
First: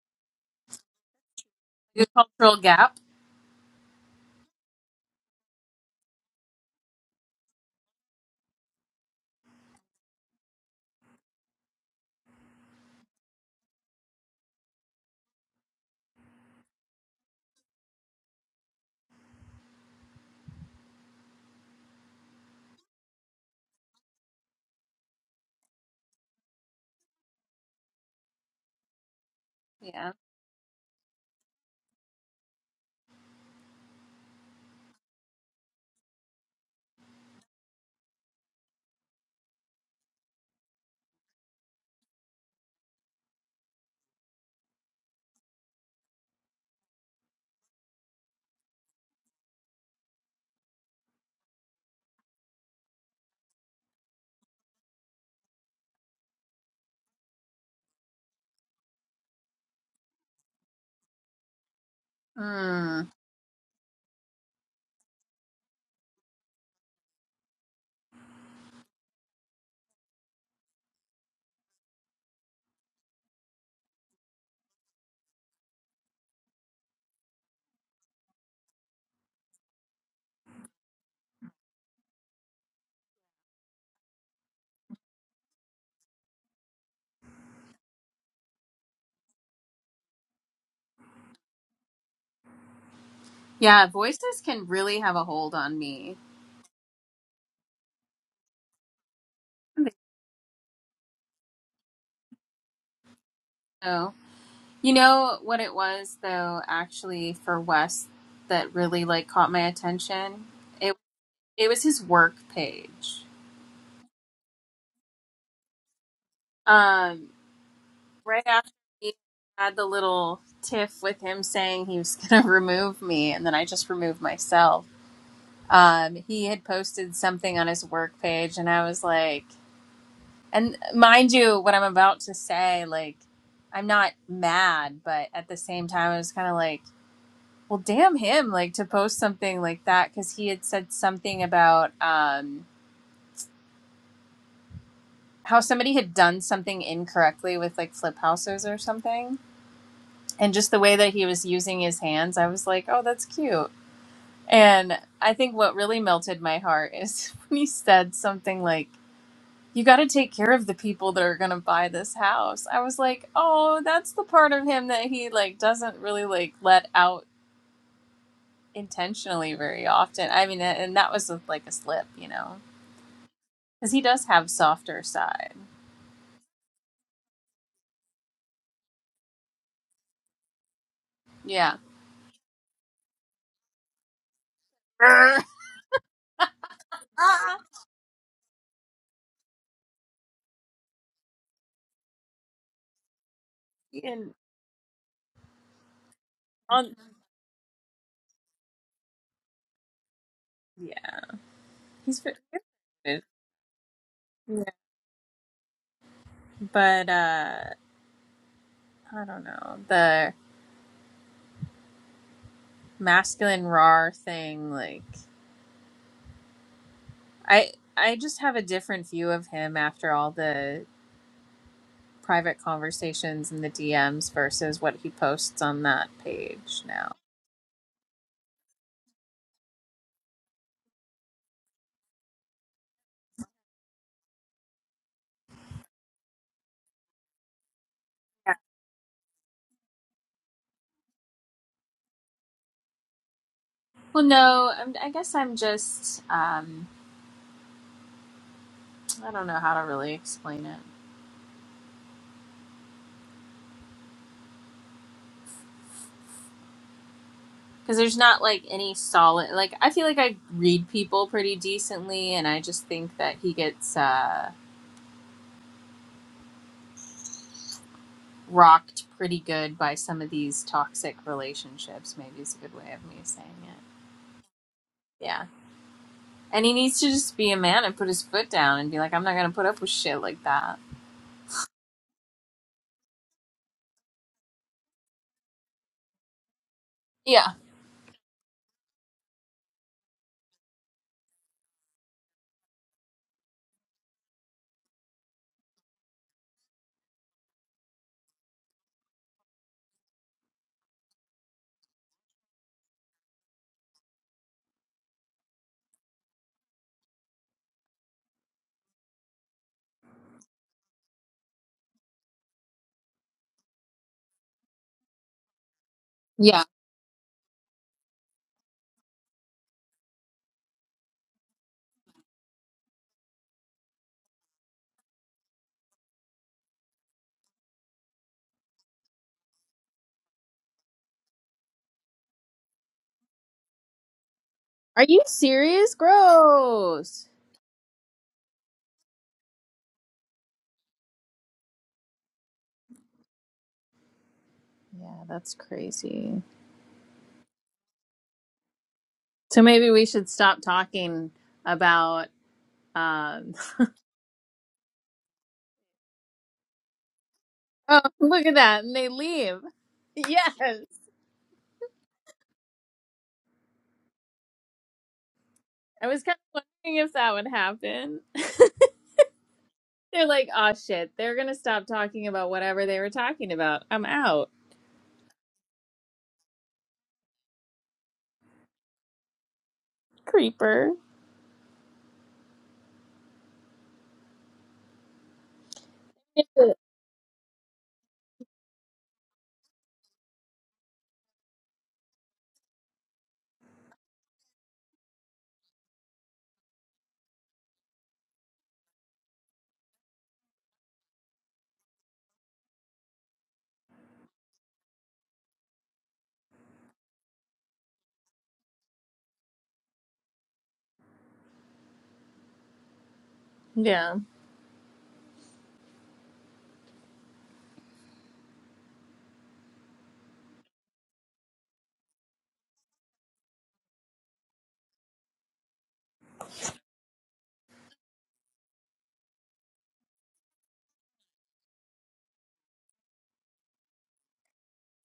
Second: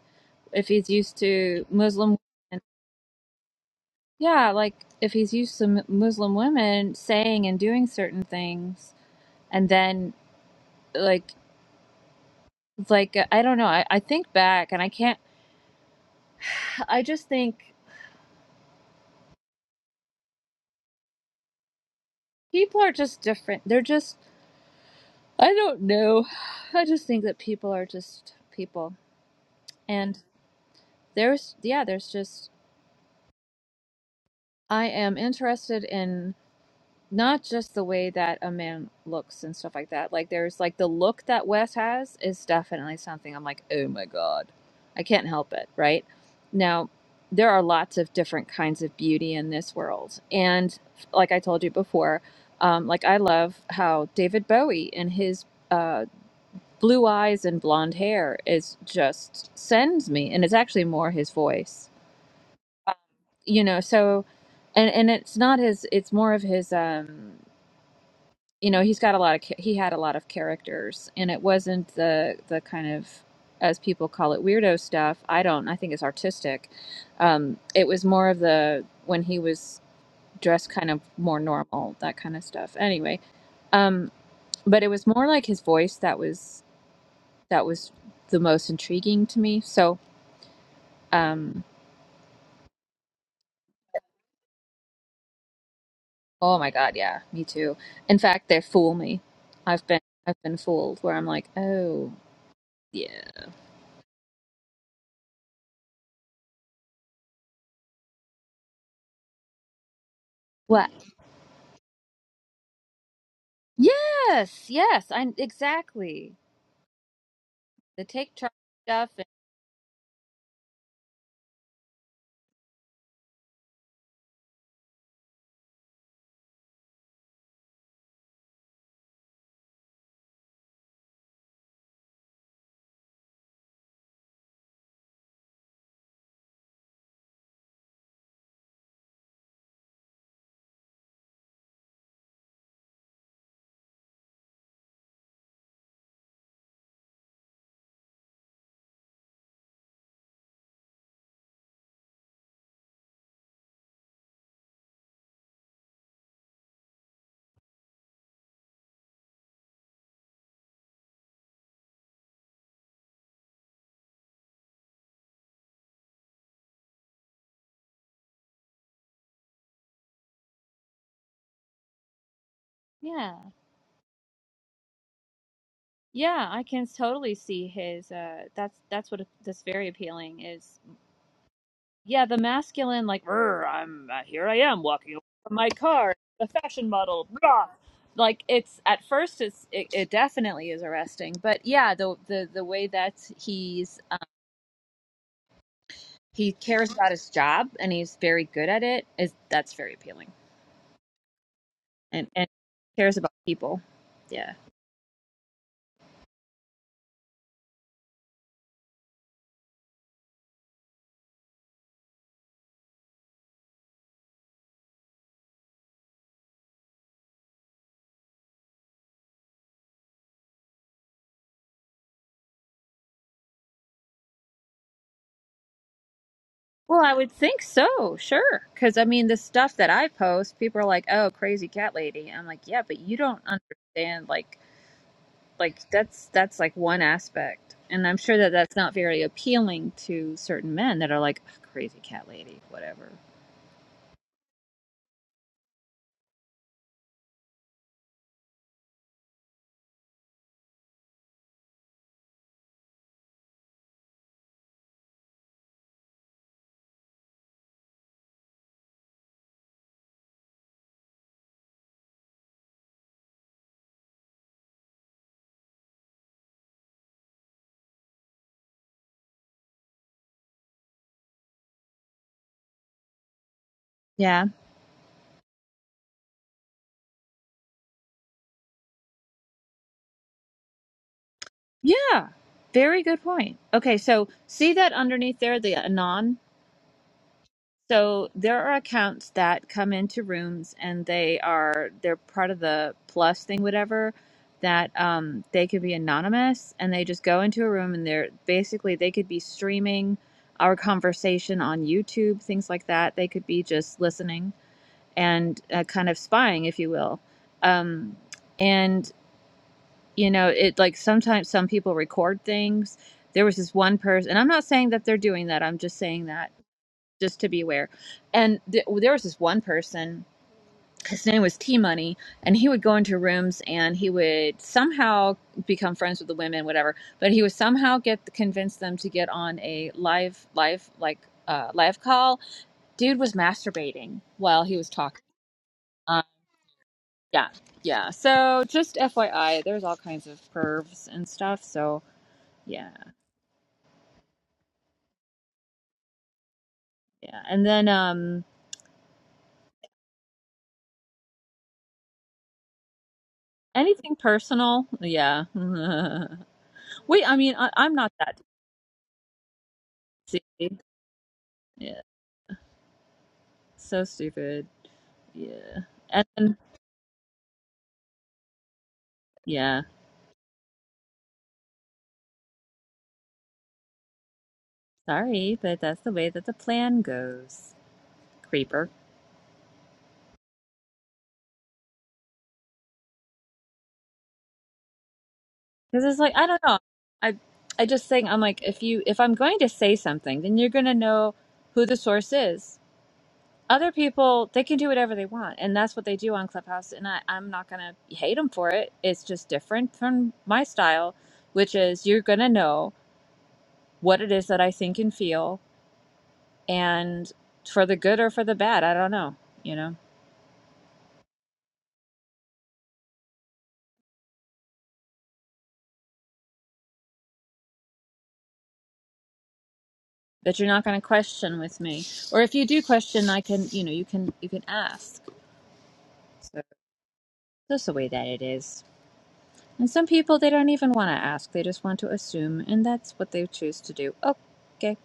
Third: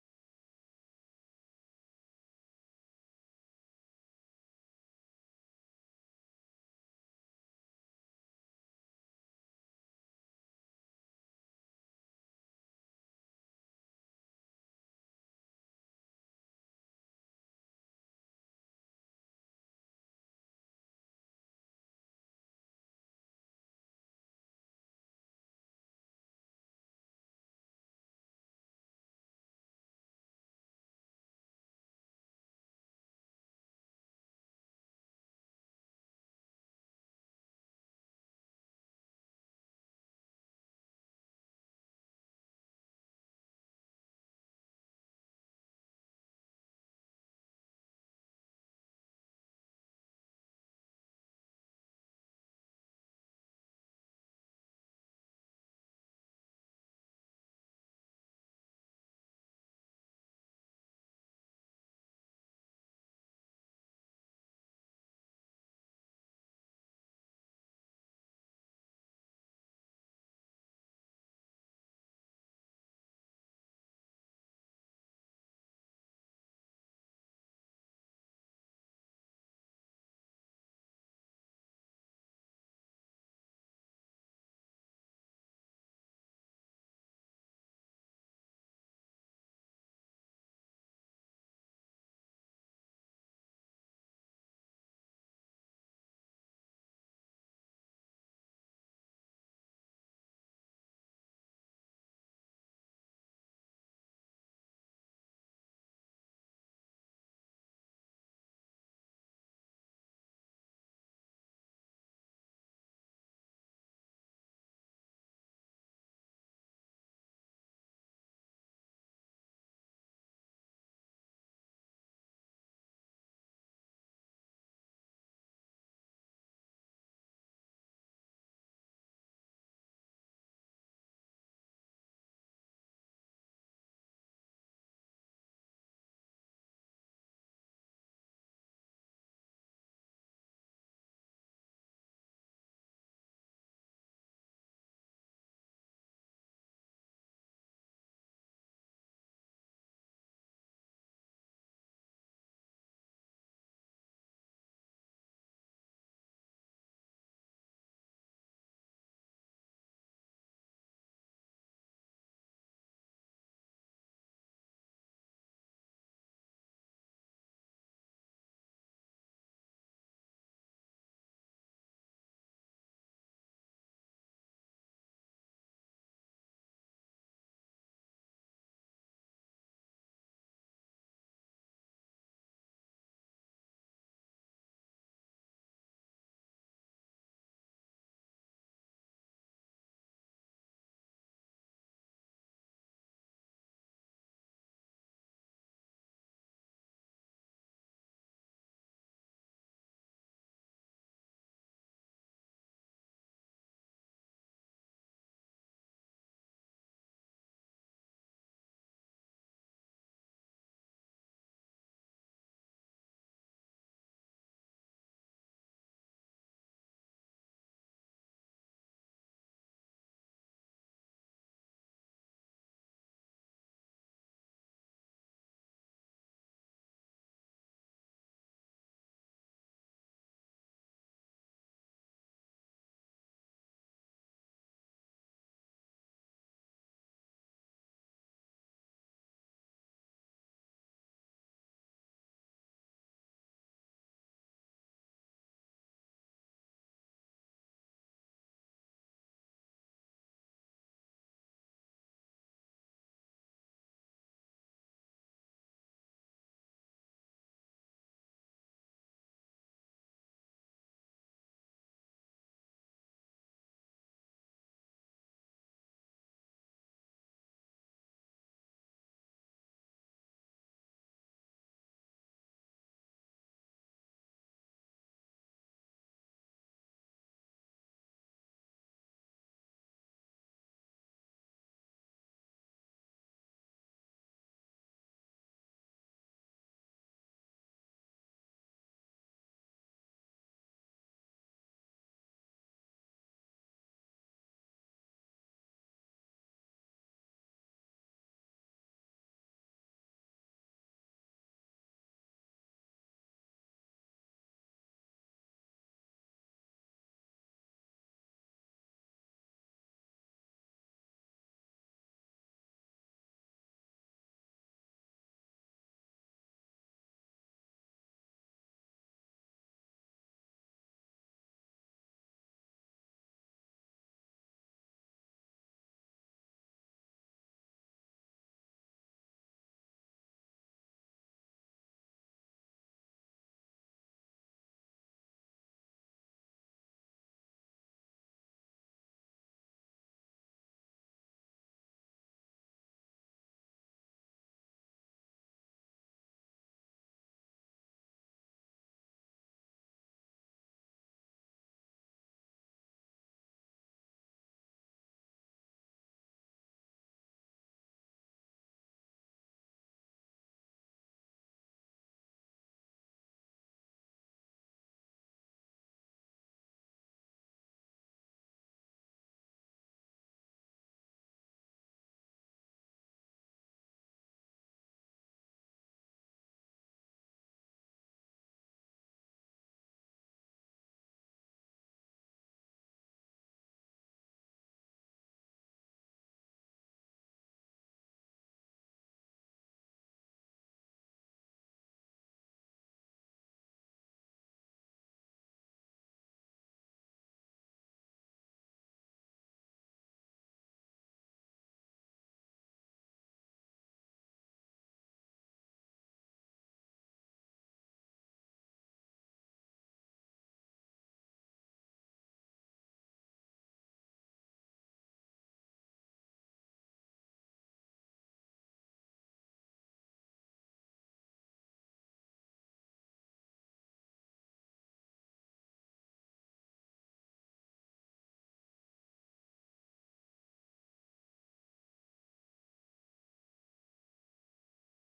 Speaker 1: If he's used to
Speaker 2: The
Speaker 1: Muslim women
Speaker 2: cultural gap.
Speaker 1: Yeah, like if he's used to mu- Muslim women saying and doing certain things, and then like like I don't know. I, I think back and I can't. I just think people are just different. They're just I don't know. I just think that people are just people,
Speaker 2: Yeah.
Speaker 1: and there's yeah, there's just I am interested in. not just the way that a man looks and stuff like that. Like there's like the look that Wes has is definitely something I'm like, oh my god, I can't help it, right? Now, there are lots of different kinds of beauty in this world, and like I told you before, um, like I love how David Bowie and his uh, blue eyes and blonde hair is just sends me, and it's actually more his voice,
Speaker 2: Mm.
Speaker 1: you know. So, and and it's not his, it's more of his. um you know he's got a lot of he had a lot of characters and it wasn't the the kind of as people call it weirdo stuff i don't i think it's artistic um it was more of the when he was dressed kind of more normal that kind of stuff anyway um but it was more like his voice that was that was the most intriguing to me so um
Speaker 2: Yeah, voices can really have a hold on me.
Speaker 1: oh my god yeah me too in fact they fool me i've been i've been fooled where i'm like oh yeah
Speaker 2: So, you know what it was though, actually for Wes that really like caught my attention?
Speaker 1: what.
Speaker 2: It it was his work page.
Speaker 1: Yes, yes, I exactly.
Speaker 2: Um
Speaker 1: The take
Speaker 2: right
Speaker 1: charge
Speaker 2: after
Speaker 1: stuff
Speaker 2: he
Speaker 1: and
Speaker 2: had the little tiff with him saying he was gonna remove me and then I just removed myself um, he had posted something on his work page and i was like and mind you what i'm about to say like i'm not mad but at the same time i was kind of like well damn him like to post something like that because he had said something about um, how somebody had done something incorrectly with like flip houses or something and just the way that he was using his hands i was like oh that's cute and i think what really melted my heart is when he said something like you got to take care of the people that are going to buy this house. I was like, oh, that's the part of him that he like doesn't really like let out intentionally very often. I mean, and that was a, like a slip, you know,
Speaker 1: yeah.
Speaker 2: because he does have softer side.
Speaker 1: Yeah, I can totally see his uh that's that's what that's very appealing is
Speaker 2: Yeah.
Speaker 1: yeah, the masculine like "Rrr, I'm uh, here I am walking away
Speaker 2: Err.
Speaker 1: from my car, the fashion model.
Speaker 2: Ah.
Speaker 1: Blah. Like it's at first it's it, it definitely is arresting, but yeah, the the the way that he's um,
Speaker 2: and
Speaker 1: he cares
Speaker 2: on,
Speaker 1: about his job and he's very good at it is that's very appealing.
Speaker 2: yeah, he's
Speaker 1: And
Speaker 2: fit.
Speaker 1: and cares
Speaker 2: Yeah.
Speaker 1: about people. Yeah.
Speaker 2: But uh, I don't know the masculine raw thing. Like I, I just have a different view of him after all the private conversations in the DMs versus what he posts on that page
Speaker 1: Well,
Speaker 2: now.
Speaker 1: I would think so, sure. Because, I mean, the stuff that I post, people are like, oh, crazy cat lady. I'm like, yeah, but you don't understand. Like, like that's that's like one aspect. And I'm sure that
Speaker 2: Yeah.
Speaker 1: that's not very appealing to certain men that are like, "Ugh, crazy cat lady, whatever.
Speaker 2: Well, no, I'm, I guess I'm just, um, I don't know how to really explain it. Because there's not like any solid, like, I feel like I read people pretty decently, and I just think that he gets uh, rocked pretty good by some of these toxic relationships, maybe is a good way of me saying it.
Speaker 1: Yeah.
Speaker 2: Yeah. And he needs to just be a man and put his foot down and be like, I'm not going to put up with shit like that.
Speaker 1: Yeah. Very good point. Okay. So, see that underneath there, the Anon?
Speaker 2: Yeah.
Speaker 1: So there are accounts that come into rooms and they are they're part of the plus thing, whatever. That um, they could be anonymous and they just go into a room and they're basically they could be streaming our conversation on YouTube, things like that. They could be just listening and uh, kind of spying, if you will. Um, and you know, it like sometimes some people record things. There was this one person, and I'm not saying that they're doing that. I'm just saying that
Speaker 2: Yeah.
Speaker 1: just to be aware. And th- there was this one person, his name was T Money, and he would go into rooms and he would somehow become friends with the women, whatever. But he would somehow get convince them to get on a live, live like uh, live call. Dude was masturbating while he was
Speaker 2: Are you
Speaker 1: talking.
Speaker 2: serious?
Speaker 1: Uh,
Speaker 2: Gross.
Speaker 1: yeah, yeah. So just FYI, there's all kinds of pervs and stuff. So yeah,
Speaker 2: Yeah, that's crazy.
Speaker 1: yeah. And then um,
Speaker 2: So maybe we should stop talking about. Um,
Speaker 1: anything personal, yeah. Wait, I mean, I, I'm
Speaker 2: oh,
Speaker 1: not that.
Speaker 2: look at that. And they leave. Yes.
Speaker 1: See? Yeah, so stupid. Yeah.
Speaker 2: I was
Speaker 1: And
Speaker 2: kind
Speaker 1: then,
Speaker 2: of wondering if that would happen.
Speaker 1: yeah,
Speaker 2: They're like, oh shit, they're going to stop talking about whatever they were talking about. I'm out.
Speaker 1: sorry, but that's the way that the plan goes, creeper.
Speaker 2: Creeper.
Speaker 1: Because it's like, I don't know. I I just think I'm like, if you if I'm going to say something, then you're gonna know who the source is. Other people, they can do whatever they want, and that's what they do on Clubhouse. And I, I'm not gonna hate them for it. It's just different from my style, which is you're gonna know what it is that I think and feel, and for the good or for the bad, I don't know, you know.
Speaker 2: Yeah.
Speaker 1: that you're not going to question with me or if you do question i can you know you can you can ask so that's the way that it is and some people they don't even want to ask they just want to assume and that's what they choose to do Oh, okay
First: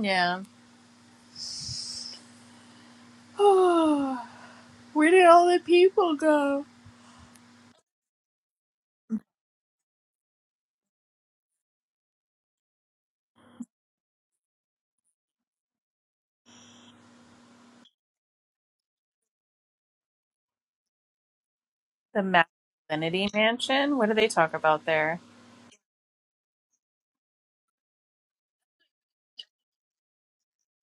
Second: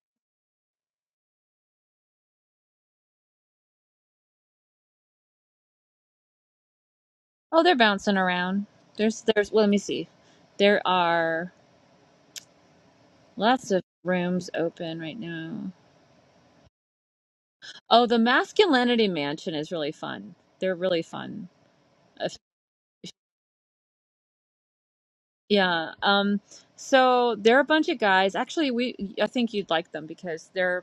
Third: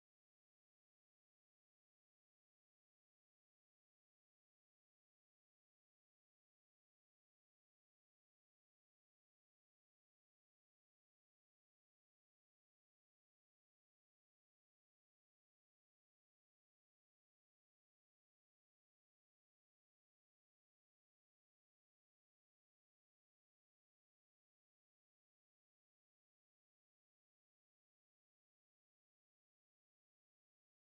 Speaker 2: Yeah. Oh, Where did all the people go?
Speaker 1: oh they're bouncing around there's there's well, let me see there are lots of rooms open right now oh the masculinity mansion is really fun they're really fun If-
Speaker 2: The Masculinity Mansion? What do they talk about there?
Speaker 1: yeah um so they're a bunch of guys actually we i think you'd like them because they're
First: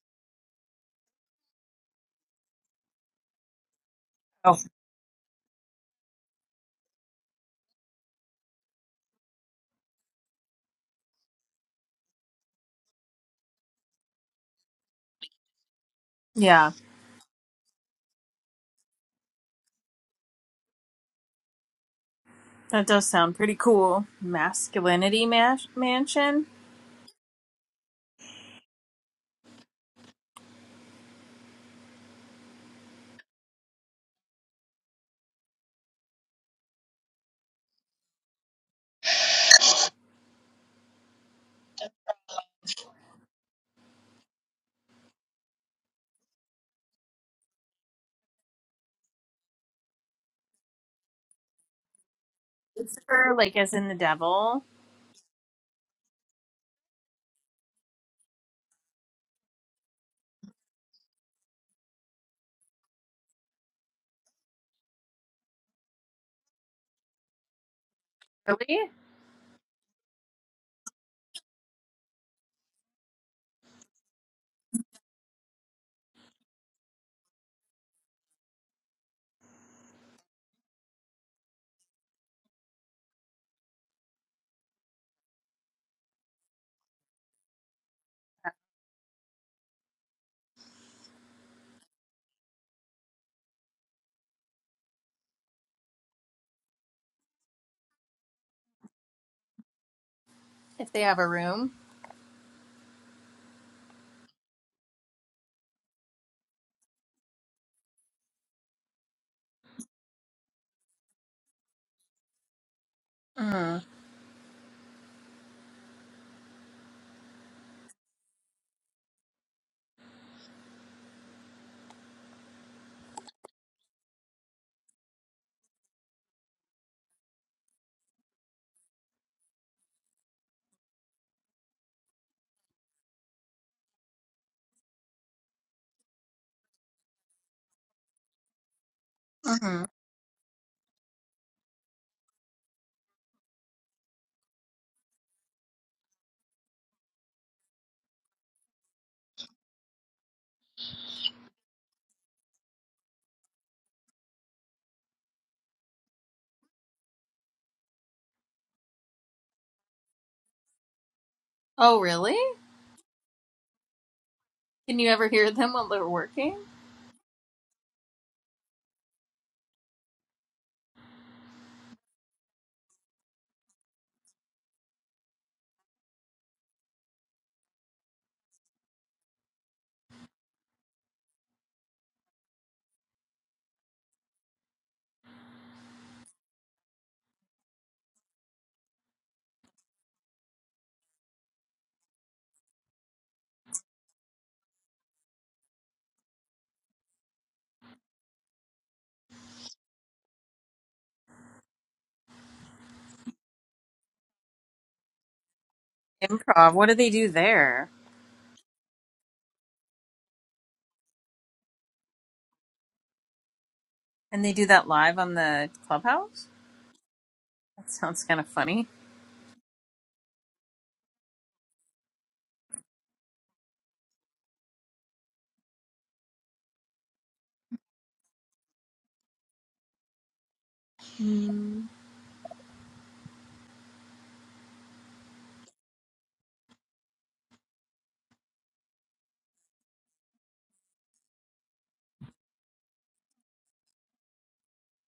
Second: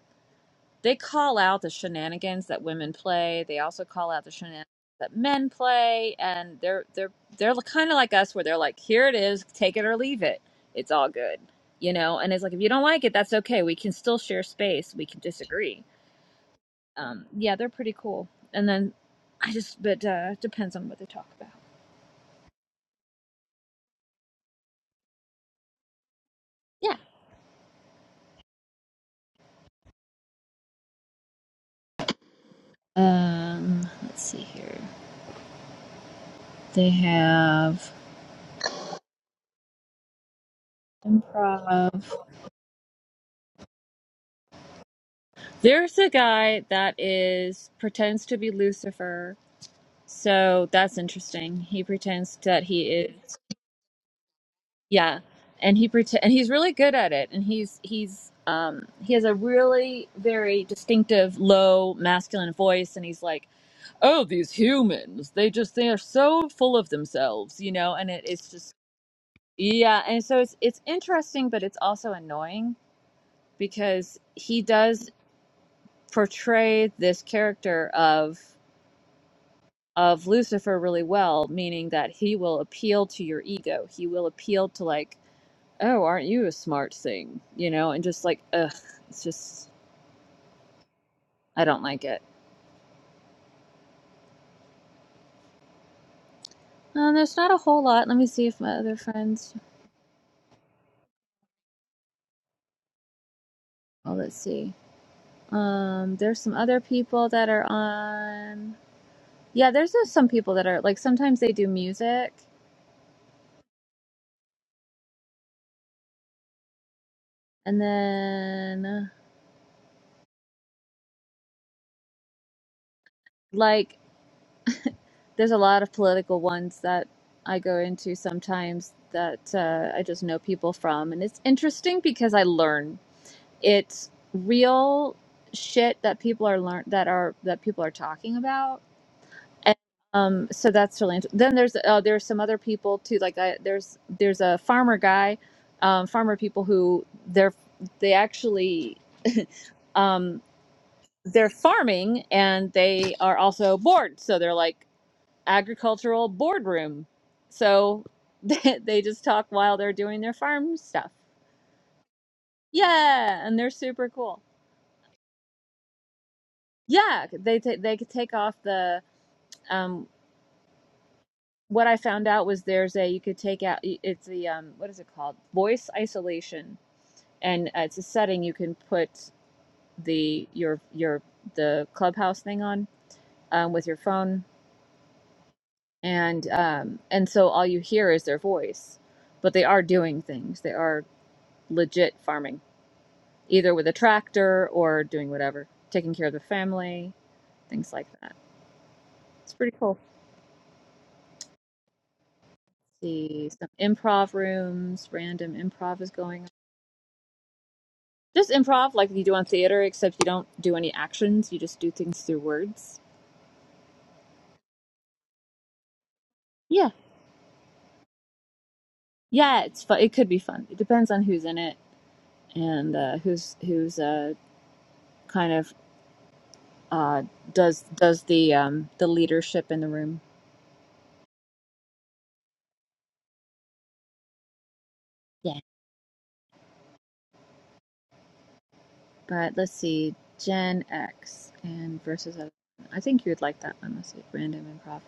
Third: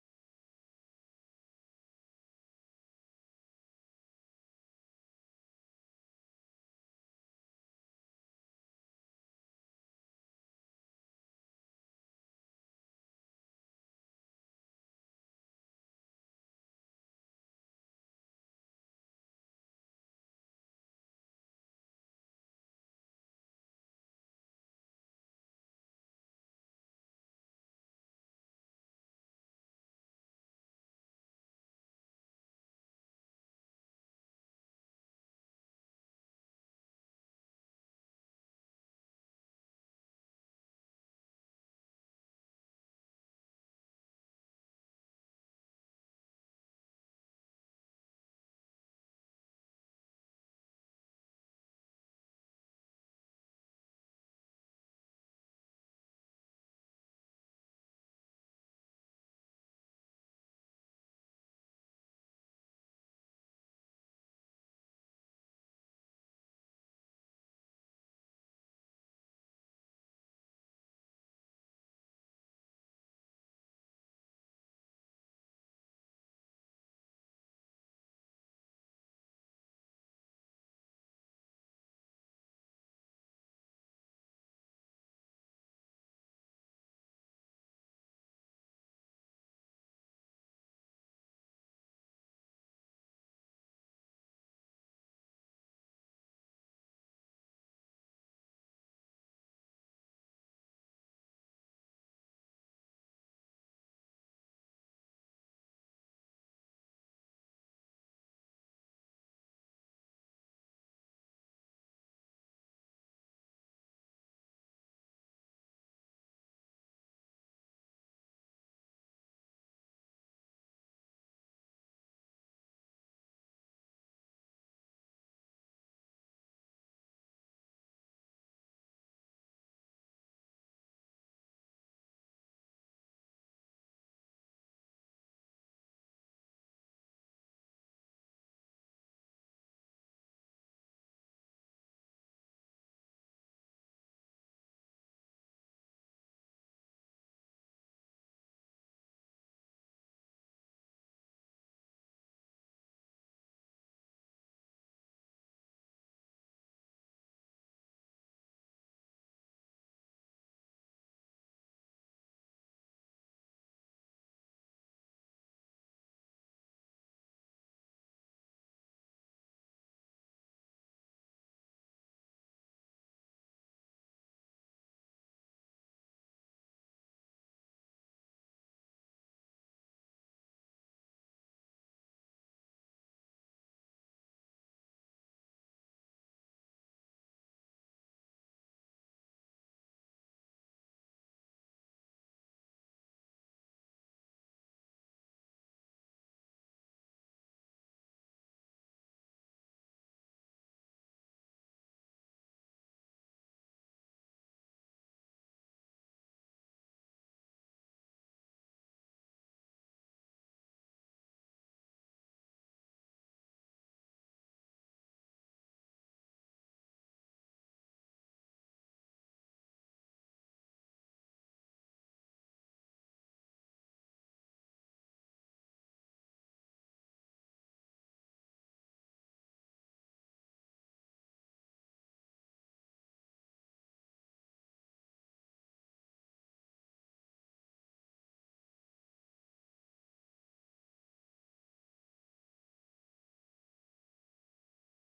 Speaker 1: they call out the shenanigans that women play. They also call out the
Speaker 2: Oh.
Speaker 1: shenanigans that men play, and they're they're they're kind of like us, where they're like, "Here it is, take it or leave it. It's all good," you know. And it's like, if you don't like it, that's okay. We can still share space. We can disagree. Um, yeah, they're pretty cool. And then I just, but uh, depends on what they talk about.
Speaker 2: That does sound pretty cool. Masculinity mas- mansion?
Speaker 1: Yeah. Um, let's see here. They have improv. There's a guy that is pretends to be Lucifer So that's interesting. He pretends that he
Speaker 2: Lucifer,
Speaker 1: is,
Speaker 2: like as in the devil?
Speaker 1: yeah, and he pretend and he's really good at it. And he's he's um he has a really very distinctive low masculine voice, and he's like, "Oh, these humans, they just they are so full of themselves, you know." And it, it's just
Speaker 2: Really?
Speaker 1: yeah, and so it's it's interesting, but it's also annoying because he does portray this character of. of Lucifer really well, meaning that he will appeal to your ego. He will appeal to like, oh, aren't you a smart thing? You know, and just like, ugh, it's just I don't like it. Um, there's not a whole lot. Let me see if my other friends.
Speaker 2: If they have a room?
Speaker 1: Oh, let's see. Um, there's some other people that are on. Yeah, there's just some people that are like sometimes they do music,
Speaker 2: Mm.
Speaker 1: and then like there's a lot of political ones that I go into sometimes that uh, I just know people from, and it's interesting because I learn it's real shit that people are learn that are that people are talking about. And,
Speaker 2: hmm
Speaker 1: um, so that's really interesting. then there's uh, there's some other people too like I, there's there's a farmer guy, um, farmer people who they're they actually um, they're farming and they are also bored. So they're like, agricultural boardroom. So they, they just talk while they're doing their farm stuff.
Speaker 2: Oh, really?
Speaker 1: Yeah, and they're super cool.
Speaker 2: Can you ever hear them while they're working?
Speaker 1: Yeah, they ta they could take off the um what I found out was there's a you could take out it's the um what is it called? Voice isolation. And uh, it's a setting you can put the your your the clubhouse thing on um, with your phone and um and so all you hear is their voice. But they are doing things. They are legit farming either with a tractor or doing whatever, taking care of the family, things like that. It's pretty cool. See some improv rooms, random improv is going on.
Speaker 2: Improv. What do they do there?
Speaker 1: Just improv like you do on theater, except you don't do any actions. You just do things through words.
Speaker 2: And they do that live on the clubhouse?
Speaker 1: Yeah,
Speaker 2: That sounds kind of funny.
Speaker 1: yeah, it's fun. It could be fun. It depends on who's in it and uh, who's who's uh, kind of uh, does does the um, the leadership in the room.
Speaker 2: Mm.
Speaker 1: Yeah. But let's see, Gen X and versus other. I think you would like that one. Let's see, random improv.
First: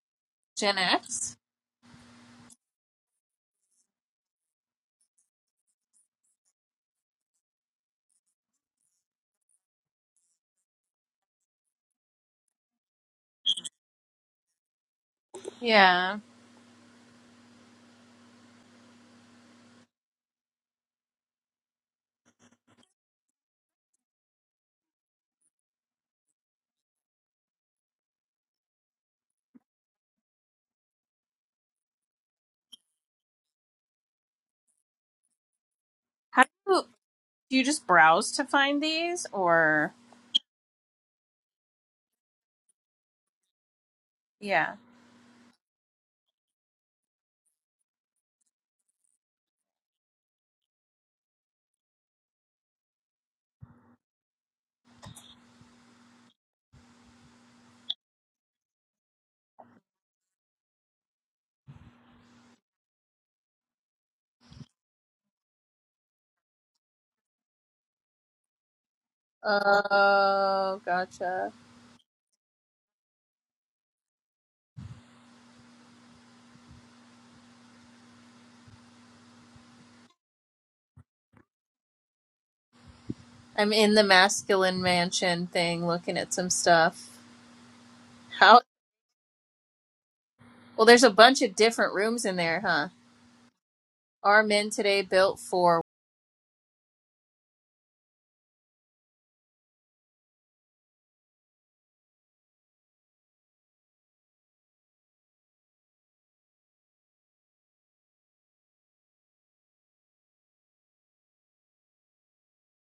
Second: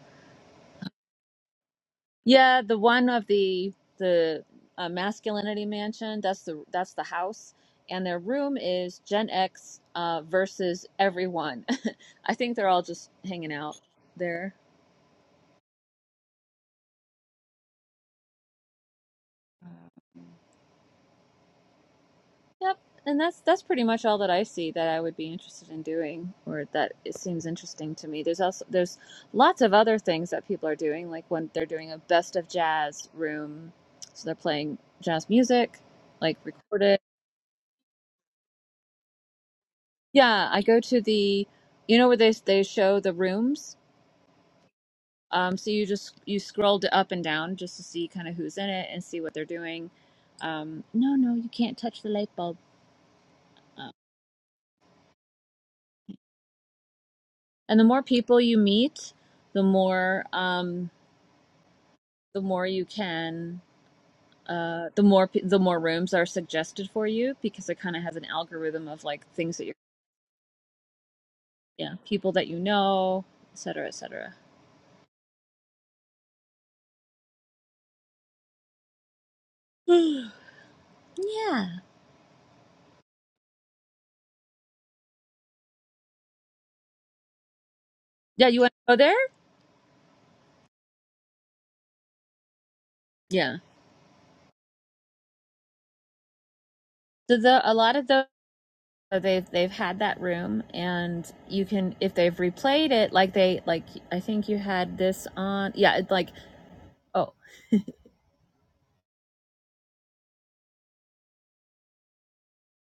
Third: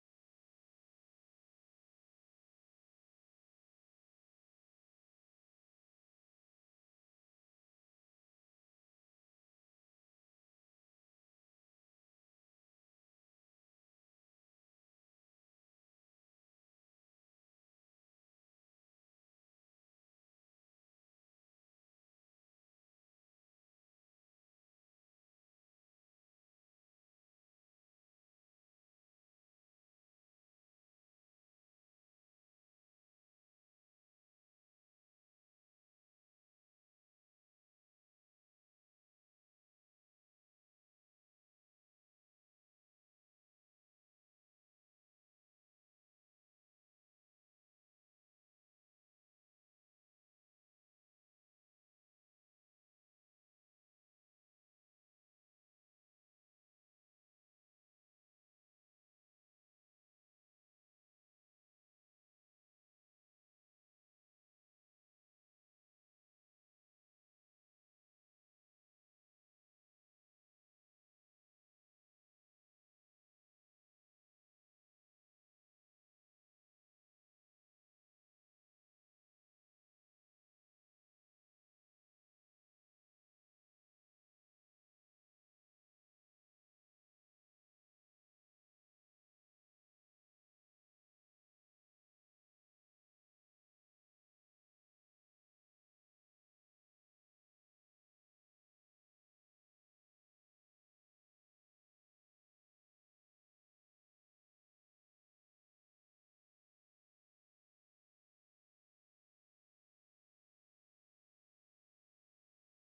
Speaker 2: Gen X?
Speaker 1: Yeah, the one of the the uh, masculinity mansion. That's the that's the house, and their room is Gen X uh, versus everyone. I think they're all just hanging out there.
Speaker 2: Yeah.
Speaker 1: Um, Yep, and that's that's pretty much all that I see that I would be interested in doing, or that it seems interesting to me. There's also there's lots of other things that people are doing, like when they're doing a best of jazz room, so they're playing jazz music, like
Speaker 2: How do you,
Speaker 1: recorded.
Speaker 2: do you just browse to find these or?
Speaker 1: Yeah, I go to the, you know where they they show the rooms.
Speaker 2: Yeah.
Speaker 1: Um, so you just you scroll d- up and down just to see kind of who's in it and see what they're doing. Um, no, no, you can't touch the light bulb. Uh, and the more people you meet, the more. Um, the more you can uh the more pe- the more rooms are suggested for you because it kind of has an algorithm of like things that you're
Speaker 2: Oh, gotcha.
Speaker 1: yeah people that you know et cetera et cetera yeah
Speaker 2: I'm in the masculine mansion thing looking at some stuff.
Speaker 1: yeah you
Speaker 2: How
Speaker 1: want to go there
Speaker 2: well there's a bunch of different rooms in there, huh?
Speaker 1: yeah
Speaker 2: Are men today built for
Speaker 1: so the a lot of those so they've they've had that room and you can if they've replayed it like they like i think you had this on yeah it's like oh